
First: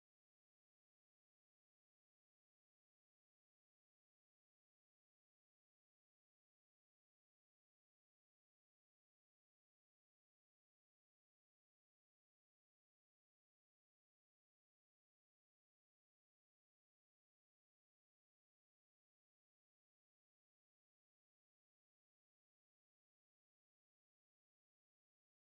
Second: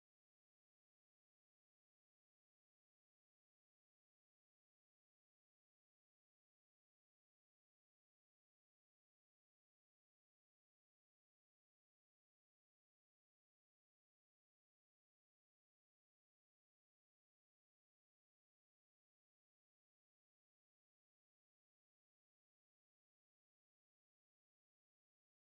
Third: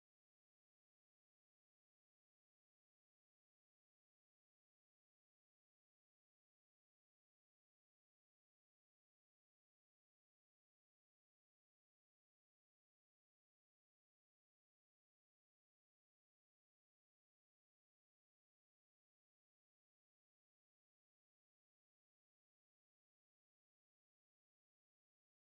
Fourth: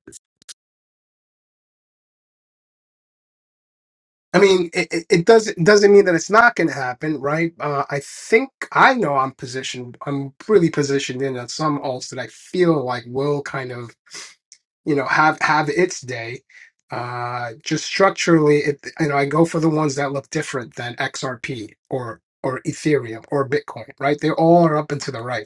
Speaker 2: I mean, it, it it doesn't doesn't mean that it's not going to happen, right? Uh, I think I know I'm positioned. I'm really positioned in on some alts that I feel like will kind of you know have have its day uh just structurally it you know i go for the ones that look different than xrp or or ethereum or bitcoin right they all are up and to the right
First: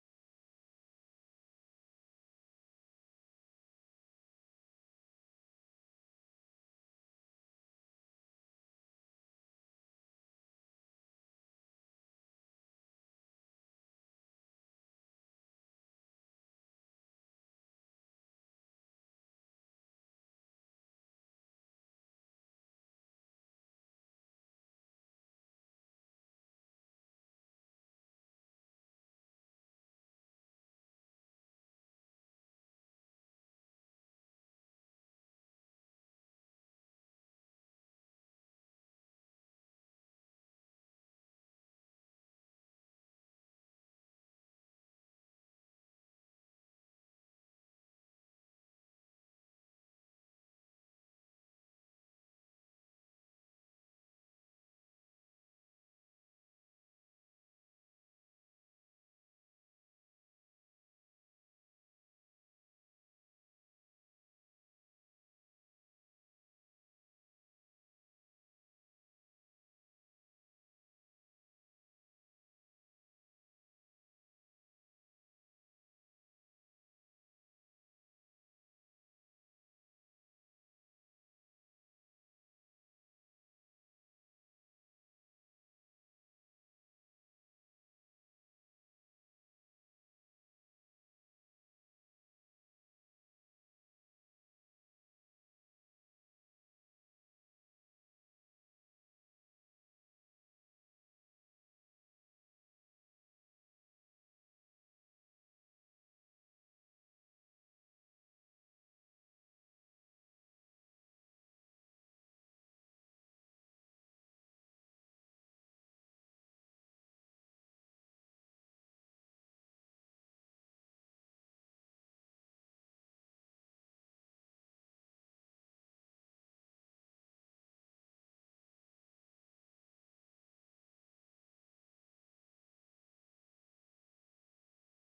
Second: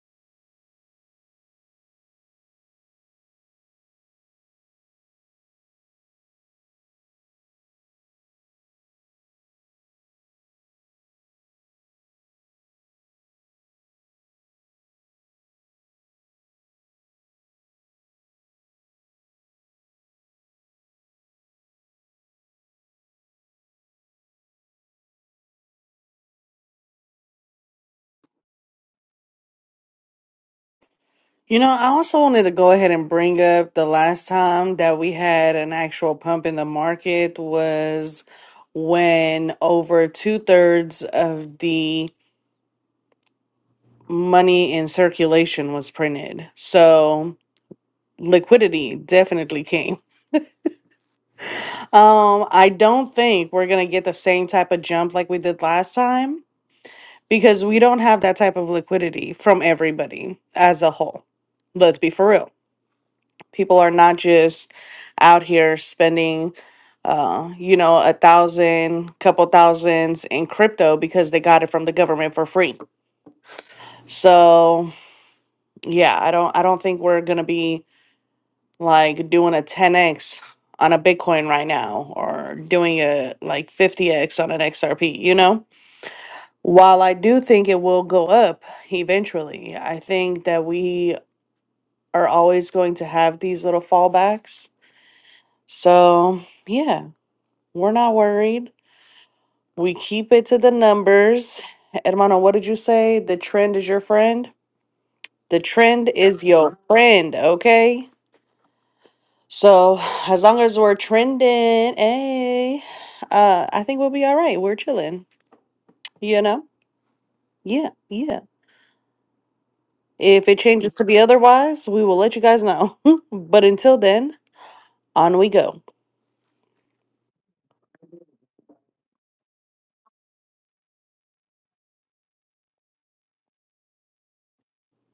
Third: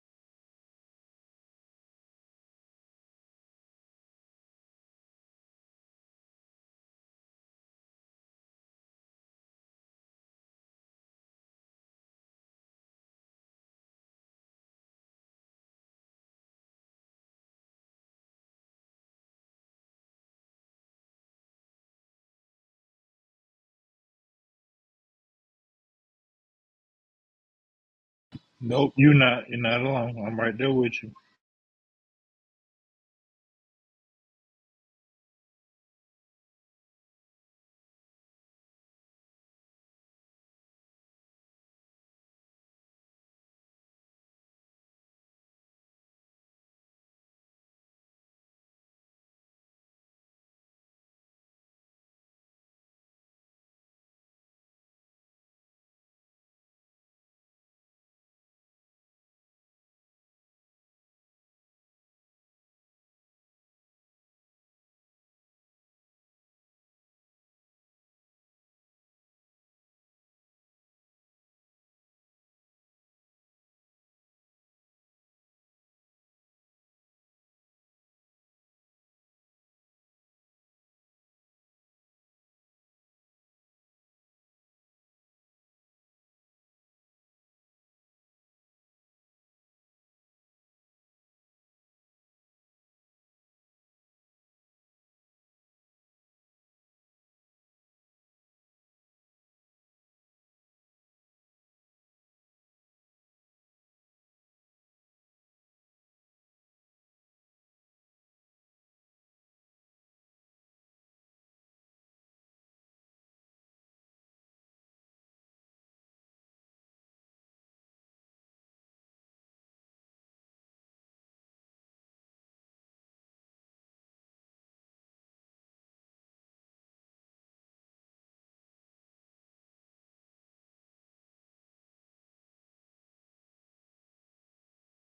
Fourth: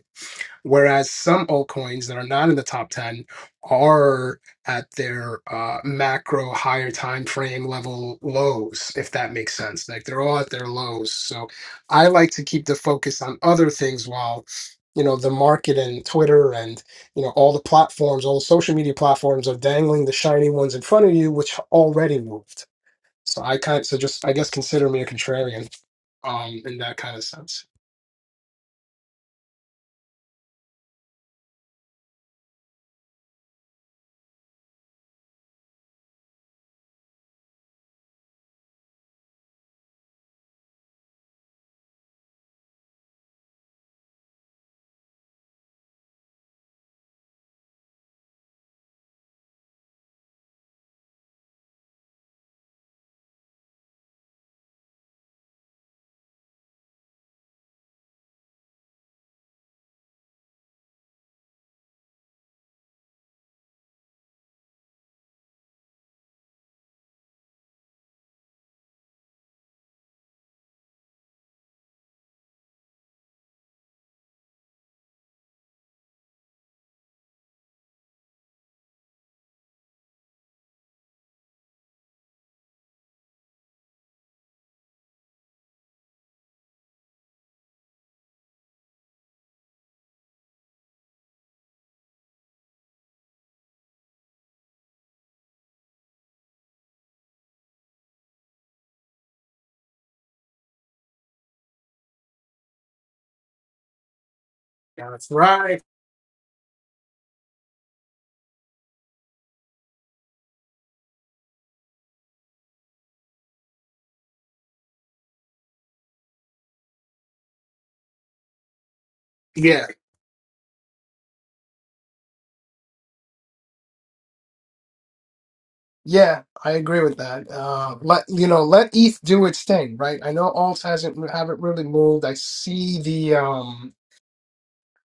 Speaker 2: Whereas some altcoins that are not in the top 10 are at their uh, macro higher time frame level lows, if that makes sense. Like they're all at their lows. So I like to keep the focus on other things while you know the market and Twitter and you know all the platforms, all the social media platforms are dangling the shiny ones in front of you, which already moved. So I kind so just I guess consider me a contrarian um in that kind of sense.
Speaker 3: Nope, you're not. You're not alone. I'm right there with you.
Speaker 1: You know, I also wanted to go ahead and bring up the last time that we had an actual pump in the market was when over two thirds of the money in circulation was printed. So liquidity definitely came. Um, I don't think we're gonna get the same type of jump like we did last time because we don't have that type of liquidity from everybody as a whole. Let's be for real. people are not just out here spending uh you know a thousand couple thousands in crypto because they got it from the government for free so yeah i don't i don't think we're gonna be like doing a 10x on a bitcoin right now or doing a like 50x on an xrp you know while i do think it will go up eventually i think that we are always going to have these little fallbacks so yeah We're not worried. We keep it to the numbers. Hermano, what did you say? The trend is your friend?
Speaker 2: That's
Speaker 1: The
Speaker 2: right.
Speaker 1: trend is your friend, okay? So as long as we're trending, hey, uh, I think we'll be all right. We're chilling, you know? Yeah, yeah.
Speaker 2: Yeah.
Speaker 1: If it changes to be otherwise, we will let you guys know. *laughs* but until then, on we go.
Speaker 2: Yeah, I agree with that. Uh, let you know, let ETH do its thing, right? I know alts hasn't haven't really moved. I see the um,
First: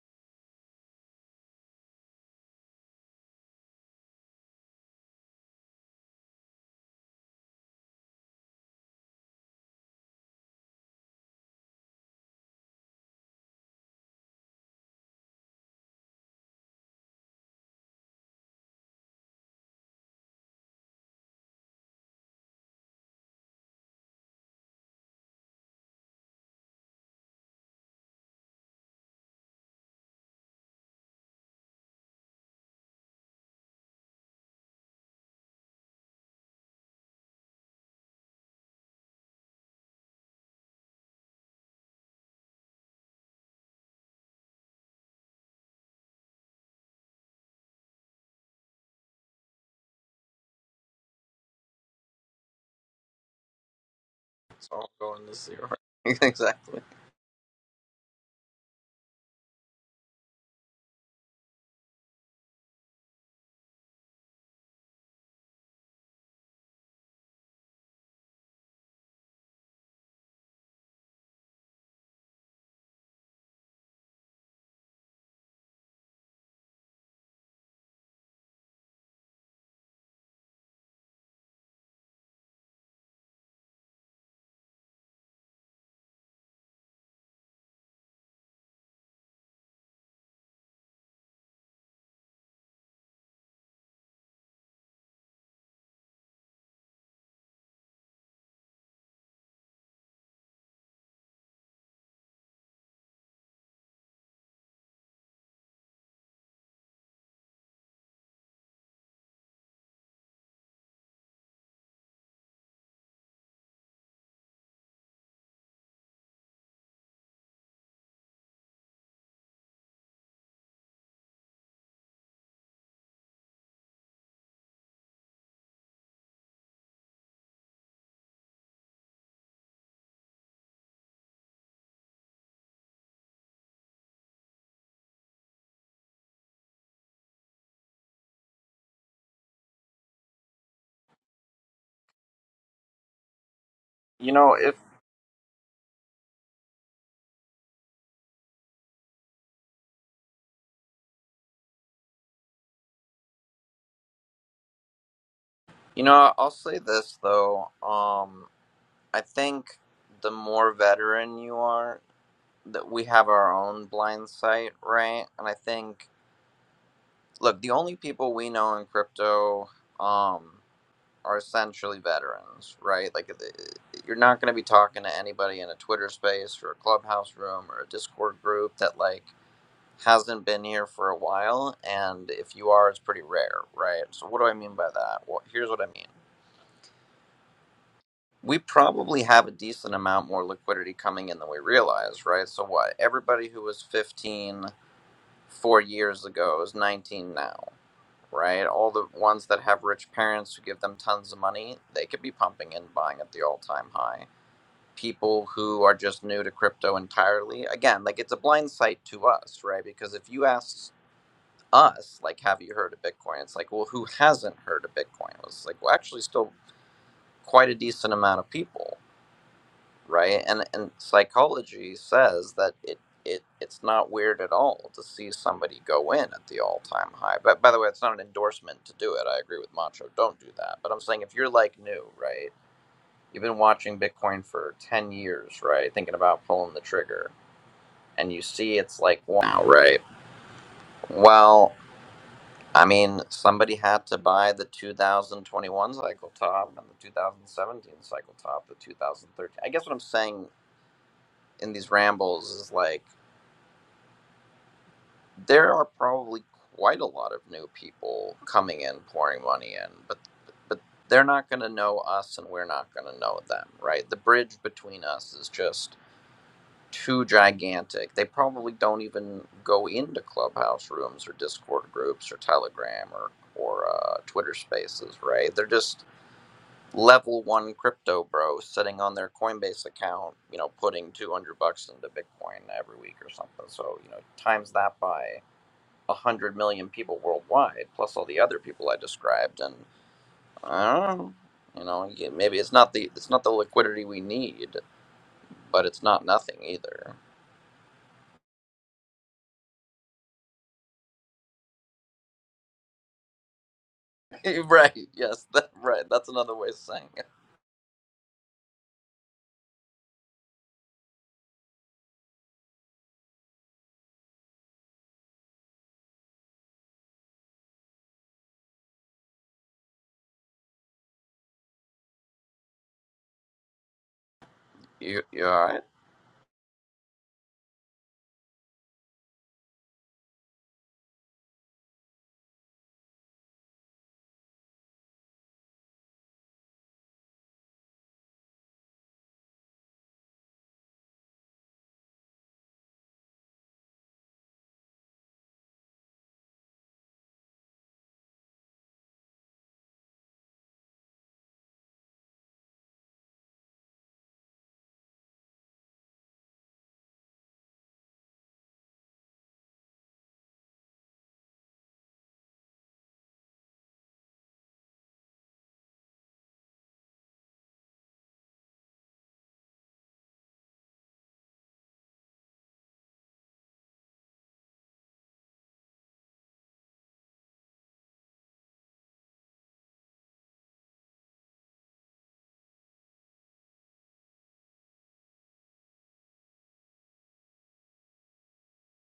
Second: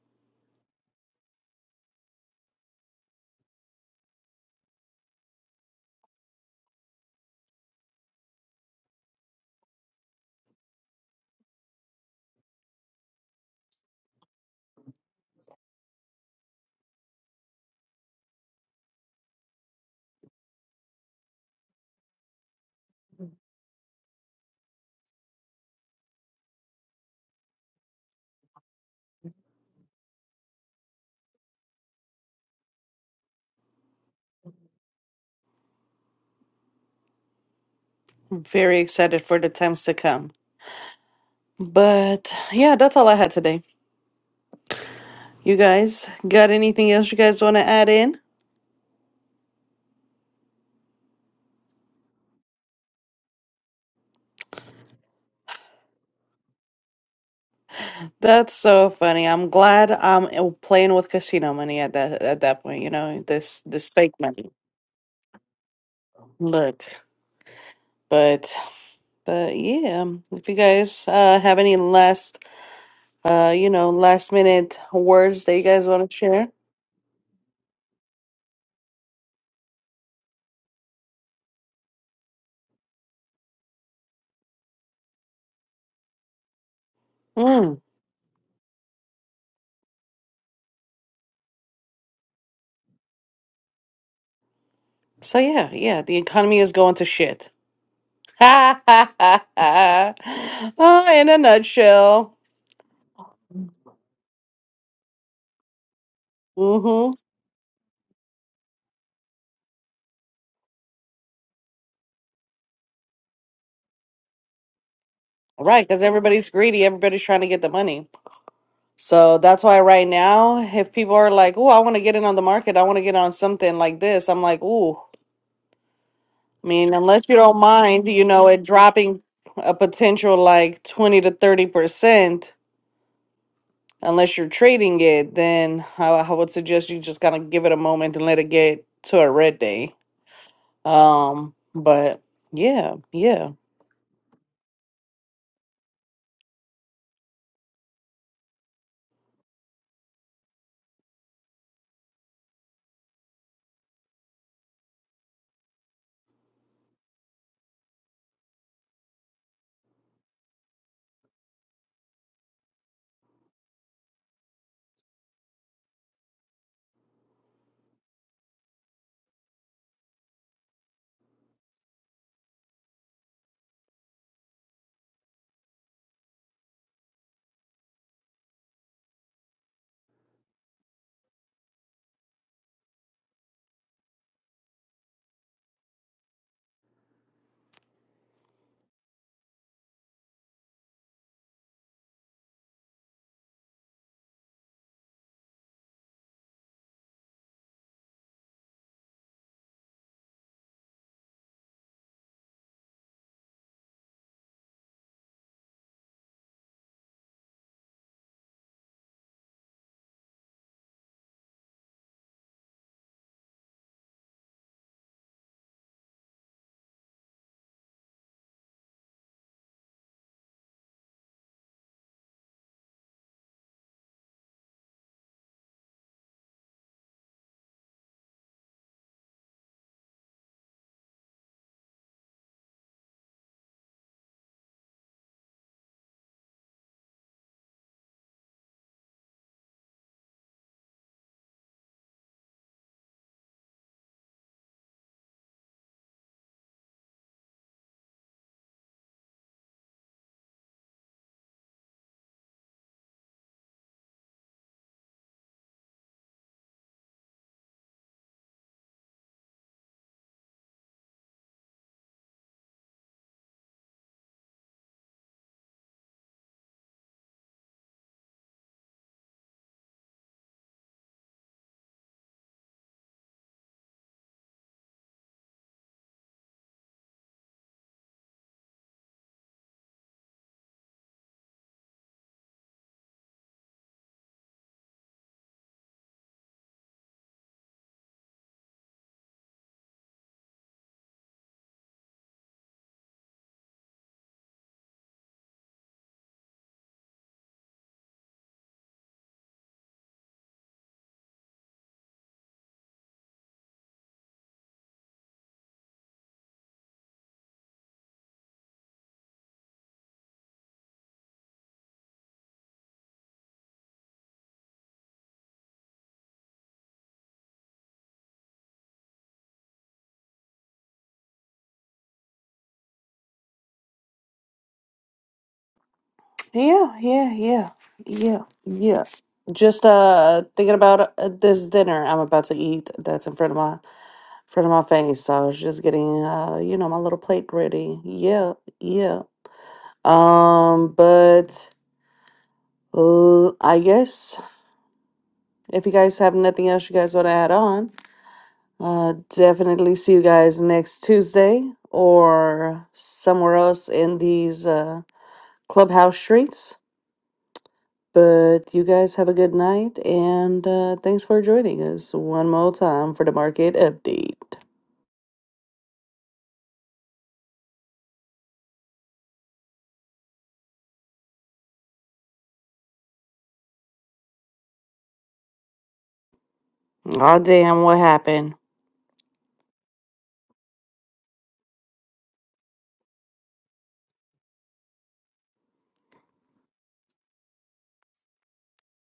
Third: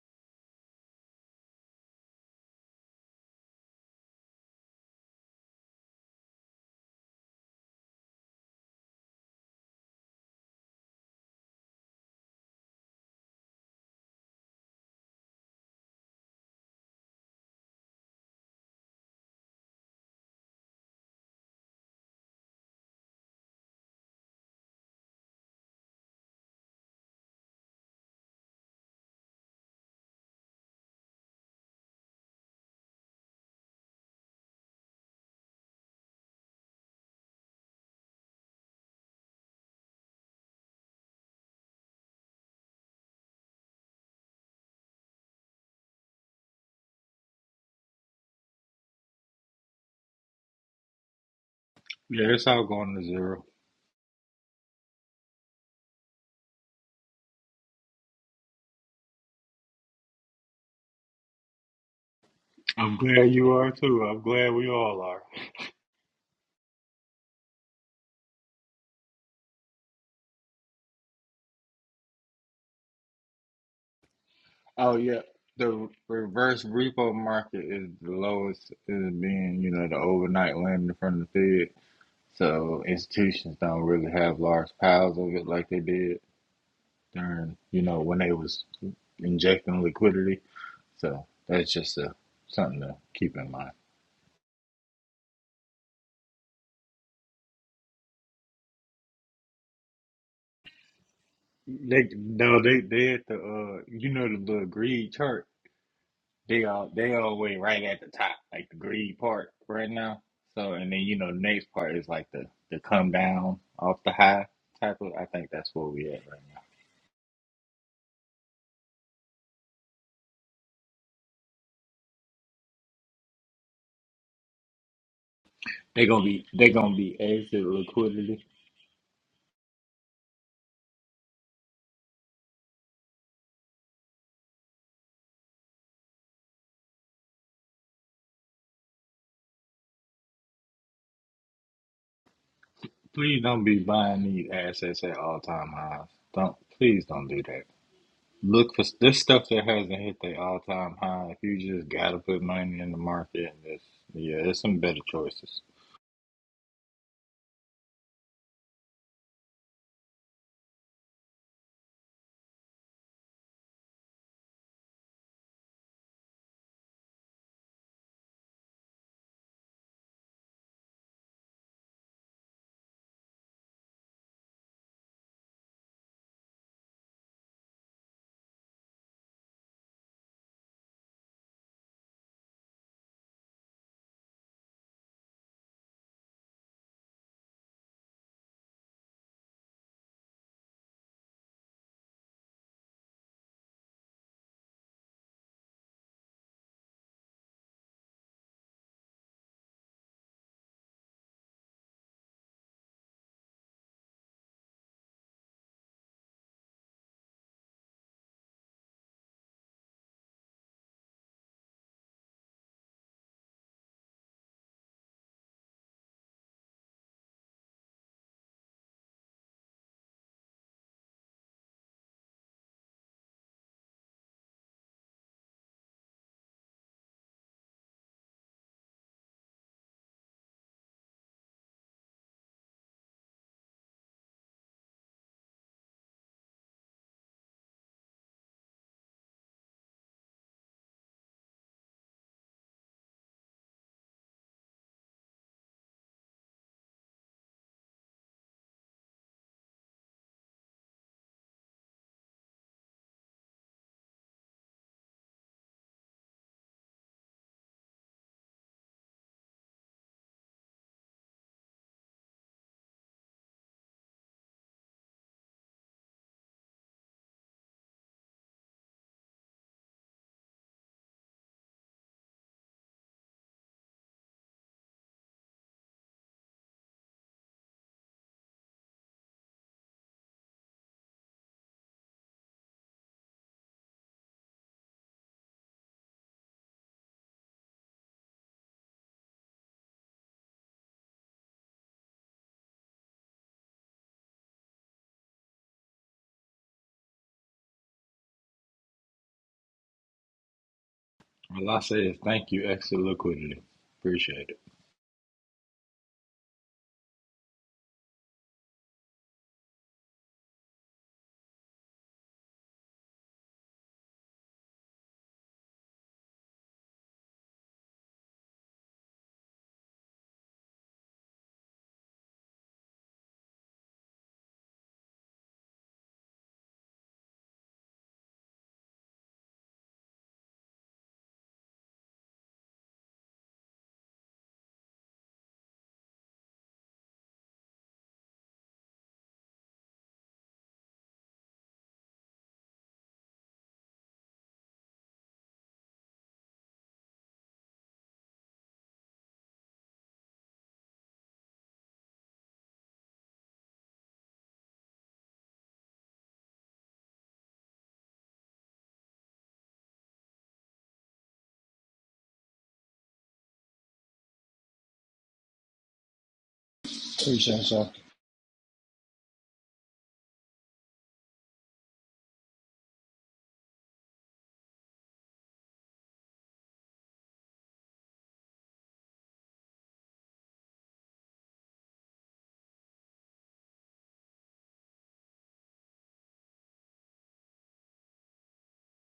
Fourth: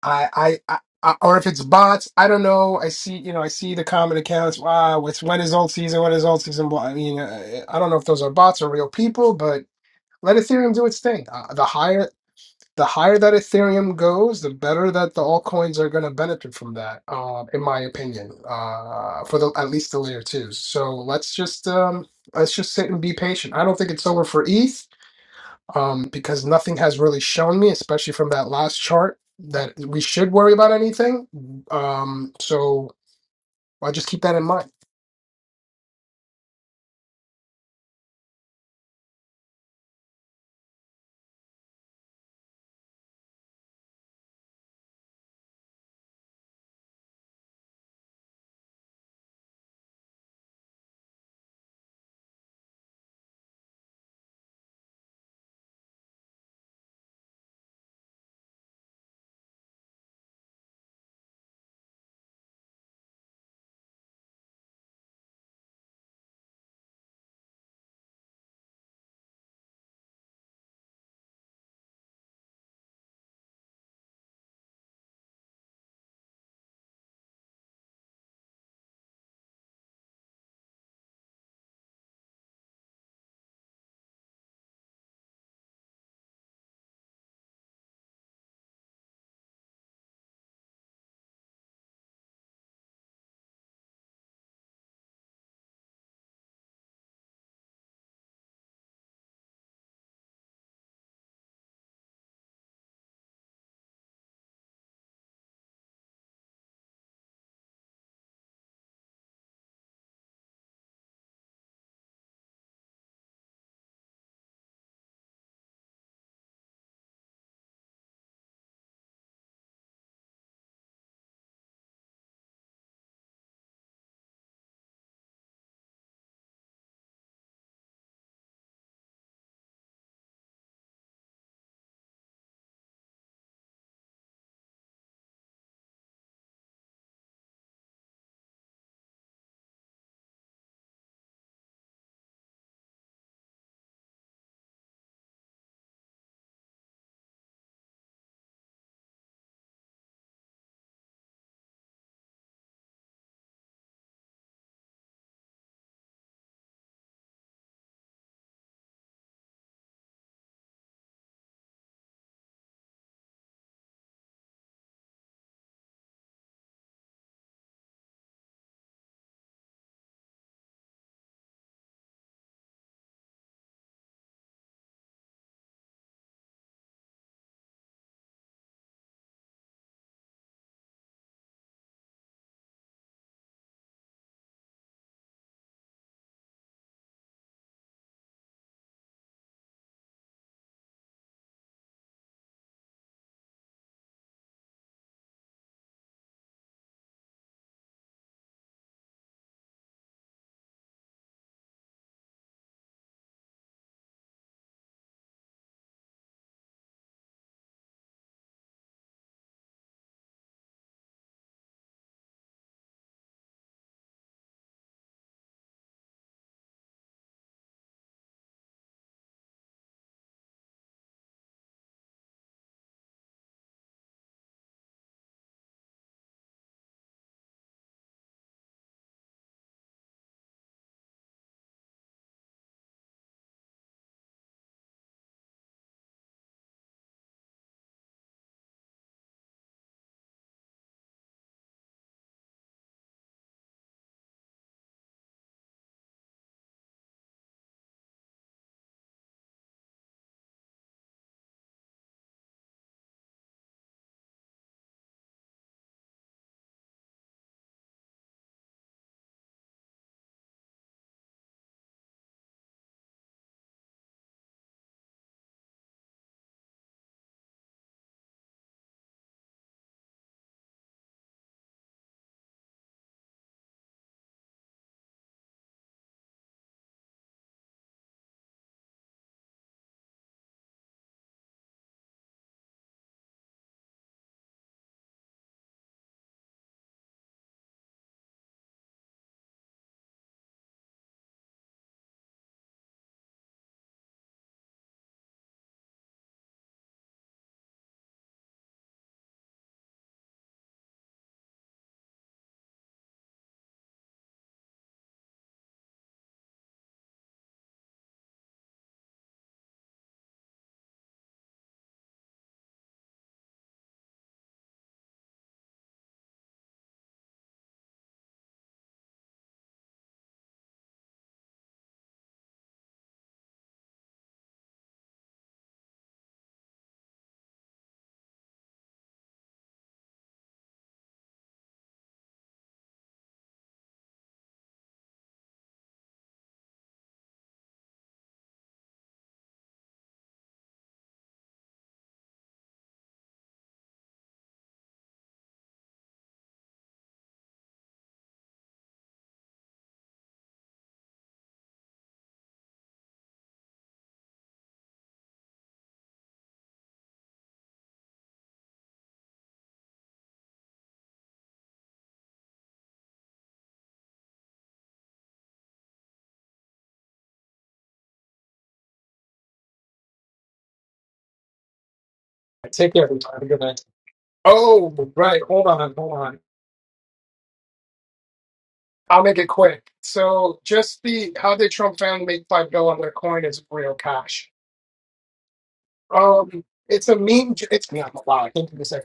Speaker 2: I I. I I- or if it's bots, I don't know. I see, you know, I see the common accounts. Wow, it's when is alt season? When is alt season? Well, I mean, uh, I don't know if those are bots or real people, but let Ethereum do its thing. Uh, the higher the higher that Ethereum goes, the better that the altcoins are going to benefit from that, uh, in my opinion, uh, for the at least the layer twos. So let's just um, let's just sit and be patient. I don't think it's over for ETH um, because nothing has really shown me, especially from that last chart, that we should worry about anything. Um, so I'll just keep that in mind.
Speaker 1: I'm very excited for the times to come. But yeah, that's all I had today. You guys got anything else you guys want to add in?
Speaker 3: Yeah, it's all going to zero.
Speaker 4: it's all going to zero *laughs* exactly
Speaker 1: That's so funny. I'm glad I'm uh, playing with casino money at that at that point, you
Speaker 3: I'm
Speaker 1: know,
Speaker 3: glad you
Speaker 1: this
Speaker 3: are
Speaker 1: this
Speaker 3: too.
Speaker 1: fake
Speaker 3: I'm
Speaker 1: money.
Speaker 3: glad we all are.
Speaker 1: Look, but but yeah, if you guys uh have any last uh you know, last minute
Speaker 3: Oh yeah,
Speaker 1: words that you guys
Speaker 3: the
Speaker 1: want to share.
Speaker 3: reverse repo market is the lowest is being, you know, the overnight lending from the Fed. So institutions don't really have large piles of it like they did during,
Speaker 1: Mm.
Speaker 3: you know, when they was injecting liquidity. So that's just a, something to keep in mind.
Speaker 1: So yeah, yeah, the economy is going to shit. *laughs* Oh, in a
Speaker 3: They
Speaker 1: nutshell.
Speaker 3: no, they they at the uh, you know the little greed chart. They all
Speaker 1: Mm-hmm.
Speaker 3: they always right at the top, like the greed part right now. So and then you know the next part is like the the come down off the high type of. I think that's
Speaker 1: Right,
Speaker 3: where
Speaker 1: because
Speaker 3: we at right
Speaker 1: everybody's
Speaker 3: now.
Speaker 1: greedy, everybody's trying to get the money. So that's why right now, if people are like, "Oh, I want to get in on the market. I want to get on something like this," I'm like, "Ooh, I
Speaker 3: They gonna be they
Speaker 1: mean,
Speaker 3: gonna be
Speaker 1: unless you don't
Speaker 3: exit
Speaker 1: mind, you
Speaker 3: liquidity.
Speaker 1: know, it dropping a potential like twenty to thirty percent, unless you're trading it, then I, I would suggest you just kind of give it a moment and let it get to a red day." Um, but yeah,
Speaker 3: Please
Speaker 1: yeah.
Speaker 3: don't be buying
Speaker 4: you
Speaker 3: these
Speaker 4: know if
Speaker 3: assets at all time highs. Don't please don't do that. Look for this stuff that hasn't hit the all time high. If you just gotta put money in the market, and this yeah, there's some better choices.
Speaker 4: you know i'll say this though um i think the more veteran you are that we have our own blind sight right and i think look, the only people we know in crypto um, are essentially veterans, right? Like, uh, you're not going to be talking to anybody in a Twitter space or a clubhouse room or a Discord group that, like, hasn't been here for a while. And if you are, it's pretty rare, right? So, what do I mean by that? Well, here's what I mean. We probably have a decent amount more liquidity coming in than we realize, right? So, what? Everybody who was 15 four years ago is 19 now right? All the ones that have rich parents who give them tons of money, they could be pumping and buying at the all time high. People who are just new to crypto entirely, again, like it's a blind sight to us, right? Because if you ask us, like, have you heard of Bitcoin? It's like, well, who hasn't heard of Bitcoin? It's like, well, actually, still quite a decent amount of people right? And and psychology says that it it it's not weird at all to see somebody go in at the all time high. But by the way, it's not an endorsement to do it. I agree with Macho. Don't do that. But I'm saying if you're like new, right? You've been watching Bitcoin for ten years, right? Thinking about pulling the trigger, and you see it's like wow, right? Well. I mean, somebody had to buy the 2021 cycle top and the 2017 cycle top, the 2013. I guess what I'm saying in these rambles is like there are probably quite a lot of new people coming in pouring money in but but they're not going to know us and we're not going to know them right the bridge between us is just too gigantic they probably don't even go into clubhouse rooms or discord groups or telegram or or uh, twitter spaces right they're just level one crypto bro sitting on their coinbase account you know putting 200 bucks into bitcoin every week or something so you know times that by 100 million people worldwide plus all the other people i described and i don't know you know yeah, maybe it's not the it's not the liquidity we need but it's not nothing either
Speaker 3: All I say is thank you, exit liquidity. Appreciate
Speaker 4: *laughs* right yes that, right that's another way of saying it you, you all right?
Speaker 1: Yeah, yeah, yeah, yeah, yeah. Just uh thinking about uh, this dinner I'm about to eat that's in front of my front of my face. So I was just getting uh, you know, my little plate ready. Yeah, yeah. Um, but uh, I guess if you guys have nothing else you guys want to add on, uh definitely see you guys next Tuesday or somewhere else in these uh clubhouse streets. But you guys have a good night, and uh, thanks for joining us one more time for the market update.
Speaker 3: it.
Speaker 2: Take care. everybody. Have a good night. Oh, right. Hold on. Hold on.
Speaker 1: Oh, damn, what happened?
Speaker 2: I'll make it quick. So just the how did Trump family make five dollar coin is real cash. Um, it's a meme. j- It's yeah, I'm wow. I think it's a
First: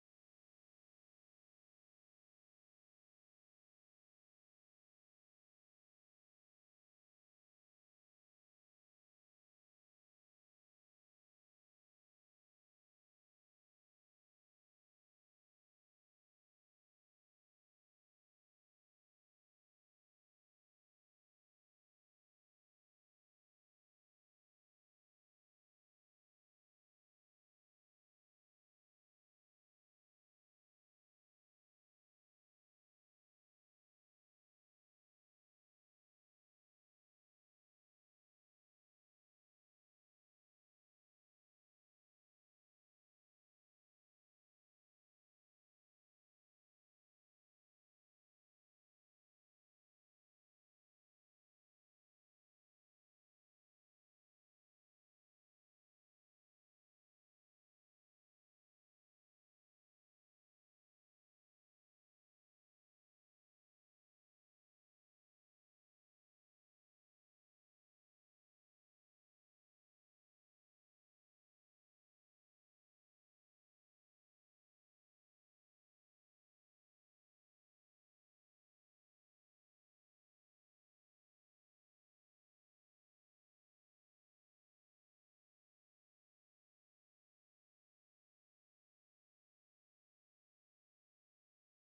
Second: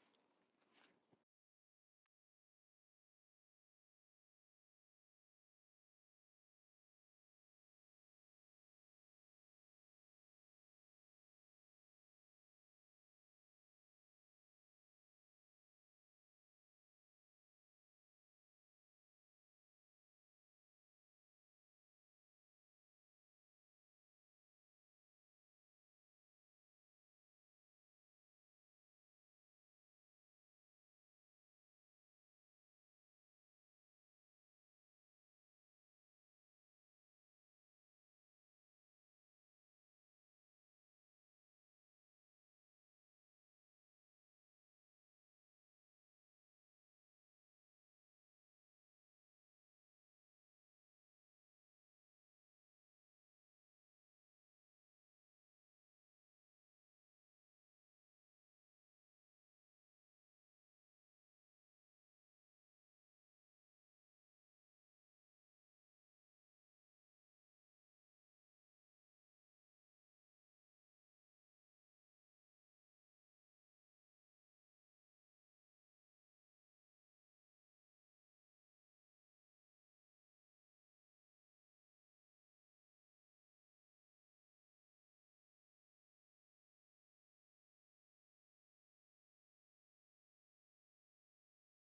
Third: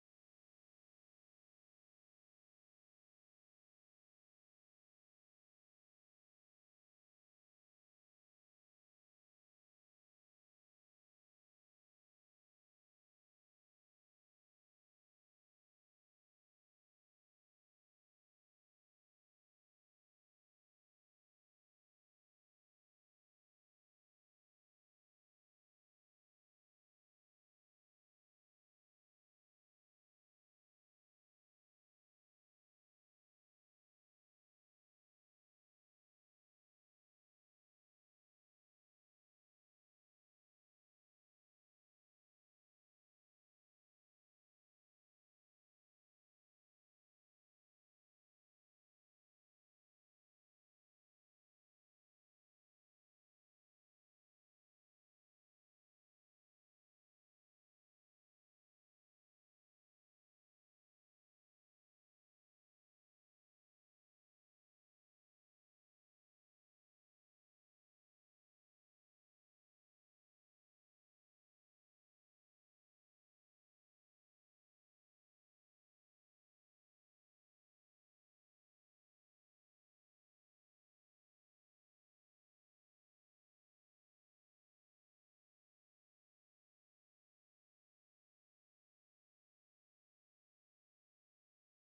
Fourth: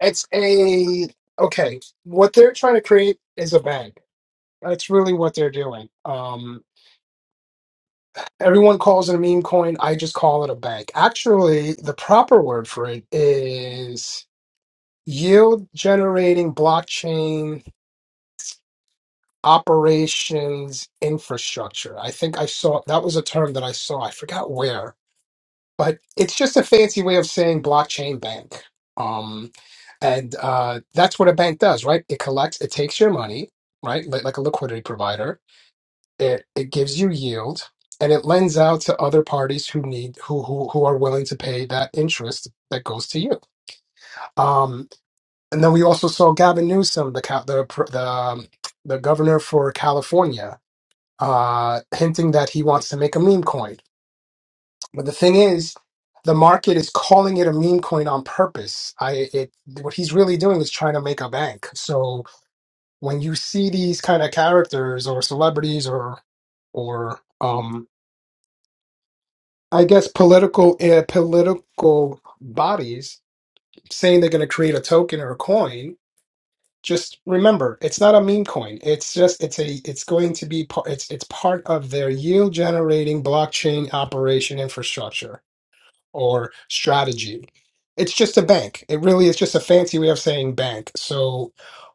Speaker 2: it's a okay. What they're trying to create is a bank. That's really what they're doing. Um, everyone calls it a meme coin. I just call it a bank. Actually, the proper word for it is yield generating blockchain operations infrastructure. I think I saw that was a term that I saw. I forgot where, but it's just a fancy way of saying blockchain bank. Um, and uh, that's what a bank does, right? It collects, it takes your money, right? Like, like a liquidity provider. It it gives you yield, and it lends out to other parties who need who who who are willing to pay that interest that goes to you. Um, and then we also saw Gavin Newsom, the ca- the pr- the um, the governor for California uh, hinting that he wants to make a meme coin. But the thing is, the market is calling it a meme coin on purpose. I it what he's really doing is trying to make a bank. So when you see these kind of characters or celebrities or or um I guess political uh, political bodies saying they're going to create a token or a coin just remember it's not a meme coin it's just it's a it's going to be part it's it's part of their yield generating blockchain operation infrastructure or strategy it's just a bank it really is just a fancy way of saying bank so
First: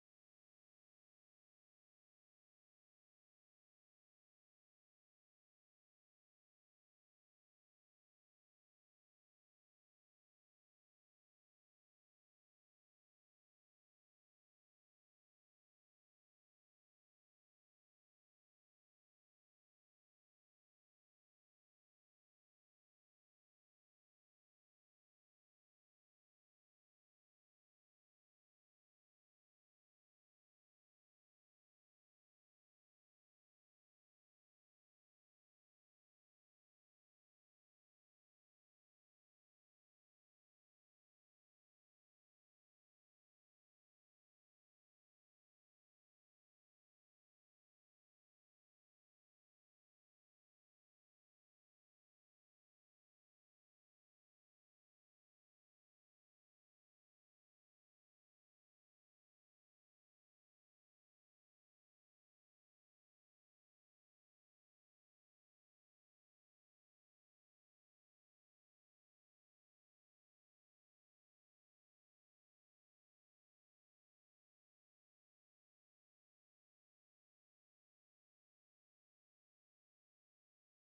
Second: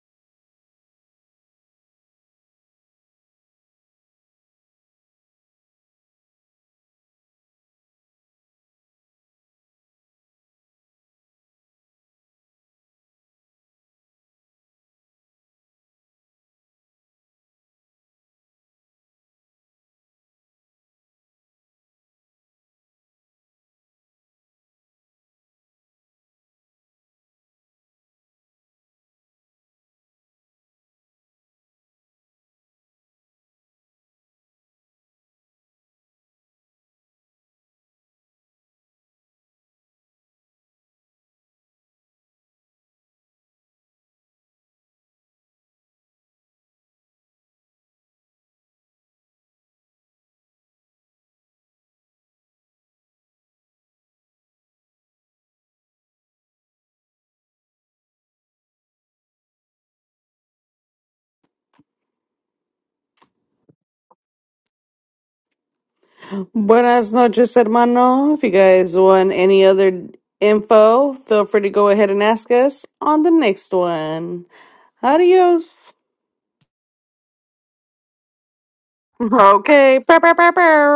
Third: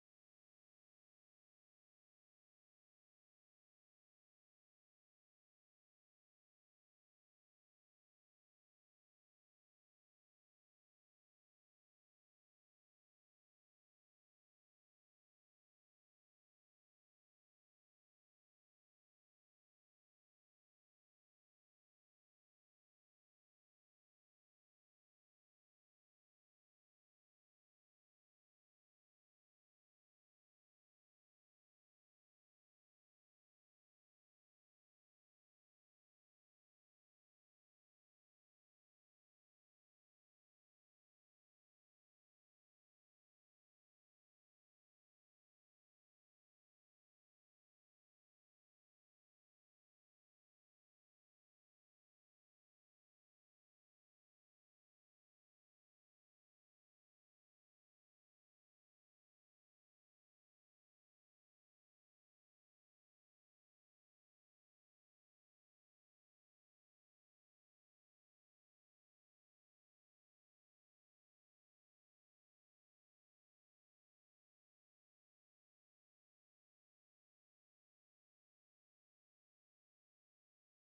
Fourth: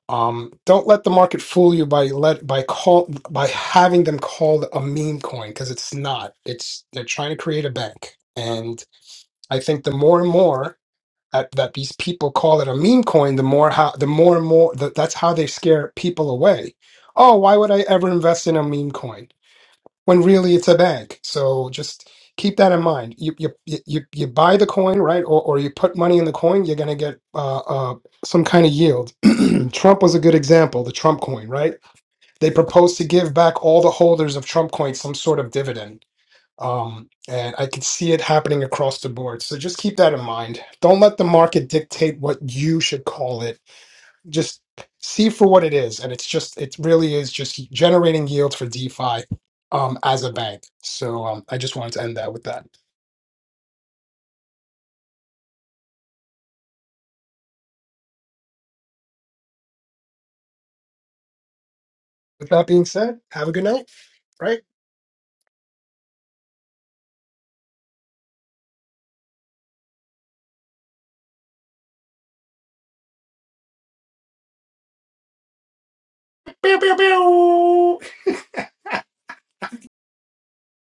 Speaker 2: um don't let the market fool you by let by call by having them called a meme coin because it's not it's they're trying to create a bank and i think the more and more at, that these people call it a meme coin, the more how the more and more that that's how they scare people away. Oh, why would I ever invest in a meme coin when really it's a bank? So just keep that in mind. You you you, you you buy the coin, right, or or you put money in the coin, you're gonna get uh, uh, some kind of yield. *clears throat* Trump was a good example, the Trump coin, right? They proposed to give back all the holders of Trump coin some sort of dividend um, and I could see it happening across the board. So just keep that in mind. Don't let the market dictate what you should call it. Just see for what it is. And it's just, it really is just generating yield for DeFi um, as a bank. So um, I just wanted to end that with that. With that being said, have a good night, right?
Speaker 1: Buenas noches, hermano. If you guys want any other info, feel free to go ahead and ask us on the next one. Adios. *laughs*
Speaker 2: Pew, pew, pew.
Speaker 1: Okay. Bow, bow, bow, bow.